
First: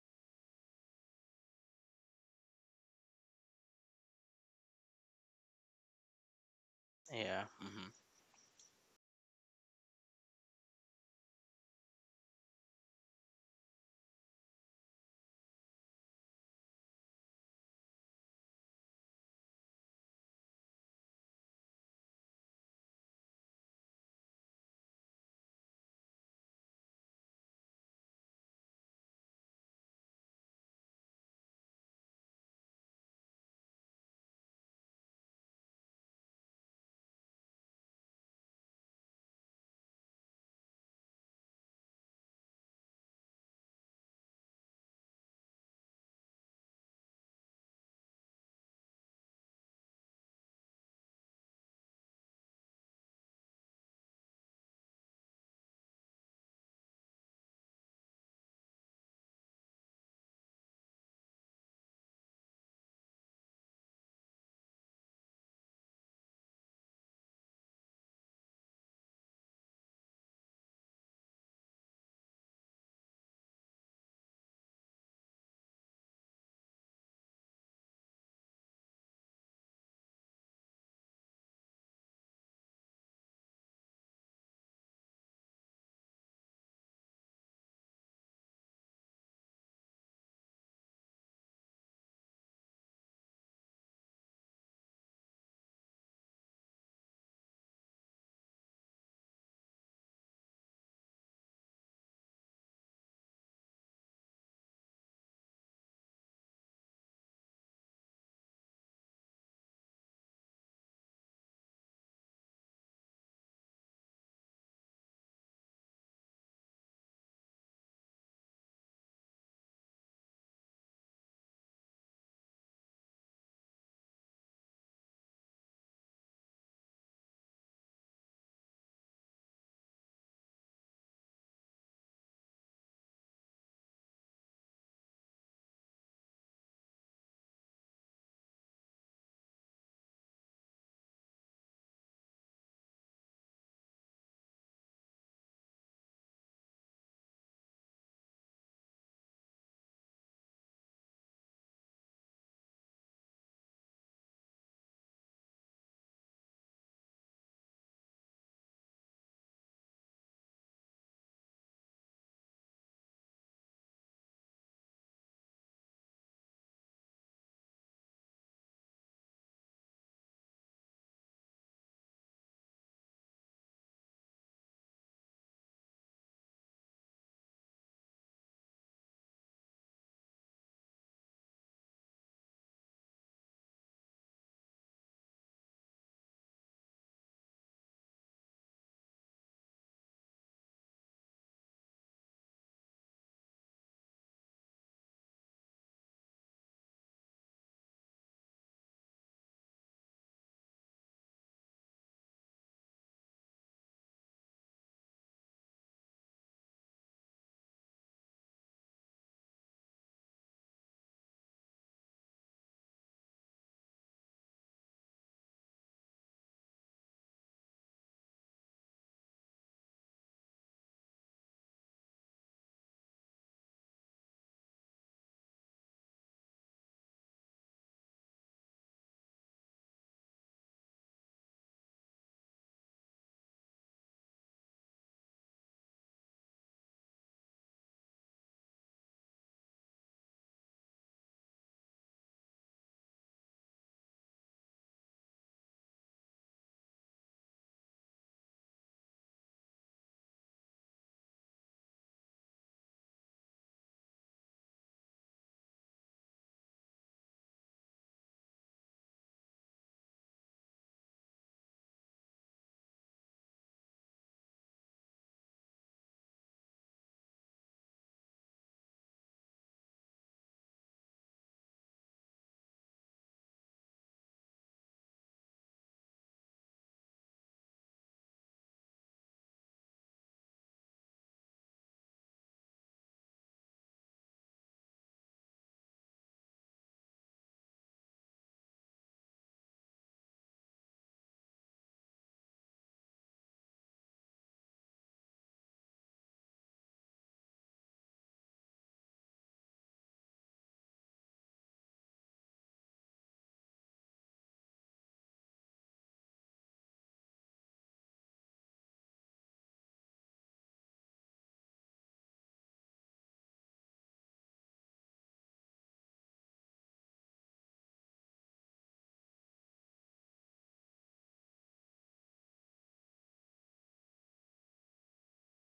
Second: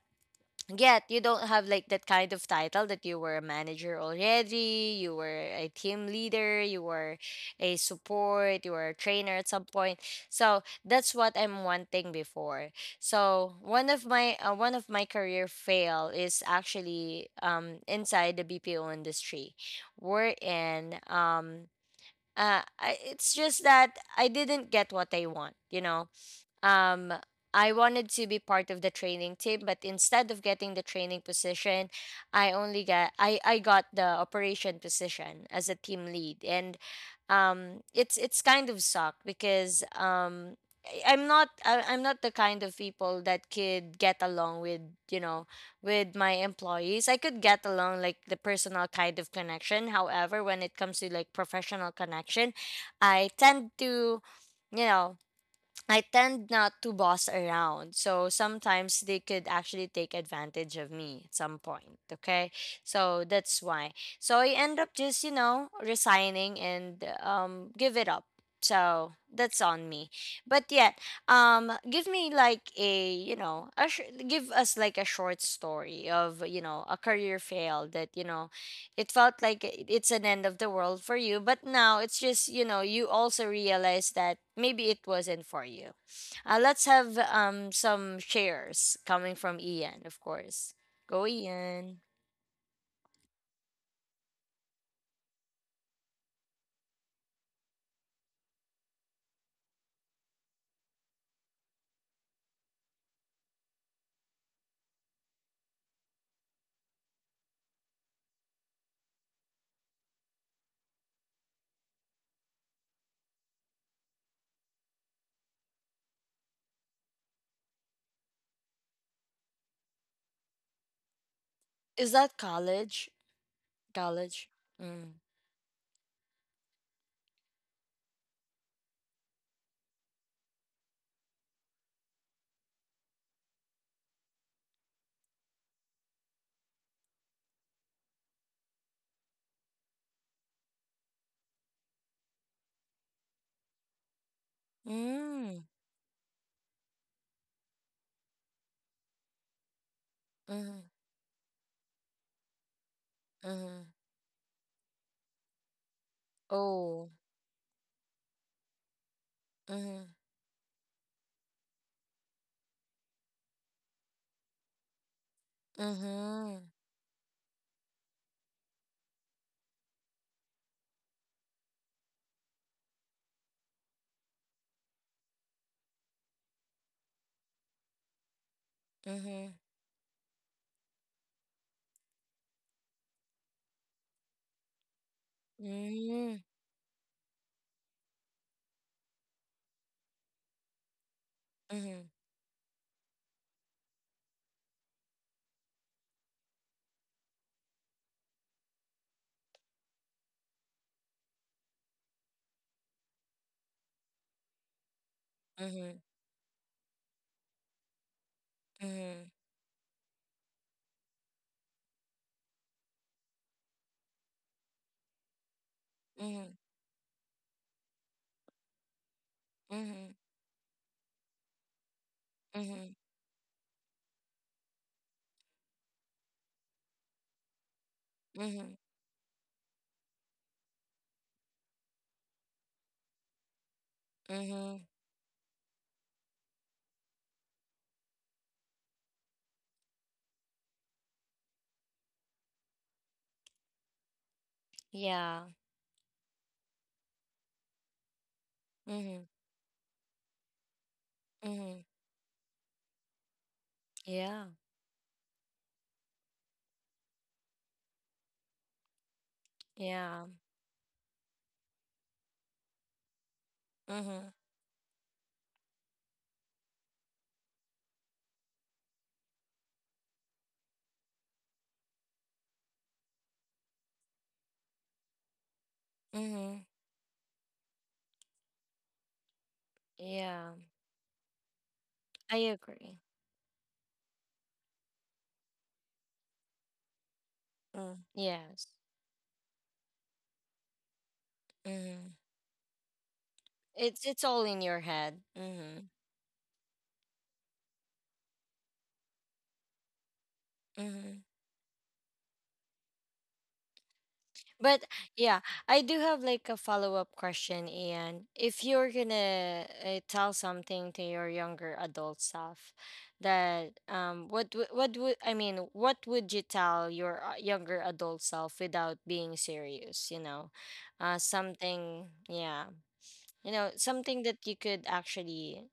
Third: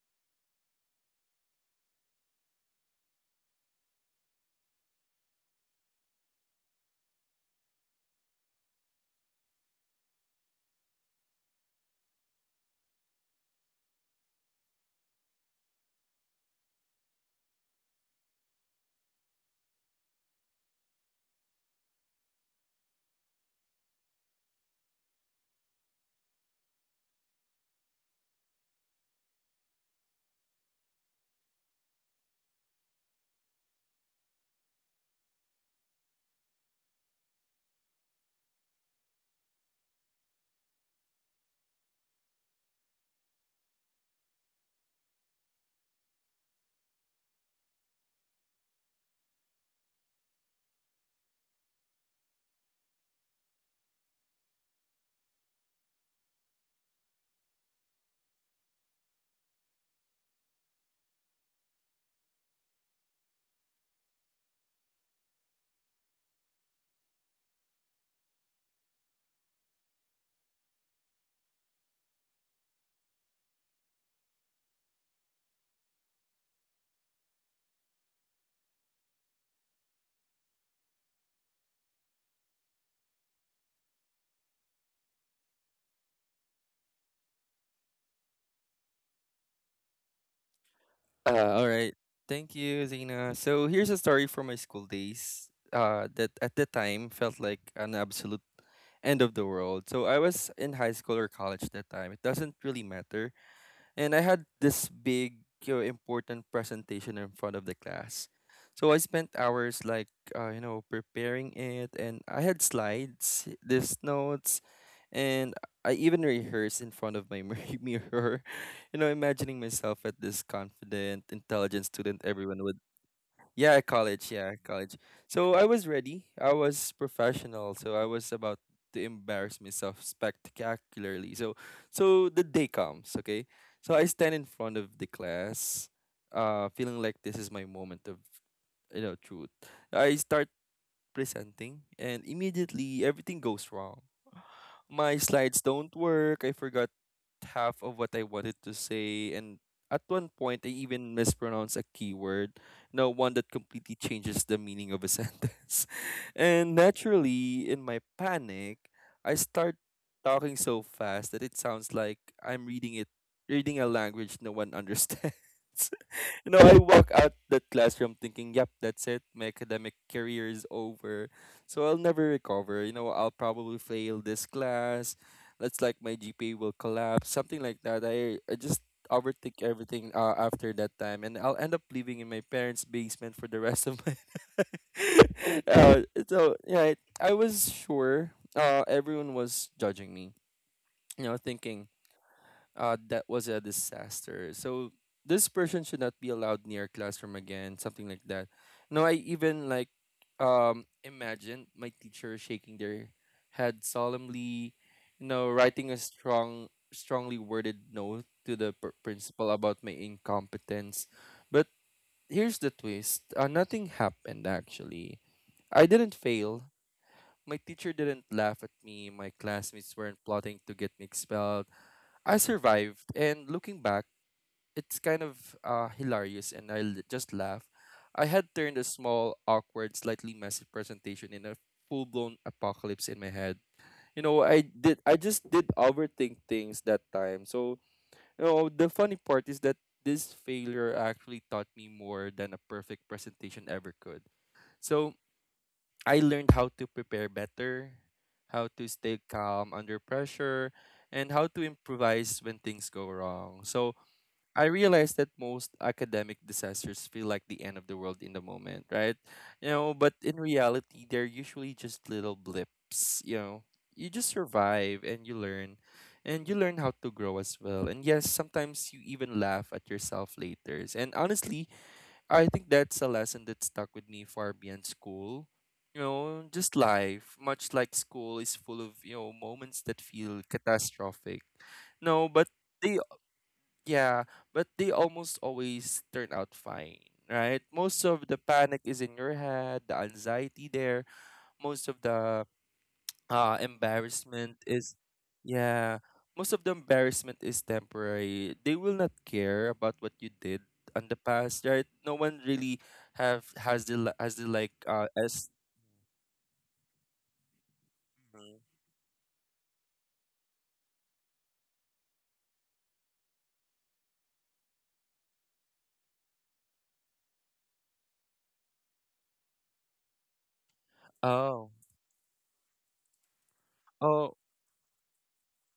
Speaker 1: yet you don't have like that kind of title that you were a manager already, you were a team leader, you were
Speaker 3: Yeah,
Speaker 1: a
Speaker 3: mhm.
Speaker 1: support, you were a trainer at some point. So that's what I'm wanting before. So one of my career fail is actually inside the BPO industry. We're in it's just that I didn't get what I want, you know. Um, I wanted to be part of the training team, but instead of getting the training position, I only got I got the operation position as a team lead. And it's kind of sucked because I'm not the kind of people that could get along with, you know, with my employees. I could get along like the personal kind of connection. However, when it comes to like professional connection, I tend to, you know, I tend not to boss around. So sometimes they could actually take advantage of me at some point. Okay. So that's why. So I end up just, you know, resigning and give it up. So that's on me. But yet, give me like a, you know, give us like a short story of, you know, a career fail that, you know, it felt like it's an end of the world for you, but now it's just, you know, you also realize that maybe it wasn't for you. Let's have some shares coming from Ian, of course. Go,
Speaker 2: All right.
Speaker 1: Ian.
Speaker 2: Thank you, Zena. So here's a story from my school days. That at the time felt like an absolute end of the world. So I was in high school or college that time. It doesn't really matter, and I had this big, you know, important presentation in front of the class. So I spent hours like, you know, preparing it, and I had slides, these notes, and I even rehearsed in front of my mirror. You know, imagining myself at this confident, intelligent
Speaker 1: Is
Speaker 2: student
Speaker 1: that
Speaker 2: everyone would.
Speaker 1: college?
Speaker 2: Yeah, college.
Speaker 1: College.
Speaker 2: Yeah, college.
Speaker 1: Mm.
Speaker 2: So I was ready. I was professional. So I was about to embarrass myself spectacularly. So, so the day comes. Okay. So I stand in front of the class, feeling like this is my moment of, you know, truth. I start presenting, and immediately everything goes wrong. My slides
Speaker 1: Mm.
Speaker 2: don't work. I forgot half of what I wanted to say. And at one point, I
Speaker 1: Mm.
Speaker 2: even mispronounced a keyword. No, one that
Speaker 1: Mm.
Speaker 2: completely changes the meaning of a sentence. And
Speaker 1: Oh.
Speaker 2: naturally, in my panic, I start
Speaker 1: Mm.
Speaker 2: talking so fast that it sounds like I'm reading it, reading a language no one understands. You know,
Speaker 1: Mm.
Speaker 2: I walk out that classroom thinking, yep, that's it. My academic career is over. So I'll never recover. You know, I'll probably fail this class. That's like my GPA will collapse, something like that. I just
Speaker 1: Mm.
Speaker 2: overthink everything, after that time, and I'll end up living in my parents' basement for the rest of my. uh,
Speaker 1: Mm.
Speaker 2: so yeah, I was sure. Everyone was judging me. You know, thinking,
Speaker 1: Mm.
Speaker 2: that was a disaster. So this person should not be allowed near classroom again, something like that. No, I even like, imagine my teacher shaking their head solemnly, you know, writing a
Speaker 1: Mm.
Speaker 2: strongly worded note to the
Speaker 1: Mm.
Speaker 2: principal about my incompetence. But here's the twist: nothing happened actually. I didn't
Speaker 1: Mm.
Speaker 2: fail. My teacher didn't laugh at me. My classmates
Speaker 1: Mm.
Speaker 2: weren't plotting to get me expelled. I
Speaker 1: Mm.
Speaker 2: survived, and looking back, it's kind of, hilarious, and I just laugh. I had turned
Speaker 1: Mm.
Speaker 2: a small, awkward, slightly messy presentation in a full-blown apocalypse in my head. You know,
Speaker 1: Mm.
Speaker 2: I just did overthink things that time. So, you know, the funny part is that this failure actually taught me more than a perfect presentation ever could. So,
Speaker 1: Yeah.
Speaker 2: I learned how to prepare better, how to stay
Speaker 1: Mm.
Speaker 2: calm under pressure, and how to
Speaker 1: Mm.
Speaker 2: improvise when things go wrong. So,
Speaker 1: Yeah.
Speaker 2: I realize that most academic disasters feel like the end of the world in the moment, right? You know, but
Speaker 1: Yeah.
Speaker 2: in reality, they're usually just little blips, you know. You just
Speaker 1: Mm.
Speaker 2: survive and you learn how to grow as well. And yes, sometimes you even laugh at yourself later. And honestly, I think that's a lesson that stuck with me far beyond school. You know,
Speaker 1: Mm.
Speaker 2: just life, much like school, is full of, you know, moments that feel
Speaker 1: Yeah.
Speaker 2: catastrophic. No,
Speaker 1: I
Speaker 2: but they
Speaker 1: agree.
Speaker 2: yeah, but they almost always turn out fine, right? Most
Speaker 1: Mm.
Speaker 2: of the
Speaker 1: Yes.
Speaker 2: panic is in your head, the anxiety there, most of
Speaker 1: Mm-hmm.
Speaker 2: the
Speaker 1: It's all
Speaker 2: embarrassment
Speaker 1: in your
Speaker 2: is,
Speaker 1: head. Mm-hmm.
Speaker 2: yeah, most of the embarrassment is temporary. They will not care about what you did on the
Speaker 1: Mm-hmm.
Speaker 2: past, right? No one really have has the like,
Speaker 1: But yeah,
Speaker 2: as.
Speaker 1: I do have like a follow-up question, Ian.
Speaker 2: Mhm.
Speaker 1: If you're gonna tell something to your younger adult self, that what what would I mean? What would you tell your younger adult self without being serious? You know,
Speaker 2: Oh,
Speaker 1: something. Yeah, you know, something
Speaker 2: oh,
Speaker 1: that you could actually,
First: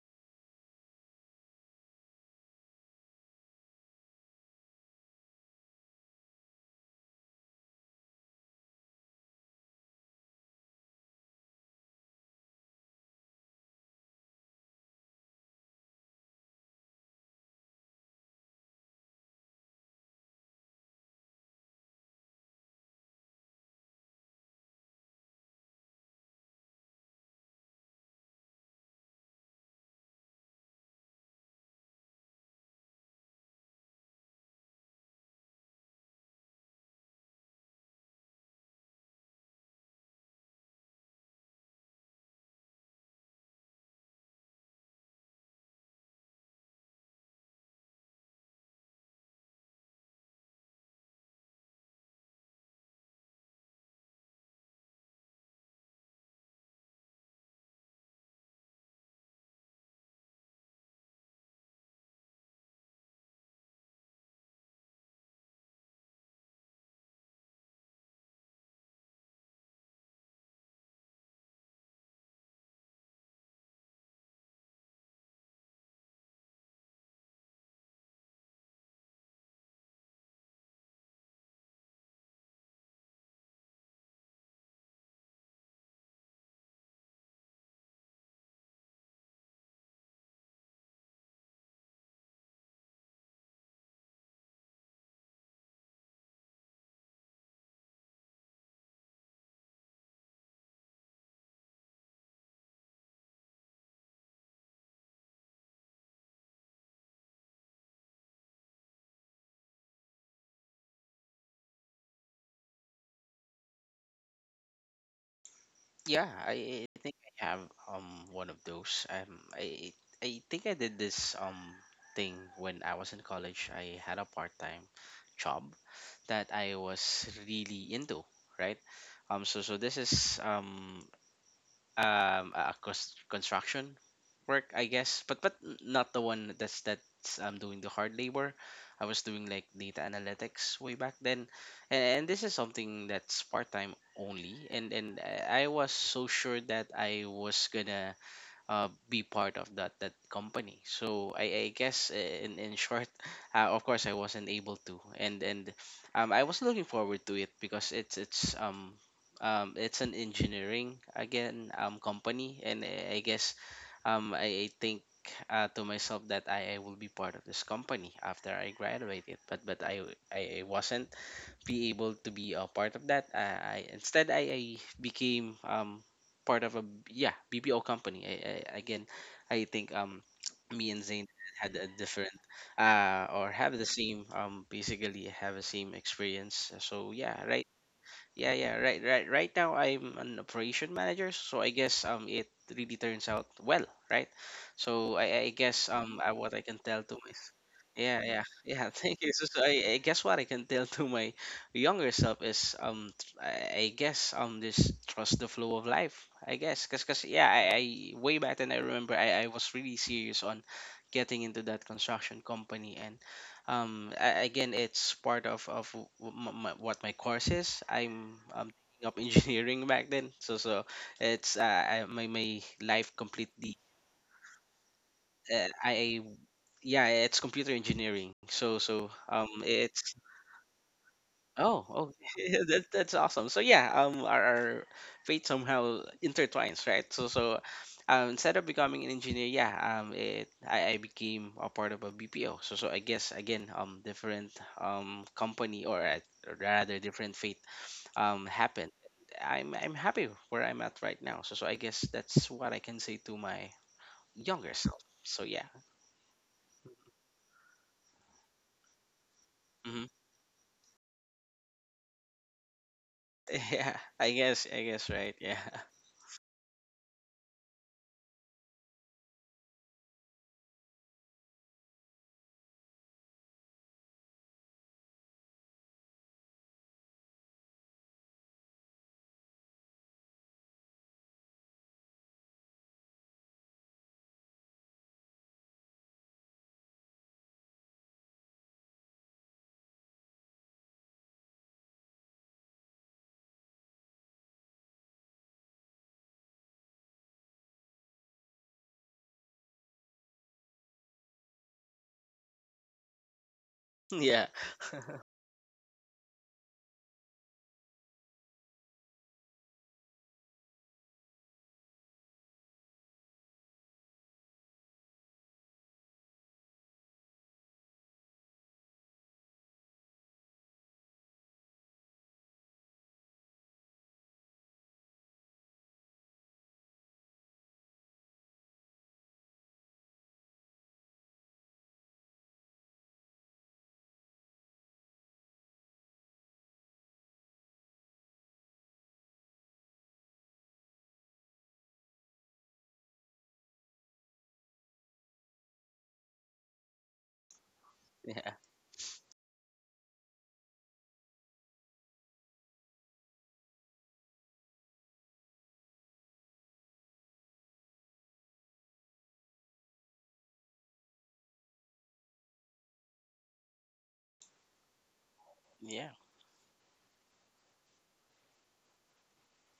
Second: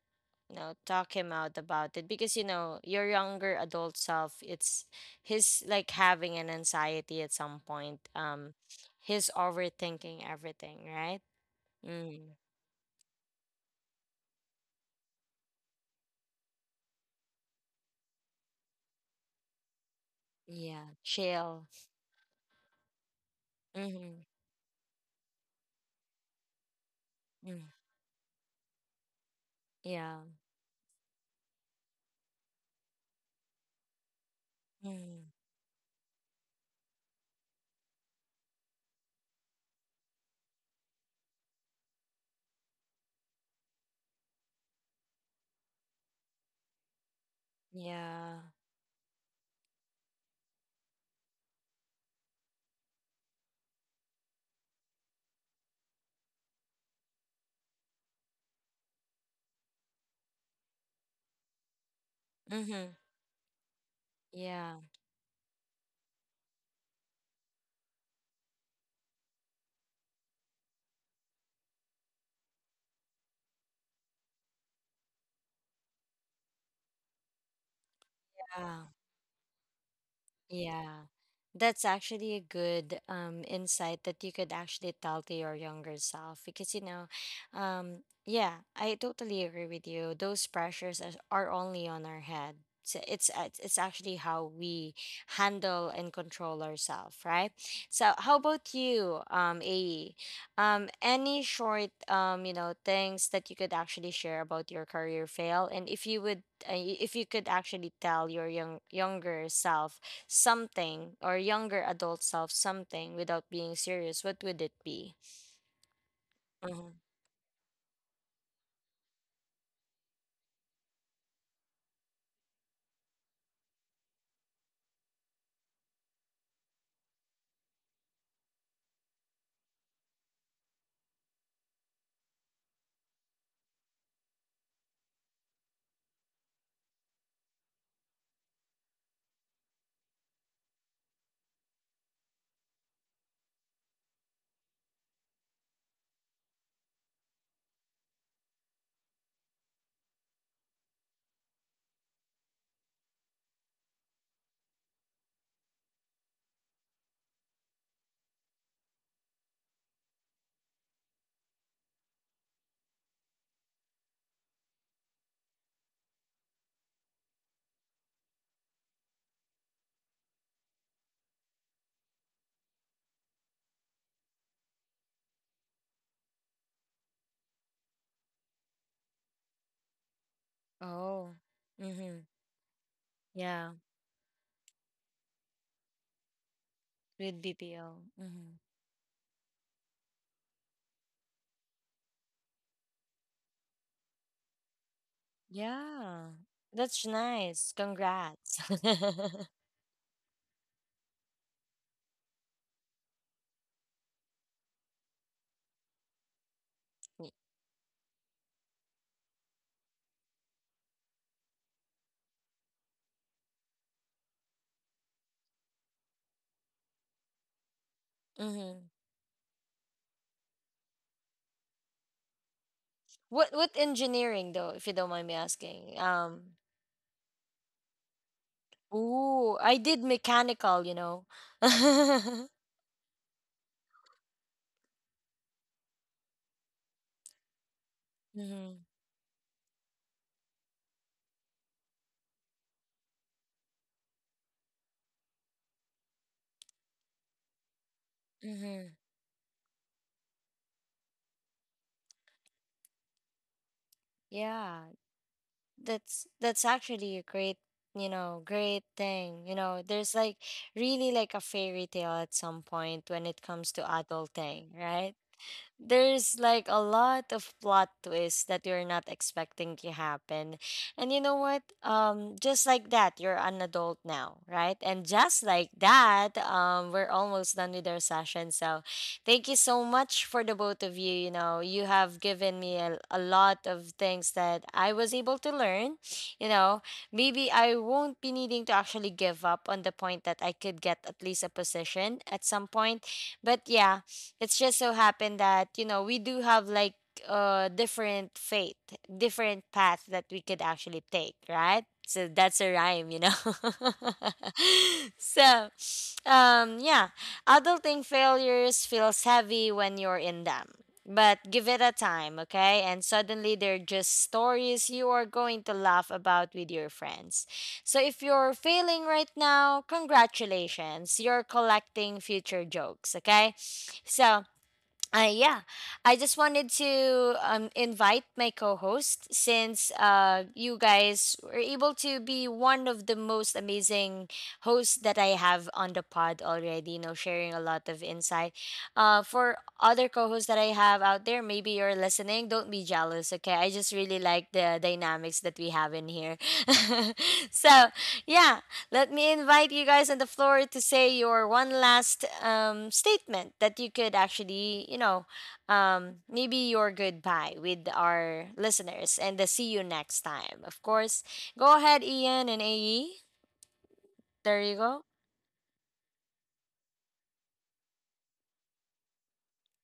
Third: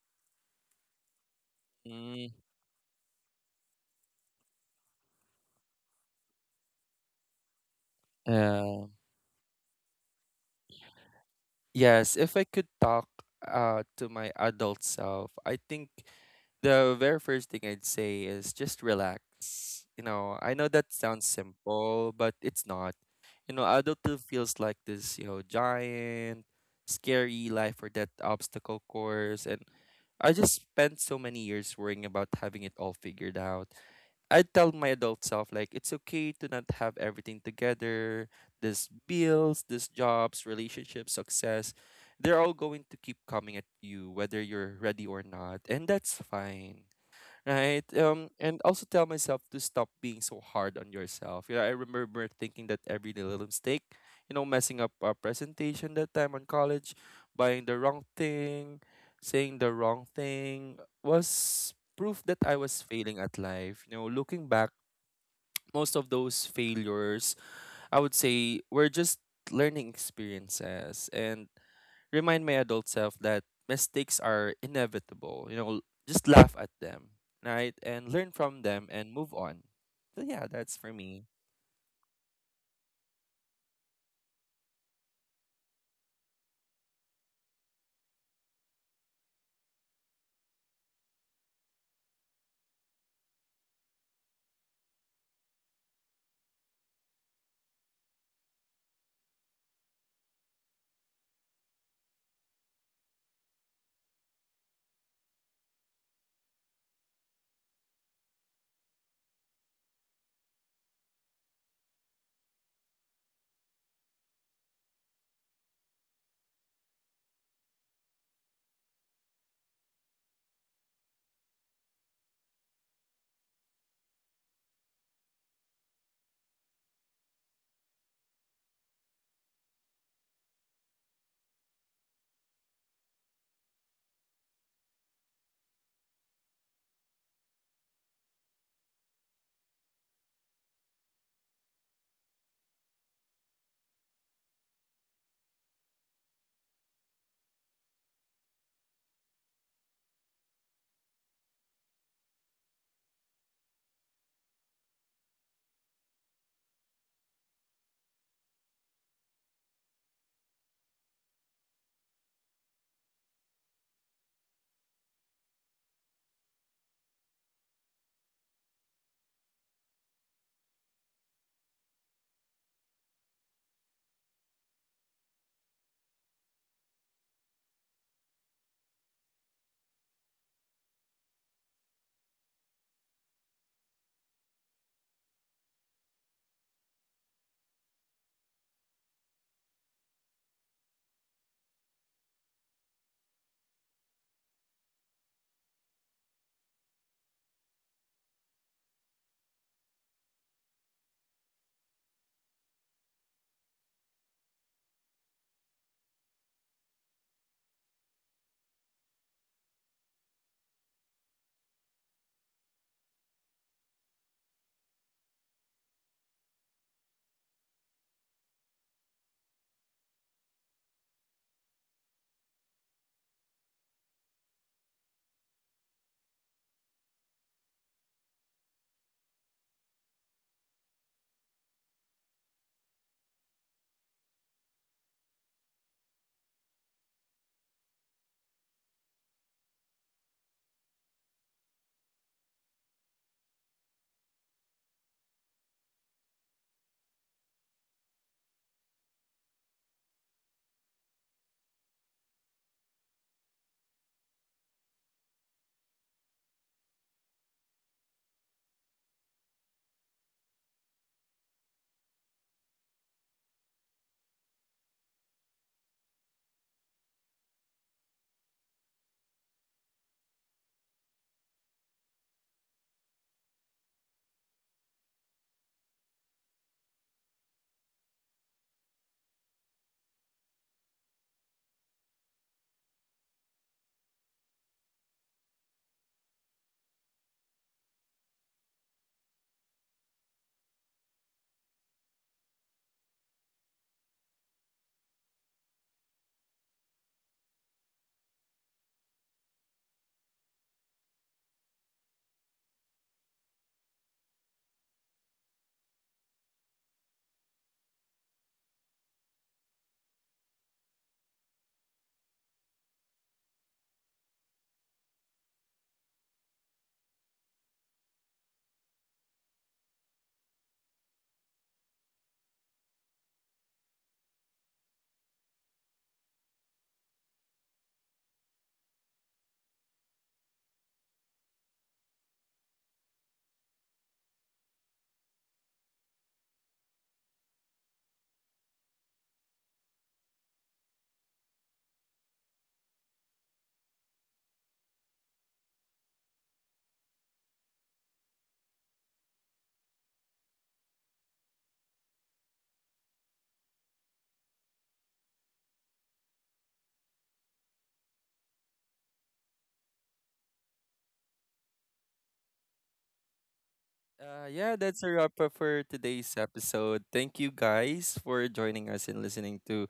Speaker 1: you know, talk him out about it,
Speaker 2: mm,
Speaker 1: because, you know, your younger adult self, it's he's like having an anxiety at some point, um,
Speaker 2: yeah.
Speaker 1: he's overthinking everything, right?
Speaker 2: Yes,
Speaker 1: Mm.
Speaker 2: if I could talk to my adult self, I think the very first thing I'd say is just relax. You know, I know
Speaker 1: Yeah,
Speaker 2: that sounds
Speaker 1: chill.
Speaker 2: simple, but it's not. You know, adulthood
Speaker 1: Mm-hmm.
Speaker 2: feels like this, you know, giant, scary
Speaker 1: Mm.
Speaker 2: life or death obstacle course, and
Speaker 1: Yeah.
Speaker 2: I just spent so many years worrying about having it all figured out. I tell my adult
Speaker 1: Mm-hmm.
Speaker 2: self like it's okay to not have everything together. These bills, these jobs, relationships, success, they're all going to keep coming at you whether you're ready or not, and that's fine, right?
Speaker 1: Yeah.
Speaker 2: And also tell myself to stop being so hard on yourself. You know, I remember thinking that every little mistake, you know, messing up a presentation that time on college, buying the wrong thing, saying the wrong thing was proof that I was
Speaker 1: Mm-hmm.
Speaker 2: failing at life. You know, looking back,
Speaker 1: Yeah.
Speaker 2: most of those failures, I would say, were just learning experiences, and remind my adult self that mistakes are inevitable. You know, just laugh at them, right? And learn from them and move on. So yeah, that's for
Speaker 1: Yeah,
Speaker 2: me.
Speaker 1: that's actually a good insight that you could actually tell to your younger self, because, you know, yeah, I totally agree with you. Those are only on our head. So it's actually how we handle and control ourselves, right? So how about you, AE? Any short you know, things that you could actually share about your career fail, and if you would, if you could actually tell your younger self something, or younger adult self something without being serious, what would it be?
Speaker 3: Yeah,
Speaker 1: Mm-hmm.
Speaker 3: I think I have, one of those. I think I did this, thing when I was in college. I had a part-time job that I was really into, right? So so this is, a cost construction work, I guess. But not the one that's doing the hard labor. I was doing like data analytics way back then. And this is something that's part-time only. And I was so sure that I was gonna be part of that that company. So I guess in short, of course I wasn't able to. And I was looking forward to it because it's an engineering again company. And I guess I think to myself that I will be part of this company after I graduated. But I wasn't be able to be a part of that. I Instead, I became part of a yeah BPO company. I again I think me and Zane
Speaker 1: Oh,
Speaker 3: had a
Speaker 1: mm-hmm.
Speaker 3: different or
Speaker 1: Yeah,
Speaker 3: have the same um, basically have the same experience. So
Speaker 1: with
Speaker 3: yeah right,
Speaker 1: BPO. Mm-hmm.
Speaker 3: yeah, yeah, right. Right right now, I'm an operation manager. So I guess it really turns out well, right. So I guess
Speaker 1: Yeah,
Speaker 3: what I can
Speaker 1: that's
Speaker 3: tell to
Speaker 1: nice.
Speaker 3: yeah, yeah,
Speaker 1: Congrats.
Speaker 3: yeah. Thank you. So, so I guess what I can tell to my younger self is um, I guess um, this trust the flow of life. I guess, because cause, yeah, I way back then, I remember I was really serious on getting into that construction company. And again, it's part of what my course is. I'm
Speaker 1: Mm-hmm.
Speaker 3: taking up engineering back then. So so it's uh, my my life
Speaker 1: What
Speaker 3: completely.
Speaker 1: engineering though, if you don't mind me asking?
Speaker 3: I Yeah, it's computer engineering. So so um,
Speaker 1: Ooh, I did
Speaker 3: it's
Speaker 1: mechanical, you know.
Speaker 3: oh, oh,
Speaker 1: Mm-hmm.
Speaker 3: that, that's awesome. So yeah, um, our fate somehow intertwines, right? So so um, instead of becoming an engineer, yeah, um, it I became a part of a BPO. So so I guess again, um, different um, company or, or rather, different fate
Speaker 1: Mm-hmm.
Speaker 3: happened. I'm happy where I'm at right now. So so I guess that's what I can say to my younger
Speaker 1: Yeah,
Speaker 3: self. So yeah.
Speaker 1: that's actually a great, you know, great thing. You know,
Speaker 3: Mm-hmm.
Speaker 1: there's like really like a fairy tale at some point when it comes to
Speaker 3: Yeah,
Speaker 1: adulting,
Speaker 3: I guess,
Speaker 1: right?
Speaker 3: right? Yeah,
Speaker 1: There's like a lot of plot twists that you're not expecting to happen. And you know what? Just like that, you're an adult now, right? And just like that, we're almost done with our session. So thank you so much for the both of you. You know, you have given me a lot of things that I was able to learn. You know, maybe I won't be needing to actually give up on the point that I could get at least a position at some point. But yeah, it's just so happened that, you know, we do have like different fate, different path that we could actually take, right? So that's a rhyme, you know.
Speaker 3: yeah,
Speaker 1: So yeah, adulting failures feels heavy when you're in them, but give it a time, okay, and suddenly they're just stories you are going to laugh about with your friends. So if you're failing right now, congratulations. You're collecting future jokes, okay? So yeah, I just wanted to invite my co-host, since you guys were able to be one of the most amazing hosts that I have on the pod already. You know, sharing a lot of insight. For other co-hosts that I have out there, maybe you're listening. Don't be jealous, okay? I just really like the dynamics that we have in here. So
Speaker 3: yeah,
Speaker 1: yeah, let me invite you guys on the floor to say your one last statement that you could actually, you know, maybe your goodbye with our listeners and the see you next time. Of course, go ahead, Ian and AE. There
Speaker 2: Yeah,
Speaker 1: you
Speaker 2: that's a
Speaker 1: go.
Speaker 2: wrap up for
Speaker 3: yeah,
Speaker 2: today's episode. Thank you guys for joining us and listening to,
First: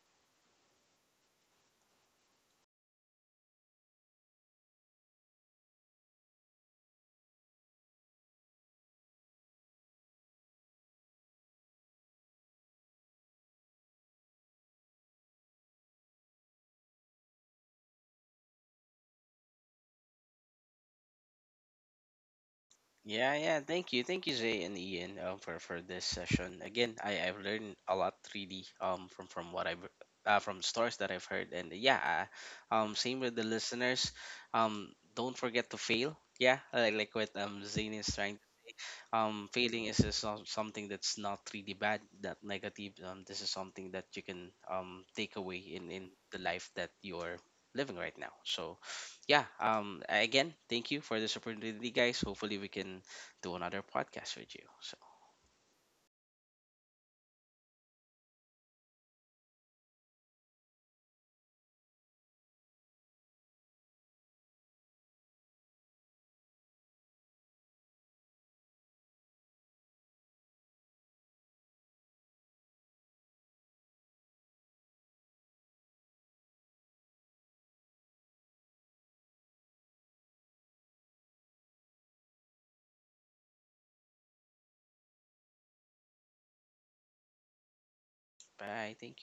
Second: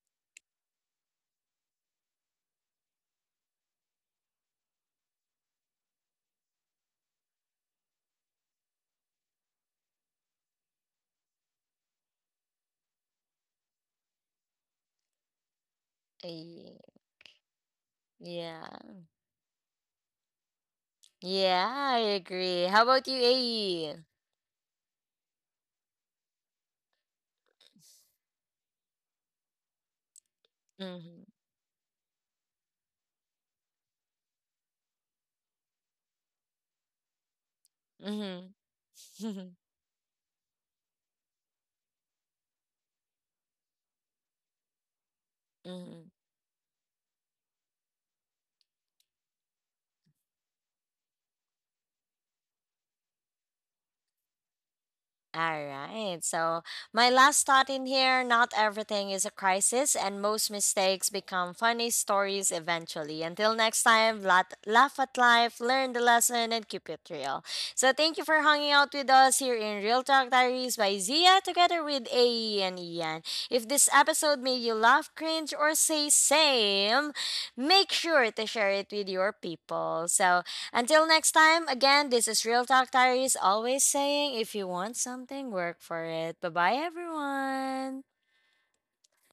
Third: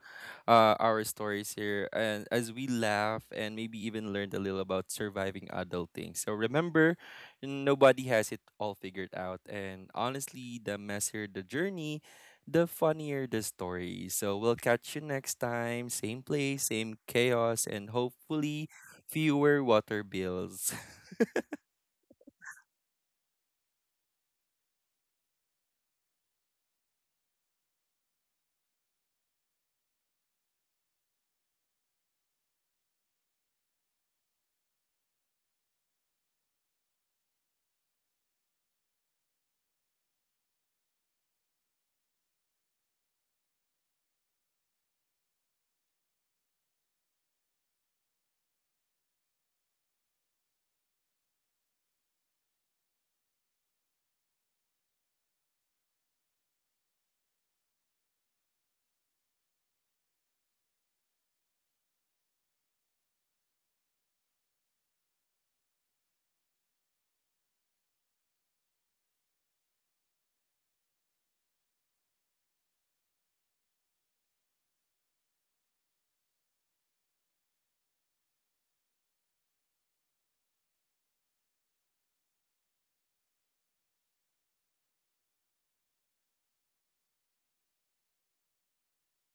Speaker 2: our stories here. And as we laugh and maybe even learned a little about surviving adulting. So remember, nobody has it all figured out. And honestly, the messier the journey, the funnier the story. So we'll catch you next time. Same place,
Speaker 1: AE.
Speaker 2: same chaos, and hopefully
Speaker 1: Yeah.
Speaker 2: fewer water bills.
Speaker 1: Yeah, I agree. How about you,
Speaker 3: yeah, yeah.
Speaker 1: AE?
Speaker 3: Thank you, Zay and Ian, for this session. Again, I've learned a lot really um, from what I've from stories that
Speaker 1: Mm-hmm.
Speaker 3: I've heard. And yeah, same with the listeners. Don't forget to fail. Yeah, like what um, Zayn is trying,
Speaker 1: Mm-hmm.
Speaker 3: um, failing is just something that's not really bad, that negative, um, this is something that you can um, take away in the life that you're living right now. So yeah, um, again, thank you for this opportunity, guys. Hopefully, we can do another podcast with you. So
Speaker 1: All right. So, my last thought in here, not everything is a crisis, and most mistakes become funny stories eventually. Until next time, laugh at life, learn the lesson, and keep it real. So, thank you for hanging out with us here in Real Talk Diaries by Zia together with AE and Ian. If this episode made you laugh, cringe, or say same, make sure to share it with your people. So, until next time, again, this is Real Talk Diaries, always saying if you want something, work for it. Bye bye, everyone.
Speaker 3: bye, thank you.